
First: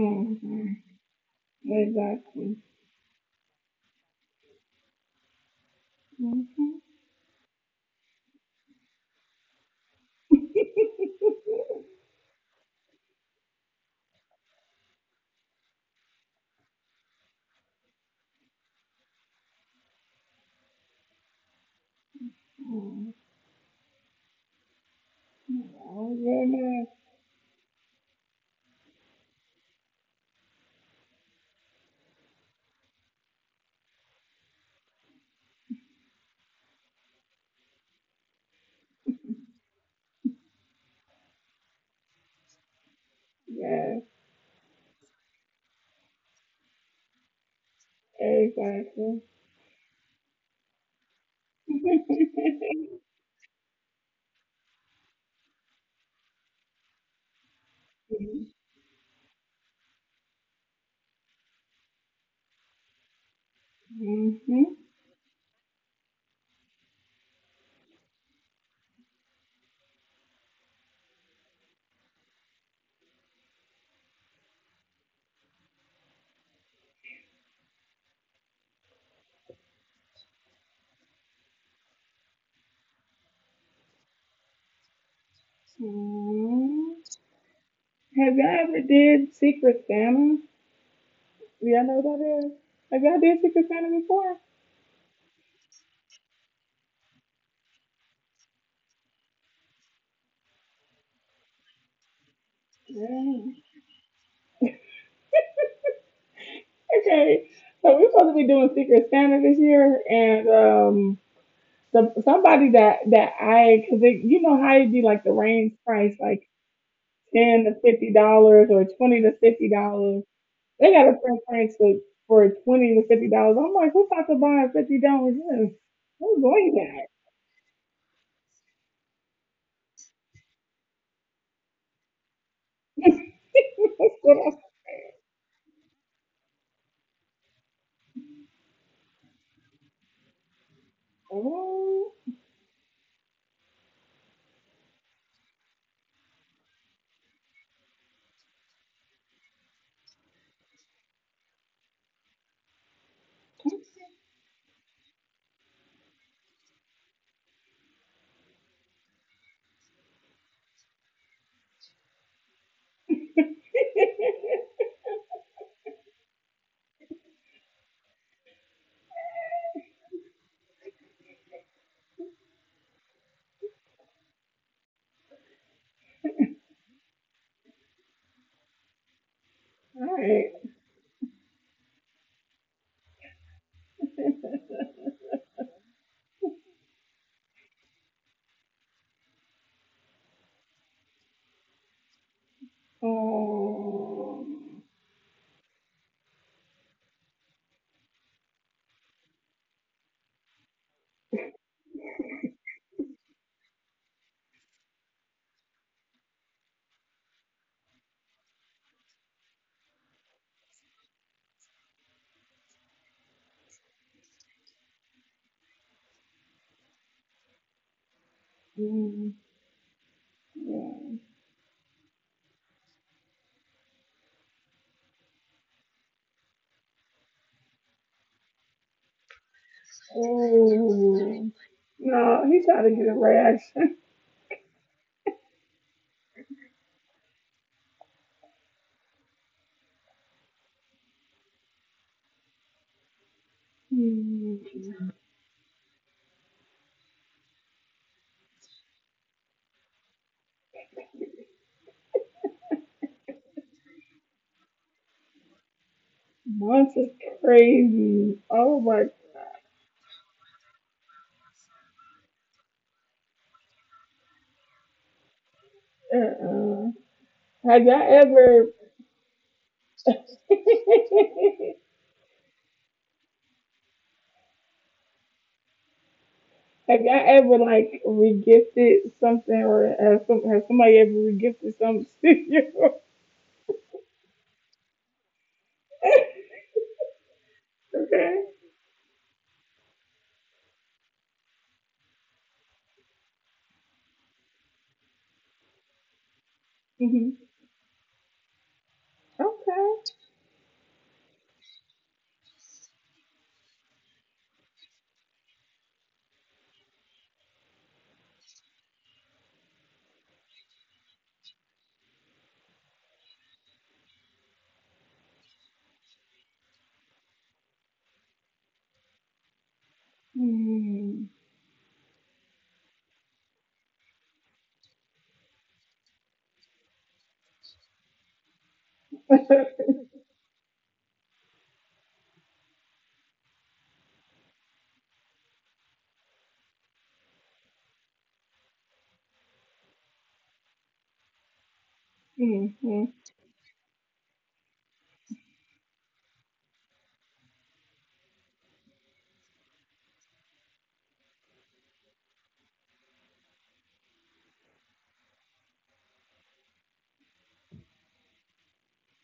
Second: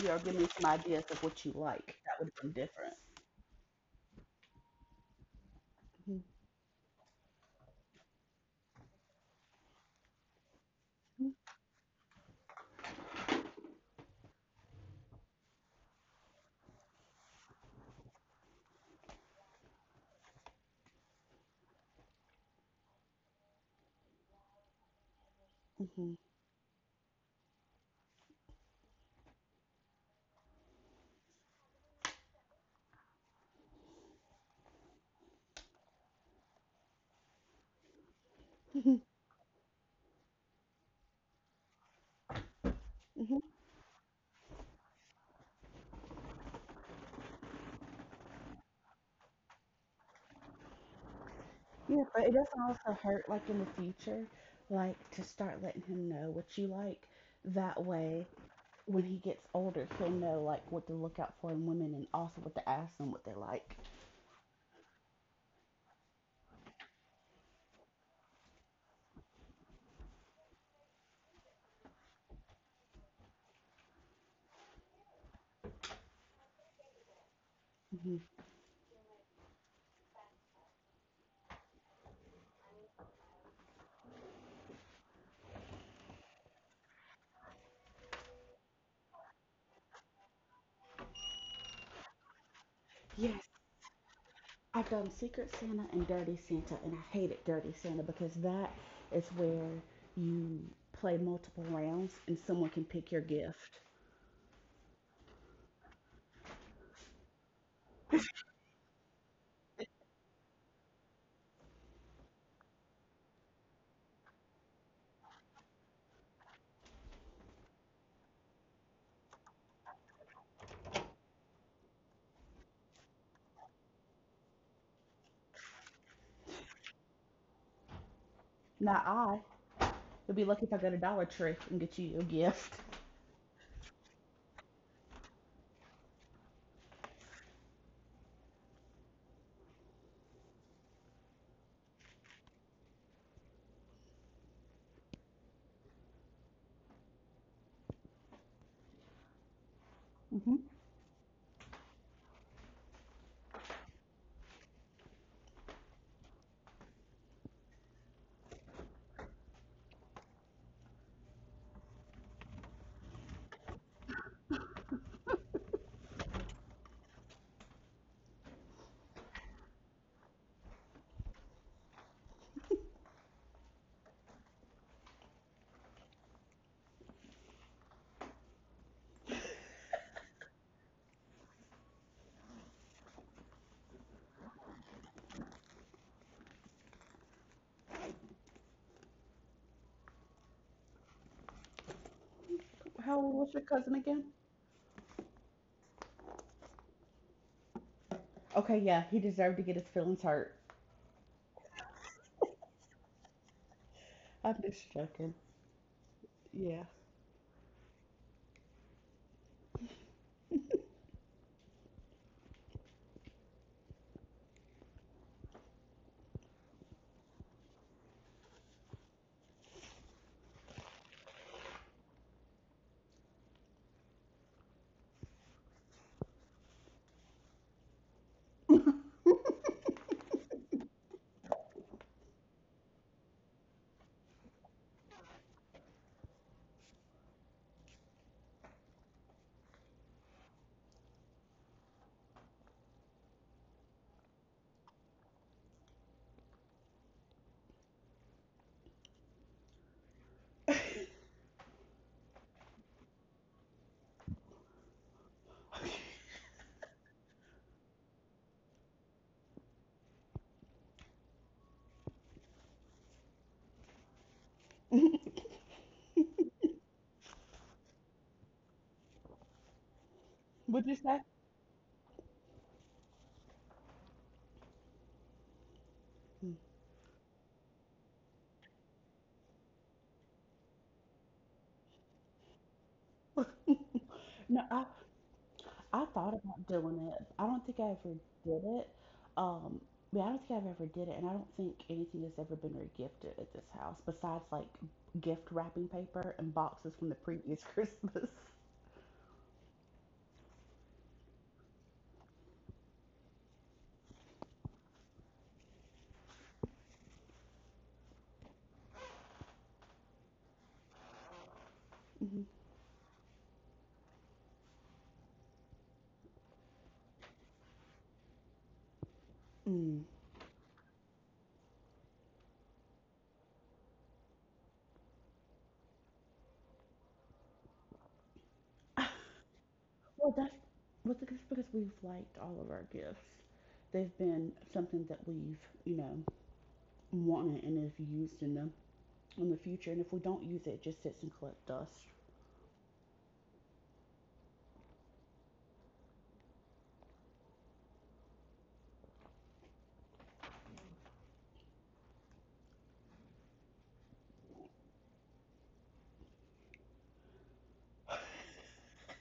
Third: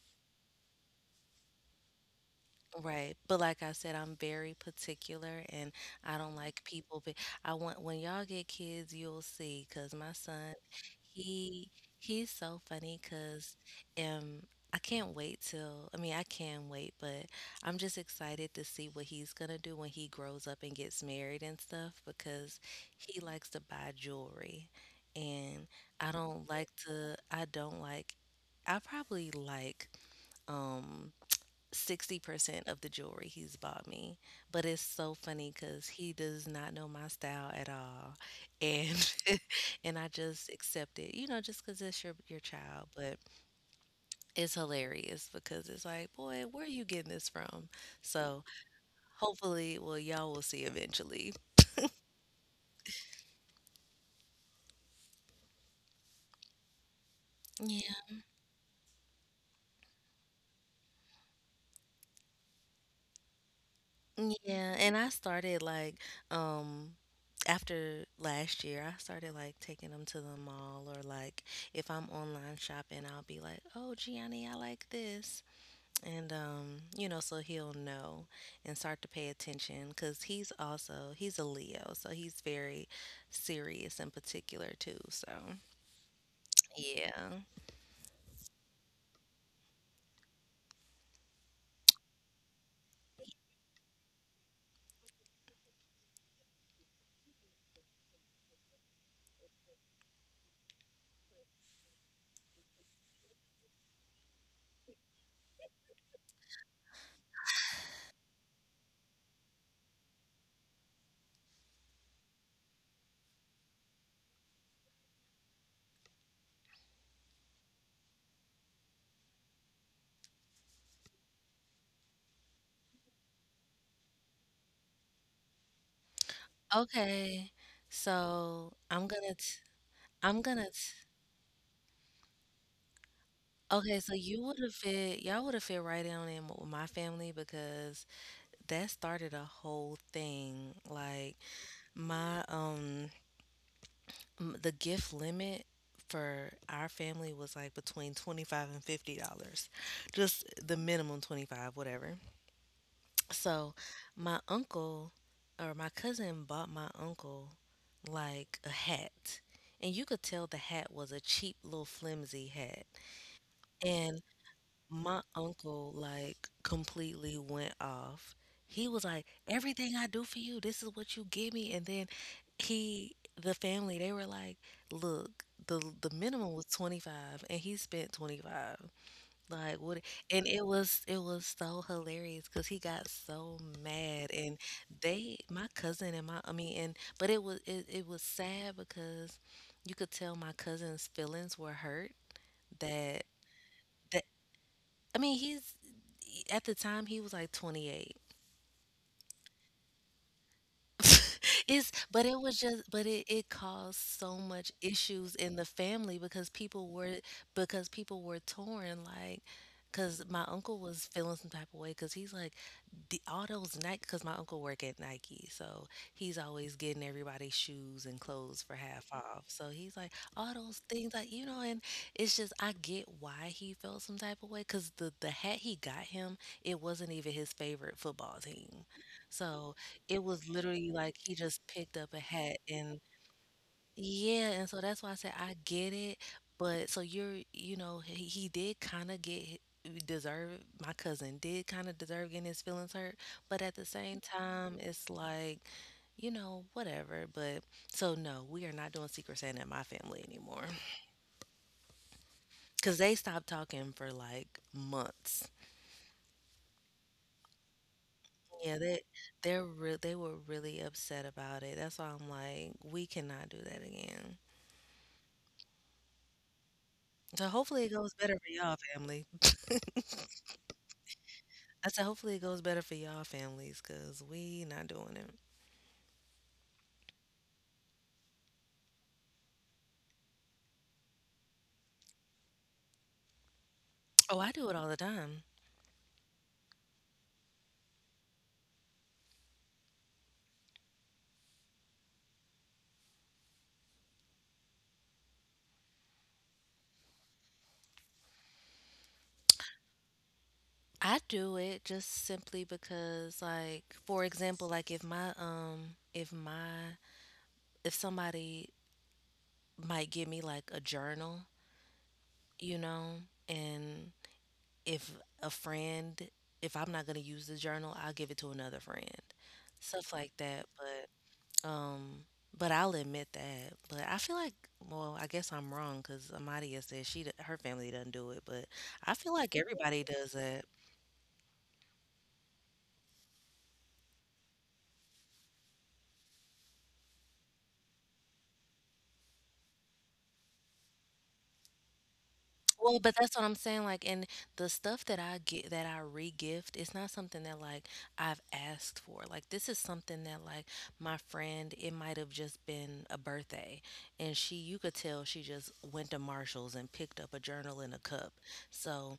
S3: You know, give me some ideas of what you like. That would have been
S1: Exactly.
S3: different.
S2: Right. But like I said, I'm very particular and
S3: Hmm.
S2: I don't like
S1: Mm-hmm.
S2: people. But I want, when y'all get kids, you'll see. Cause my son, he he's so funny. Cause um, I can't wait till. I mean, I can wait, but I'm just excited to see what he's gonna do when he grows up and gets married and stuff. Because he likes to buy jewelry, and I
S3: Hmm.
S1: Oh,
S2: don't like
S1: goodness.
S2: to. I don't like. I probably like. Um. 60% of the jewelry he's bought me. But it's so funny because he does not know my style at all.
S3: Hmm.
S2: And and I just accept it, you know, just because it's your child. But
S1: Yes,
S2: it's hilarious because it's like, boy, where are you getting this from? So
S1: exactly.
S2: hopefully, well, y'all will see eventually.
S3: Yeah, but it doesn't
S1: Mm-hmm.
S3: also hurt, like in the future, like to start letting him know what you like. That way, when he gets older, he'll know like what to look out for in women and also what to ask them what they like.
S1: Mm.
S2: Yeah, and I started like um after last year, I started like taking them to the mall, or like if I'm online shopping, I'll be like, "Oh, Gianni, I like this." And you know, so he'll know
S3: Hmm.
S2: and start to pay attention, cuz he's also, he's a Leo, so he's very serious in particular too, so yeah.
S1: Have y'all ever did Secret Santa? Do y'all know what that is? Have y'all did
S3: Yes,
S1: Secret Santa before?
S3: I've done Secret Santa and Dirty Santa, and I hated Dirty Santa because that is where you play multiple rounds and someone can pick your
S1: Yeah.
S3: gift.
S1: Okay, so we're supposed to be doing Secret Santa this year, and the, somebody that that I, cause it, you know how it'd be like the range price, like $10 to $50 or $20 to $50. They got a preference for $20 to $50. I'm like, who's about to buy a $50? Who's going
S2: Okay. So I
S3: Not
S2: am going
S3: I.
S2: to,
S3: You'll be lucky if I go to Dollar Tree and get you a gift.
S1: that?
S2: okay, so
S1: That's what
S2: you
S1: I
S2: would have fit, right in on in with my family because that started a whole thing. Like
S1: oh.
S2: my the gift limit for our family was like between 25 and $50. Just
S3: Hmm.
S2: the minimum 25, whatever. So my uncle, or my cousin bought my uncle like a hat. And you could tell the hat was a cheap little flimsy hat. And. My uncle like completely went off. He was like, "Everything I do for you, this is what you give me." And then he, the family, they were like, "Look, the minimum was 25 and he spent 25." Like, what?
S1: All
S2: And
S1: right.
S2: it was so hilarious cuz he got so mad and they my cousin and my I mean and but it was it, it was sad because you could tell my cousin's feelings were hurt.
S3: How
S2: That
S3: old was your cousin again?
S2: that
S1: Um,
S2: I mean, he's At the time he was like 28.
S3: Okay, yeah, he deserved to get his feelings hurt.
S2: it's but it was just but It caused so
S3: I'm
S2: much
S3: just joking.
S2: issues in the family
S3: Yeah.
S2: because people were torn, like because my uncle was feeling some type of way because he's like the all those Nike, because my uncle work at Nike, so he's always getting everybody shoes and clothes for half
S1: mm,
S2: off. So he's like all those
S1: yeah.
S2: things, like, you know. And it's just, I get why he felt some type of way because the hat he got him, it wasn't even his favorite football team. So it was literally like he
S1: Oh,
S2: just picked up a
S1: no,
S2: hat.
S1: he's out to
S2: And
S1: get a rash.
S2: yeah, and so that's why I said I get it. But so you're, you know, he did kind of deserve— my cousin did kind of deserve getting his feelings hurt, but at the same time, it's like, you know, whatever. But so no, we are not doing Secret Santa in my family anymore because they stopped talking for like months.
S1: Months is crazy. Oh
S2: Yeah, they
S1: my.
S2: they were really upset about it. That's why I'm like, we cannot do that again.
S1: Uh-uh.
S2: So
S1: Have
S2: hopefully it
S1: y'all
S2: goes better for
S1: ever?
S2: y'all family.
S3: What'd you say?
S2: I said hopefully it goes better for y'all families because we not doing it.
S1: Have y'all ever like regifted something, or has, some, has somebody ever regifted something to you?
S2: Oh, I
S3: No,
S2: do it
S3: I
S2: all the time.
S3: I thought about doing it. I don't think I ever
S1: Okay.
S3: did it. Um, yeah, I don't think I've ever did it, and I don't think anything has ever been regifted at this house besides like gift wrapping paper and boxes from the
S1: Hmm.
S3: previous Christmas.
S1: Okay.
S2: I do it just simply because, like, for example, like if my if my if somebody might give me like a journal,
S3: Mhm.
S2: you know, and if a friend— if I'm not gonna use the journal, I'll give it to another friend.
S3: Mm.
S2: Stuff like that.
S1: Mm.
S2: But. Um, but I'll admit that. But I feel like, well, I guess I'm wrong because Amadia said her family doesn't do it. But I feel like everybody does
S3: Well, that's
S2: that.
S3: what's it's because we've liked all of our gifts. They've been something that we've, you know, wanted and have used in the future. And if we don't use it, it just sits and collects dust.
S2: Well,
S1: Hmm.
S2: but that's what I'm saying. Like, and the stuff that I get that I re-gift, it's not something that like I've asked for. Like, this is something that like my friend, it might have just been a birthday, and she, you could tell she just went to Marshalls and picked up a journal and a cup. So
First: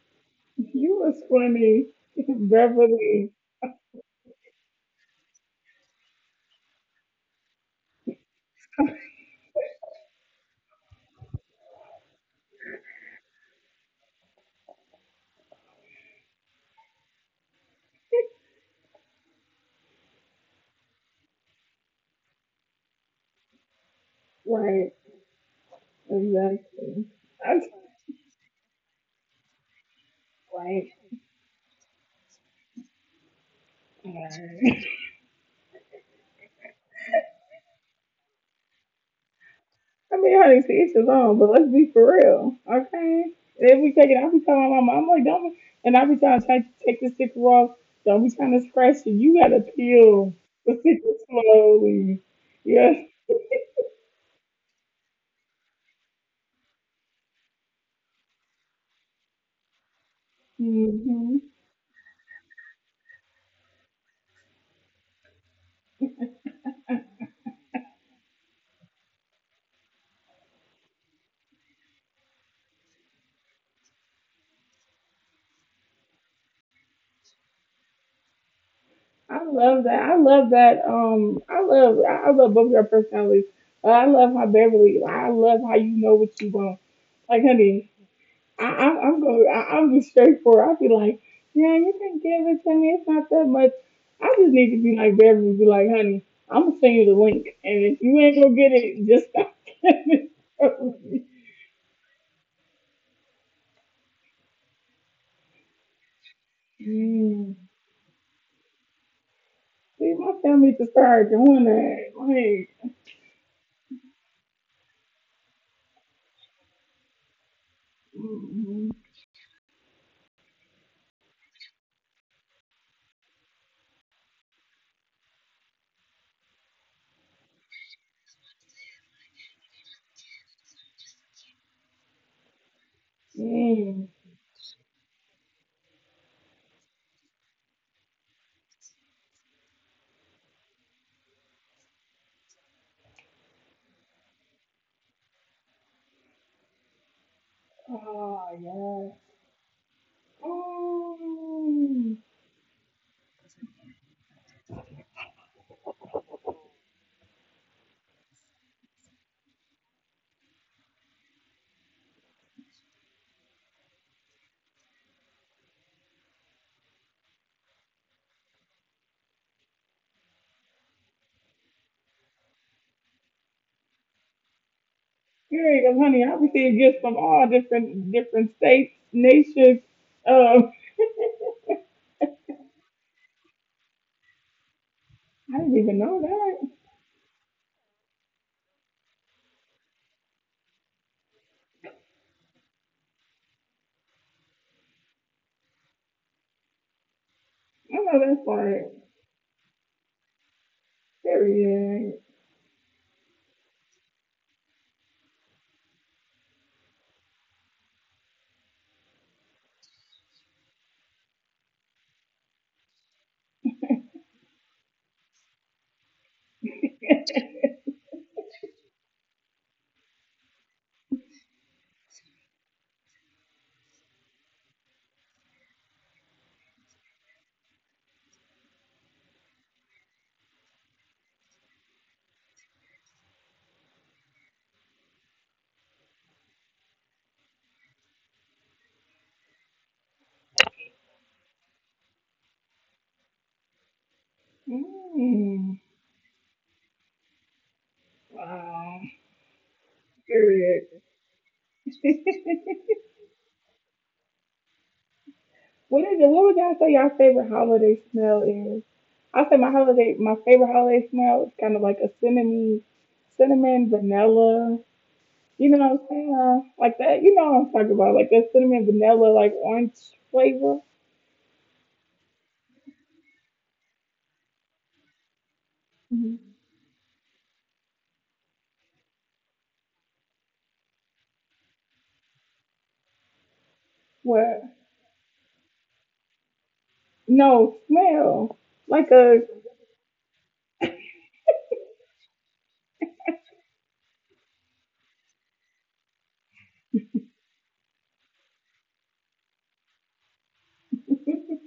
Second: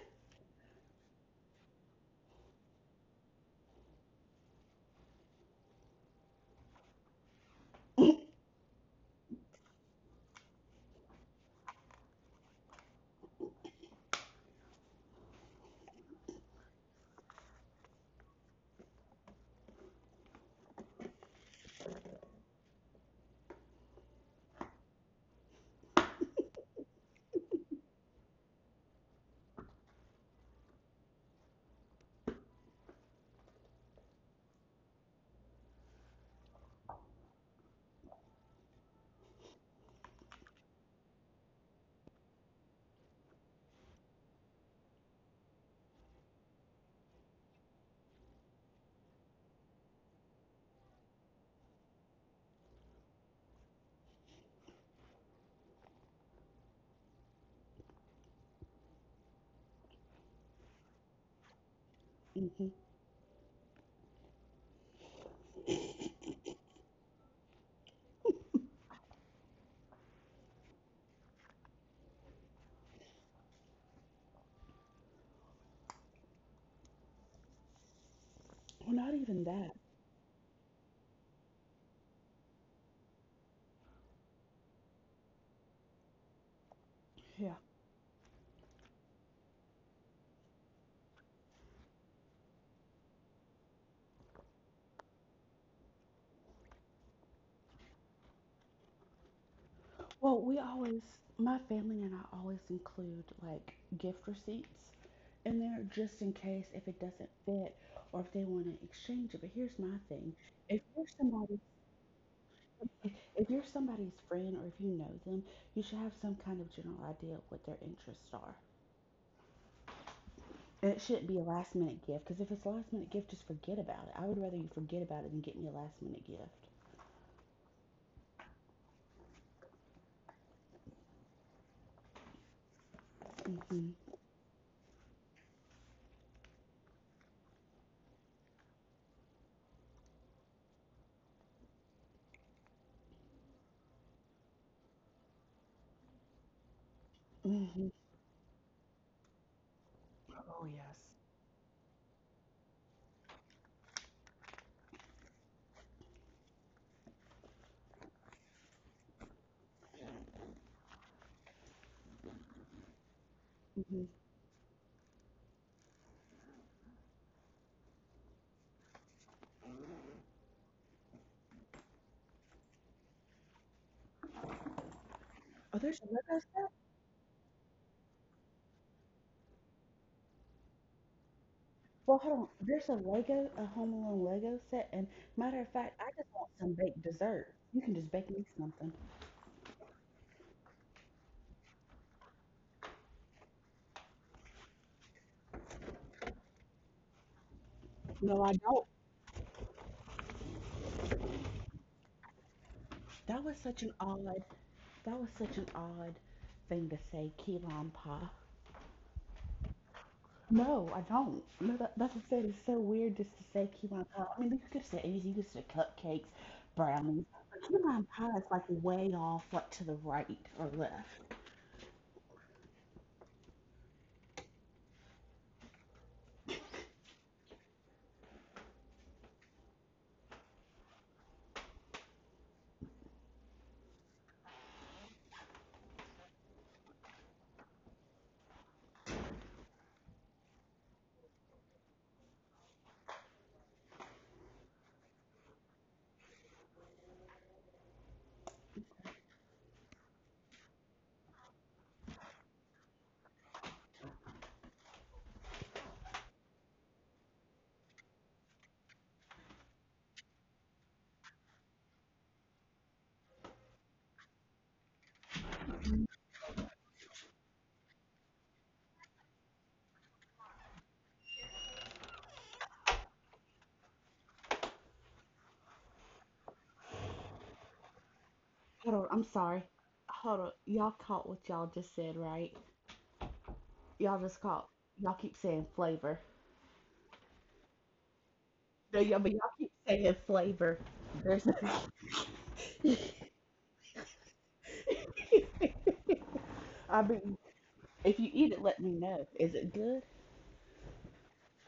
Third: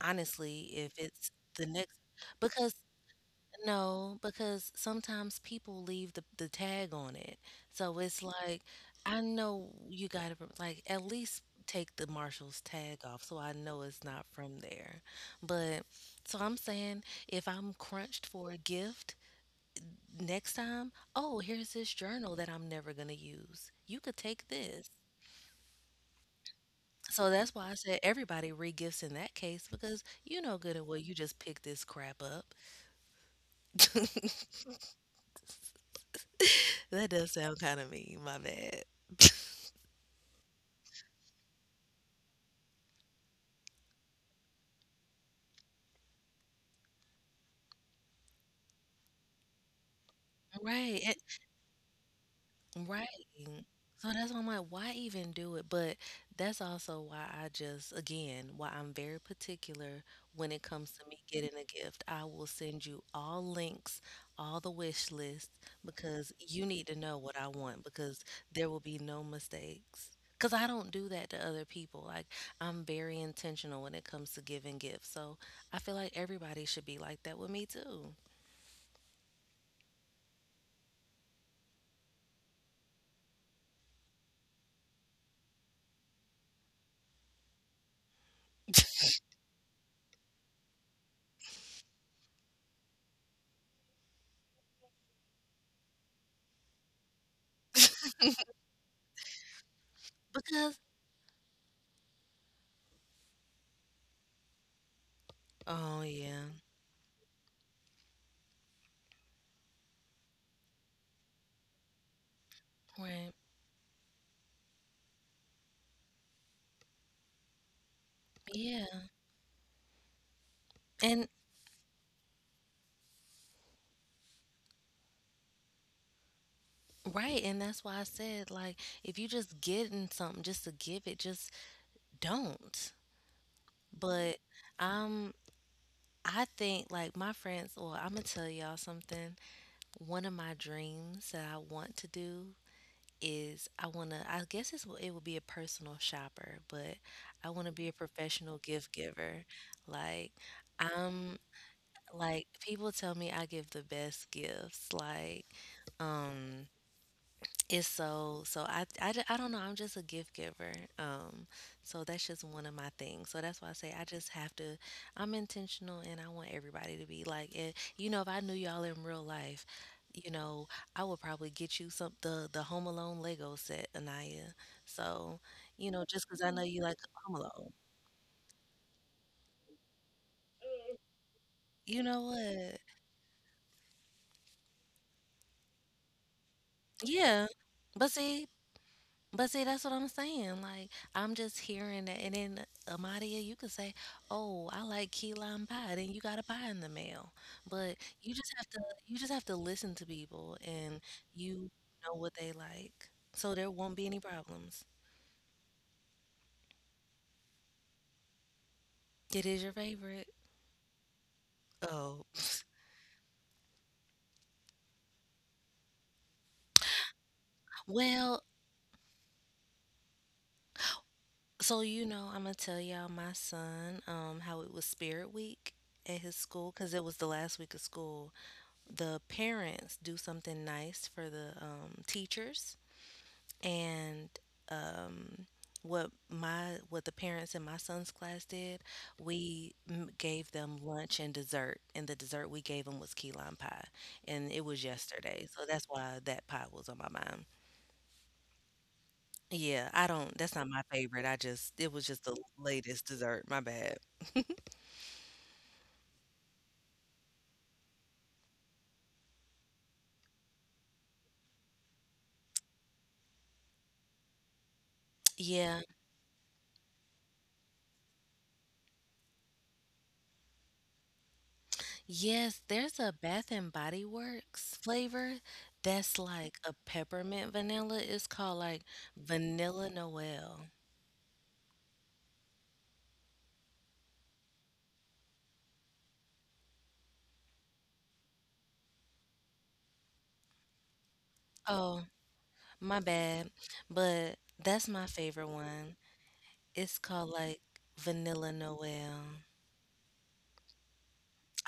S2: honestly, if
S1: You was
S2: it's the
S1: funny,
S2: next, because—
S1: Beverly.
S2: no, because sometimes people leave the tag on it. So it's like, I know you gotta like at least take the Marshall's tag off so I know it's not from there. But so I'm saying if I'm crunched for a gift next time, oh, here's this journal that I'm never gonna use. You could take this.
S1: Right. Exactly.
S2: So that's
S1: That's
S2: why I said everybody regifts in that case because you know good and
S1: right.
S2: well you just picked this crap up. That does sound kind of mean, my bad.
S1: I mean, honey, see, it's alone, but let's be for real, okay? And if we take it, I'll be telling my mom, I'm like, don't, and I'll be trying to take the sticker off. Don't be trying to scratch it. You gotta peel the sticker
S2: Right.
S1: slowly.
S2: Right.
S1: Yes.
S2: So that's why I'm like, why even do it? But that's also why I just, again, why I'm very particular when it comes to me
S1: Hmm.
S2: getting a gift. I will
S3: Hmm.
S2: send you all links, all the wish list, because you need to know what I want, because there will be no mistakes. Because I don't do that to other people. Like, I'm very intentional when it comes to giving gifts. So I feel like everybody should be like that with me too.
S3: Well, not
S1: I
S3: even that.
S1: love that. I love that. I love, I love both your personalities. I love how Beverly, I love how you know what you want. Like,
S3: Yeah.
S1: honey, I'm just straightforward. I'll be like, yeah, you can give it to me. It's not that much. I just need to be like Beverly. Be like, honey, I'm gonna send you the link, and if you ain't gonna get it, just stop giving
S3: Well,
S1: it
S2: Because,
S1: to me.
S3: my family and I always include like gift receipts in there
S2: oh,
S3: just in
S2: yeah.
S3: case if it doesn't
S1: Mm.
S3: fit or if they want to exchange it. But here's my
S1: See,
S3: thing:
S1: my family
S3: if
S1: just
S3: you're
S1: started
S3: somebody
S1: doing that. Like,
S2: Right.
S3: If you're somebody's friend or if you know them, you should have some kind of general idea of what their interests are.
S2: Yeah.
S1: mm
S3: And it shouldn't
S2: And—
S3: be a last minute gift because if it's a last minute gift, just forget about it. I would rather you forget about it than get me a last minute gift.
S2: right, and that's why I said, like, if you just getting something just to give it, just don't.
S3: Hmm.
S1: mm.
S2: But um I think like my friends, well, I'm gonna tell y'all something. One of my dreams that I want to do is— I wanna— I guess it's— it will be a personal shopper, but I wanna
S3: Hmm.
S2: be a
S1: Oh
S2: professional gift
S1: yeah.
S2: giver. Like,
S3: Oh, yes.
S2: I'm
S1: Oh,
S2: like— people tell me I give the best gifts, like, um it's so— so I don't know, I'm just a gift giver, um so that's just one of my things. So that's why I say I
S3: Hmm.
S2: just have to— I'm intentional, and I want everybody to be like it. You know, if I knew y'all in real life, you know, I would probably get you some— the Home Alone Lego set, Anaya. So,
S1: here
S3: Oh,
S1: you
S2: you
S3: there's
S2: know,
S3: a
S1: go,
S2: just
S1: honey.
S3: Lego
S1: I
S2: because I know
S3: set?
S2: you
S1: received
S2: like
S1: gifts from
S2: Home
S1: all
S2: Alone.
S1: different different states, nations. Um,
S2: You
S3: Well,
S2: know
S3: hold on.
S2: what?
S3: There's a Home Alone Lego set. And matter
S1: I
S3: of
S1: didn't
S3: fact,
S1: even
S3: I
S1: know
S3: just want some
S1: that.
S3: baked
S2: Yeah,
S3: dessert. You can just
S2: but
S3: bake me
S2: see—
S3: something.
S2: but see, that's what I'm saying. Like, I'm just hearing that. And then, Amadia, you could say, "Oh, I like key lime pie." Then you got a pie in the mail. But
S1: I know
S2: you
S3: No, I
S2: just
S1: that's
S2: have to—
S3: don't.
S1: like
S2: you just have to listen to people, and you know
S1: period.
S2: what they like,
S3: That
S2: so
S3: was
S2: there
S3: such an
S2: won't be any
S3: odd,
S2: problems.
S3: that was such an odd thing to say, key lime pie.
S2: It is your favorite.
S3: No, I don't. No, that's what
S2: Oh,
S3: I said. It's so weird just to say key lime pie. I mean, you could have said anything. You could have said cupcakes, brownies. But key lime pie is
S2: well.
S3: like way off, like to the right or left.
S2: So, you know, I'm gonna tell y'all— my son, how it was Spirit Week at his school because it was the last week of school. The parents do something nice for the teachers. And um, what my— what the parents in my son's class did, we gave them lunch and dessert, and the dessert we gave them was key lime pie, and it was yesterday, so
S1: Mm,
S2: that's why that pie was on my mind.
S1: wow.
S2: Yeah, I don't. That's not my
S1: Period.
S2: favorite. I just— it was just the latest dessert. My bad.
S1: What is it? What would y'all say your favorite holiday smell is? I say my holiday, my favorite holiday smell is kind of like a cinnamon, cinnamon vanilla. You
S2: Yeah.
S1: know what I'm saying? Huh? Like that. You know what I'm talking about? Like that cinnamon vanilla, like orange flavor.
S2: Yes, there's a Bath and Body Works flavor that's
S1: Mhm.
S2: like a peppermint vanilla. It's called like
S3: Hold on, I'm sorry.
S2: Vanilla
S3: Hold on.
S2: Noel.
S3: Y'all caught what y'all just said, right? Y'all just
S1: What?
S3: caught. Y'all keep saying flavor.
S1: No smell.
S3: No,
S1: Like
S3: y'all, but y'all
S1: a
S3: keep saying flavor. There's.
S2: Oh, my bad, but that's my favorite one. It's
S3: I
S2: called
S3: mean,
S2: like
S3: if you eat
S2: Vanilla
S3: it, let me
S2: Noel.
S3: know. Is it good?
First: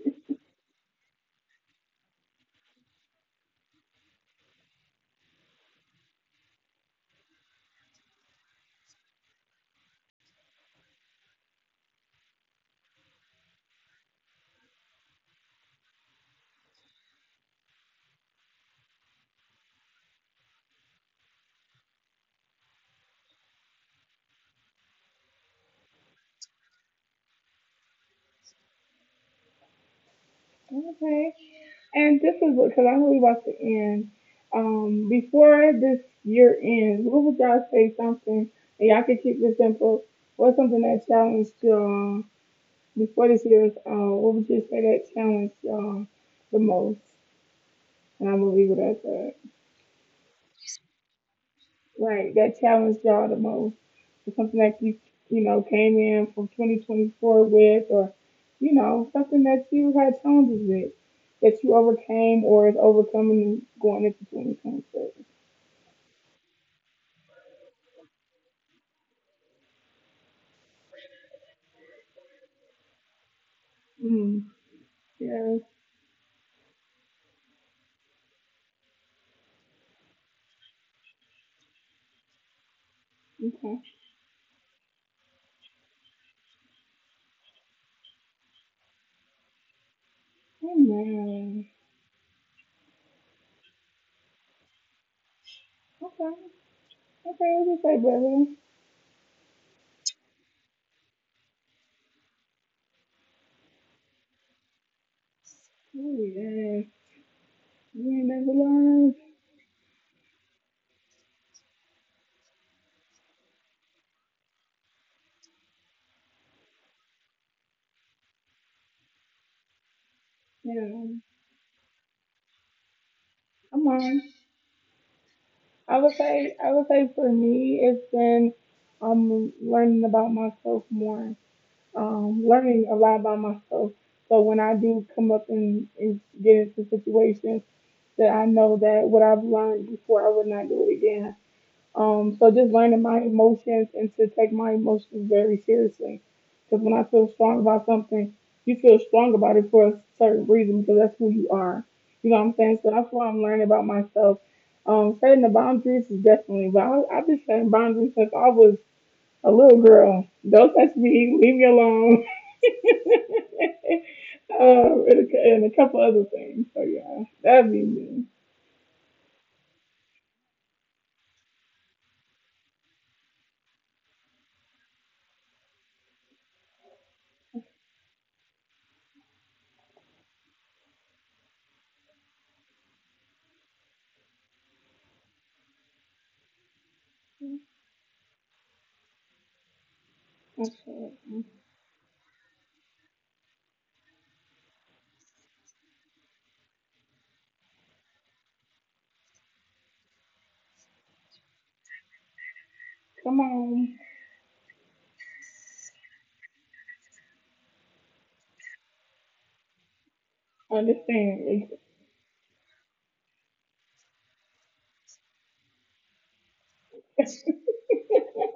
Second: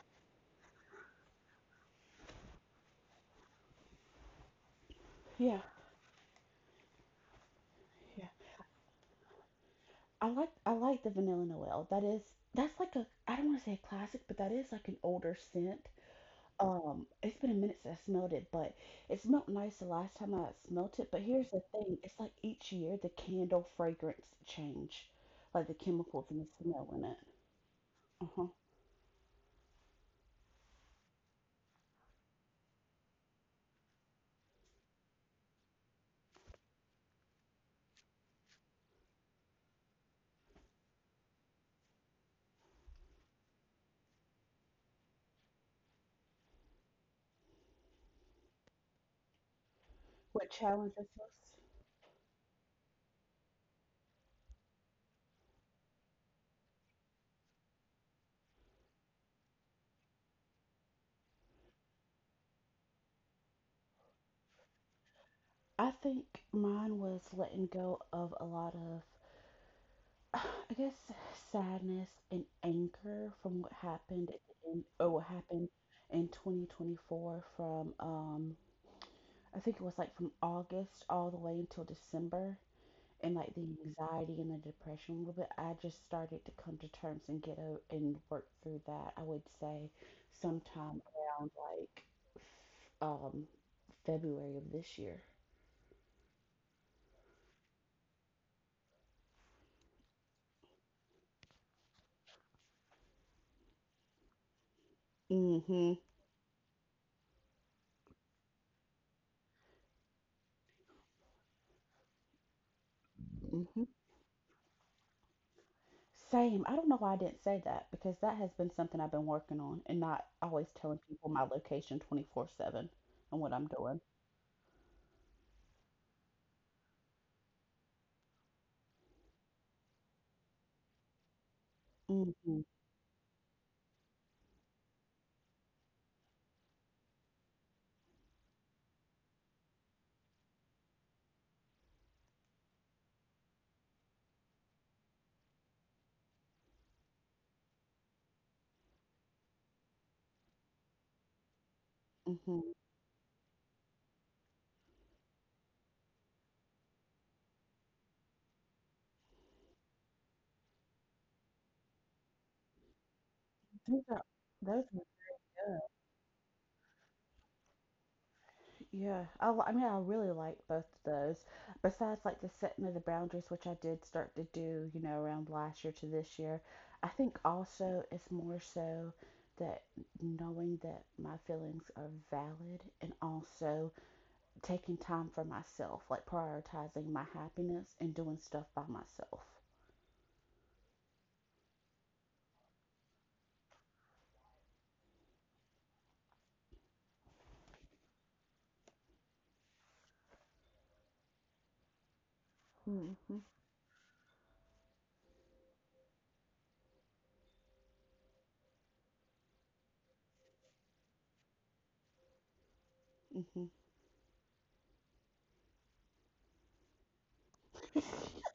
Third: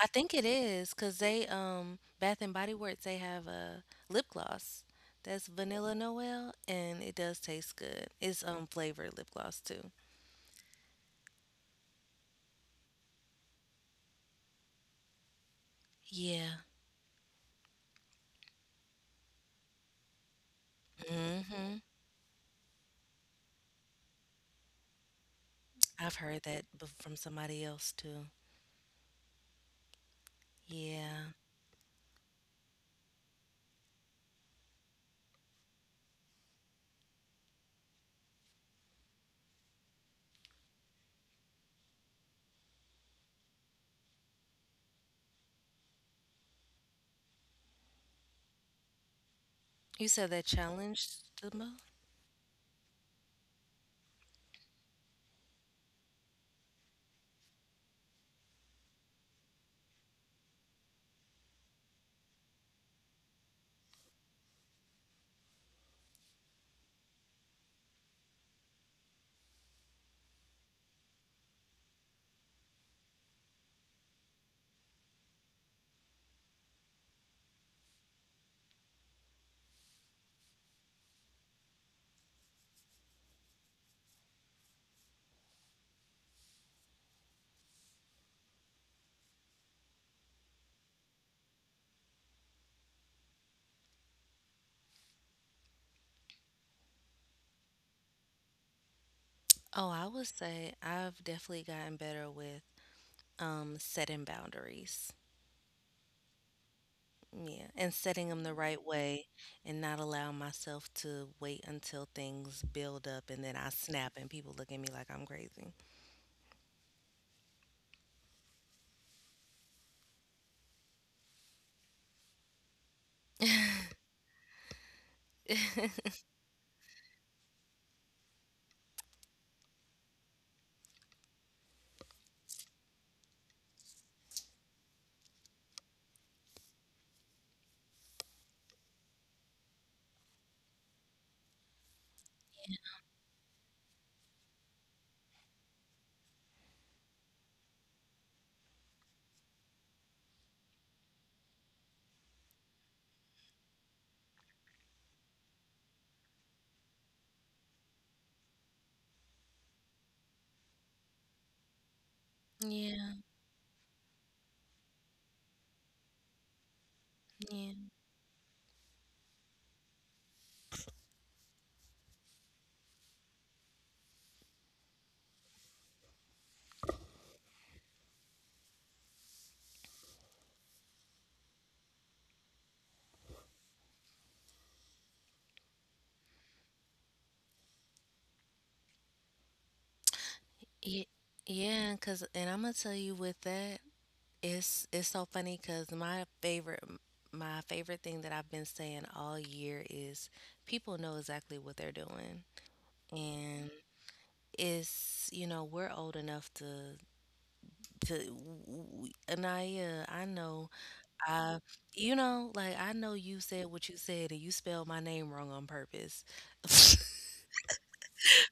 S2: I think it is because they— Bath and Body Works, they have a lip gloss that's
S3: Yeah,
S2: Vanilla Noel, and it does taste good.
S3: yeah.
S2: It's flavored lip gloss too.
S3: I like the vanilla Noel. That is that's like a, I don't want to say a classic, but that is like an older scent.
S2: Yeah.
S3: It's been a minute since I smelled it, but it smelled nice the last time I smelt it. But
S2: mm
S3: here's the
S2: Mhm.
S3: thing, it's like each year the candle fragrance change, like the
S2: I've
S3: chemicals
S2: heard
S3: and the
S2: that
S3: smell in
S2: from
S3: it.
S2: somebody else too.
S3: Uh-huh.
S1: okay.
S2: Yeah.
S1: And this is what, because I know we about to end. Before this year ends, what would y'all say something, and y'all can keep this simple, what's something that challenged y'all before this year is what would you say that challenged y'all the most? And I'm going to leave it at that.
S2: You said that
S3: What challenges
S2: challenged the
S3: us?
S2: most?
S1: Like, that challenged y'all the most. It's something that you know, came in from 2024 with, or, you know, something that you had challenges with that you overcame or is overcoming going into 2026.
S3: I think mine was letting go of a lot of, I guess, sadness and anger from what happened
S1: Mm.
S3: in or what
S1: Yeah.
S3: happened in 2024. From I think it was like from August all the way until December, and like the
S1: Okay.
S3: anxiety and the depression a little bit, I just started to come to terms and get out and work through that, I would say, sometime around
S1: Amen.
S3: like um February of this year.
S1: Okay. Okay. What you say, brother?
S2: Oh, I would say I've definitely gotten better with setting boundaries.
S3: Mhm.
S1: Oh yeah.
S2: Yeah, and
S1: You ain't
S2: setting them
S1: never
S2: the right
S1: learned.
S2: way and not allow myself to wait until things build up and then I snap and people look at me like I'm crazy.
S3: Same. I don't know why I didn't say that, because that has been something I've been working on, and not always
S1: Yeah.
S3: telling people my location 24/7 and what I'm
S1: Come
S3: doing.
S1: on. I would say. I would say for me, it's been learning about myself more.
S3: Mhm.
S1: Learning a lot about myself. So when I do come up and get into situations, that I know that what I've learned before, I would not do it again. So just learning my emotions and to take my emotions very seriously. Because when I feel strong about something, you feel strong about it for a certain reason because that's who you are. You know what I'm
S3: Mhm.
S1: saying? So that's why I'm learning about myself. Setting the boundaries is definitely, but I, I've been setting boundaries since I was a little girl. Don't touch me. Leave me alone.
S2: Yeah,
S3: These are those are
S1: And a
S3: good.
S1: couple other things. So yeah, that'd
S2: yeah,
S1: be me.
S3: Yeah. I mean, I really like both of those. Besides, like the setting of the boundaries, which I did start to do, you know, around last year to this year. I think also it's more so that knowing that my feelings are valid, and also taking time for myself, like prioritizing my happiness and doing stuff by myself.
S2: yeah,
S1: Okay.
S2: yeah. Cause, and I'm gonna tell you with that, it's so funny. Cause my favorite thing that I've been saying all year is people know exactly what they're doing,
S3: Mm-hmm.
S1: Come
S2: and
S1: on,
S2: it's— you know, we're old enough to Anaya. I know— I,
S1: understand.
S2: you know, like, I know you
S3: Mm-hmm.
S2: said what you said and you spelled my name wrong on purpose.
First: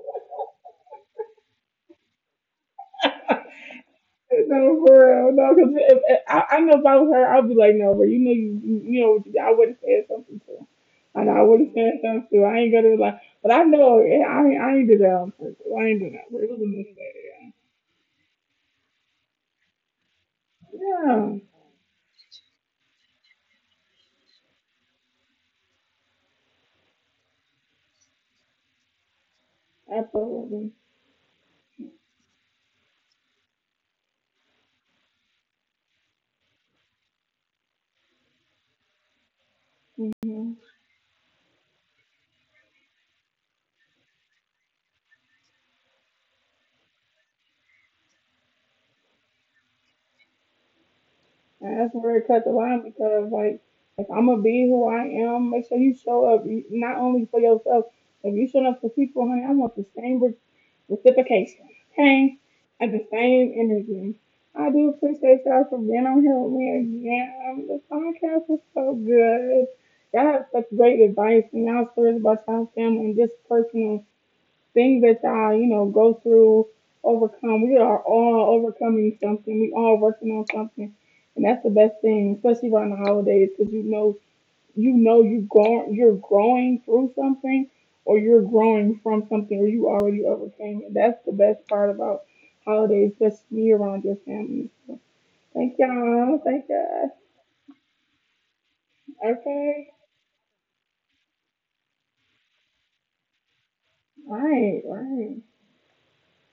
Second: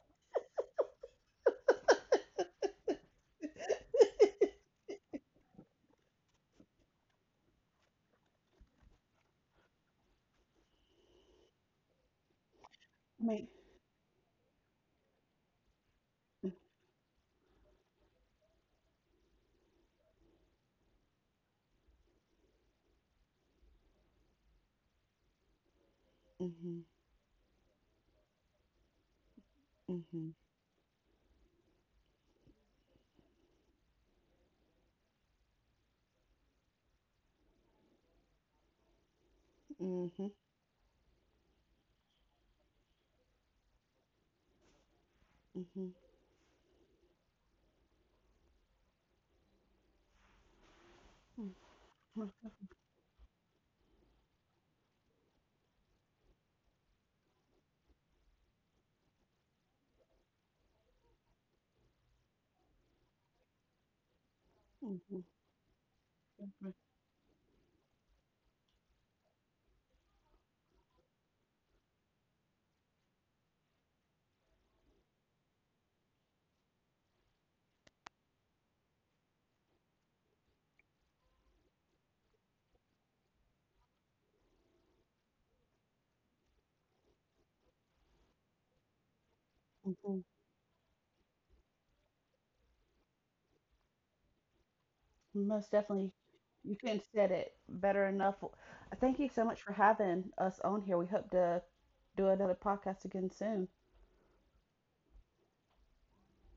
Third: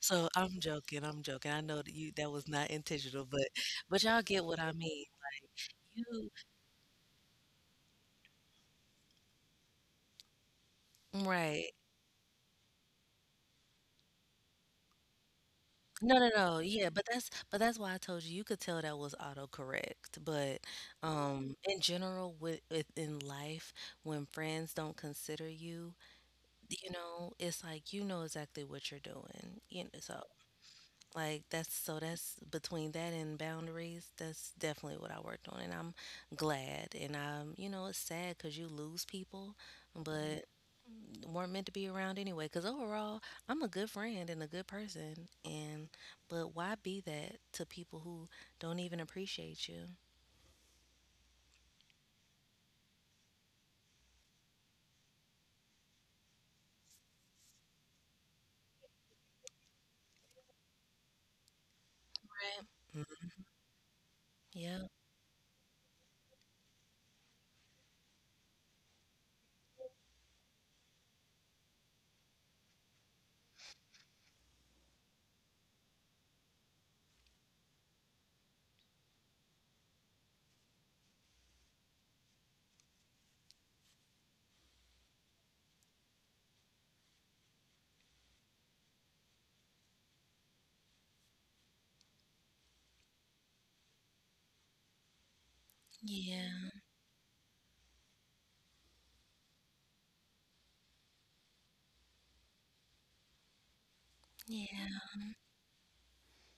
S2: So I'm joking, I'm joking. I know that you— that was not intentional, but— but y'all get what I
S1: No,
S2: mean.
S1: for real. No, because if,
S2: You
S1: I know if I was her, I'd be like, no, but you know, you know, I would have said something to him. I know I would
S2: right.
S1: have said something to him. I ain't gonna be like,
S3: I mean,
S1: but I know I ain't do that on purpose. I ain't do
S2: No,
S1: that.
S2: no,
S1: It
S2: no.
S1: was a
S2: Yeah, but that's—
S1: mistake.
S2: but that's why I told you, you could tell that was autocorrect. But
S1: Yeah,
S2: in general, with in life, when friends don't consider you,
S3: Mm-hmm.
S2: you know, it's like you know exactly what you're doing. You know. So
S3: Mm-hmm.
S1: absolutely.
S2: like that's so— that's between that and boundaries. That's definitely what I worked on, and I'm glad. And I'm, you know, it's sad because you lose people,
S1: Hmm.
S3: Mm-hmm.
S2: but
S1: And
S2: weren't meant to be around anyway. Because overall, I'm a good friend and a good person, and
S3: Mm-hmm.
S2: but why be that to people who don't even appreciate you?
S1: that's where it cut the
S3: Mm-hmm.
S1: line because, like, if I'm gonna be who I am, make sure you show up you- not only for yourself. If you show up for people, honey, I want the same reciprocation. Hey, at the
S2: Right.
S1: same interview. I
S2: Yeah,
S1: do
S3: Mm-hmm.
S1: appreciate y'all for being on here with me again. The podcast was so good. Y'all have such great advice and y'all stories about y'all family and just personal things that y'all, you know, go through, overcome. We are all overcoming something. We all working on something. And that's the best thing, especially around the holidays, because you know you know you going you're growing through something or you're growing from something or you
S3: Mm-hmm.
S1: already overcame it. That's the best part about holidays, just be around your family.
S3: Most
S1: Thank
S3: definitely,
S1: y'all. Thank
S2: yeah,
S3: you couldn't
S1: y'all.
S3: said it better enough. Thank you so much for
S1: Okay.
S3: having us on here. We hope to do another podcast again soon.
S1: All right, all
S2: yeah.
S1: right.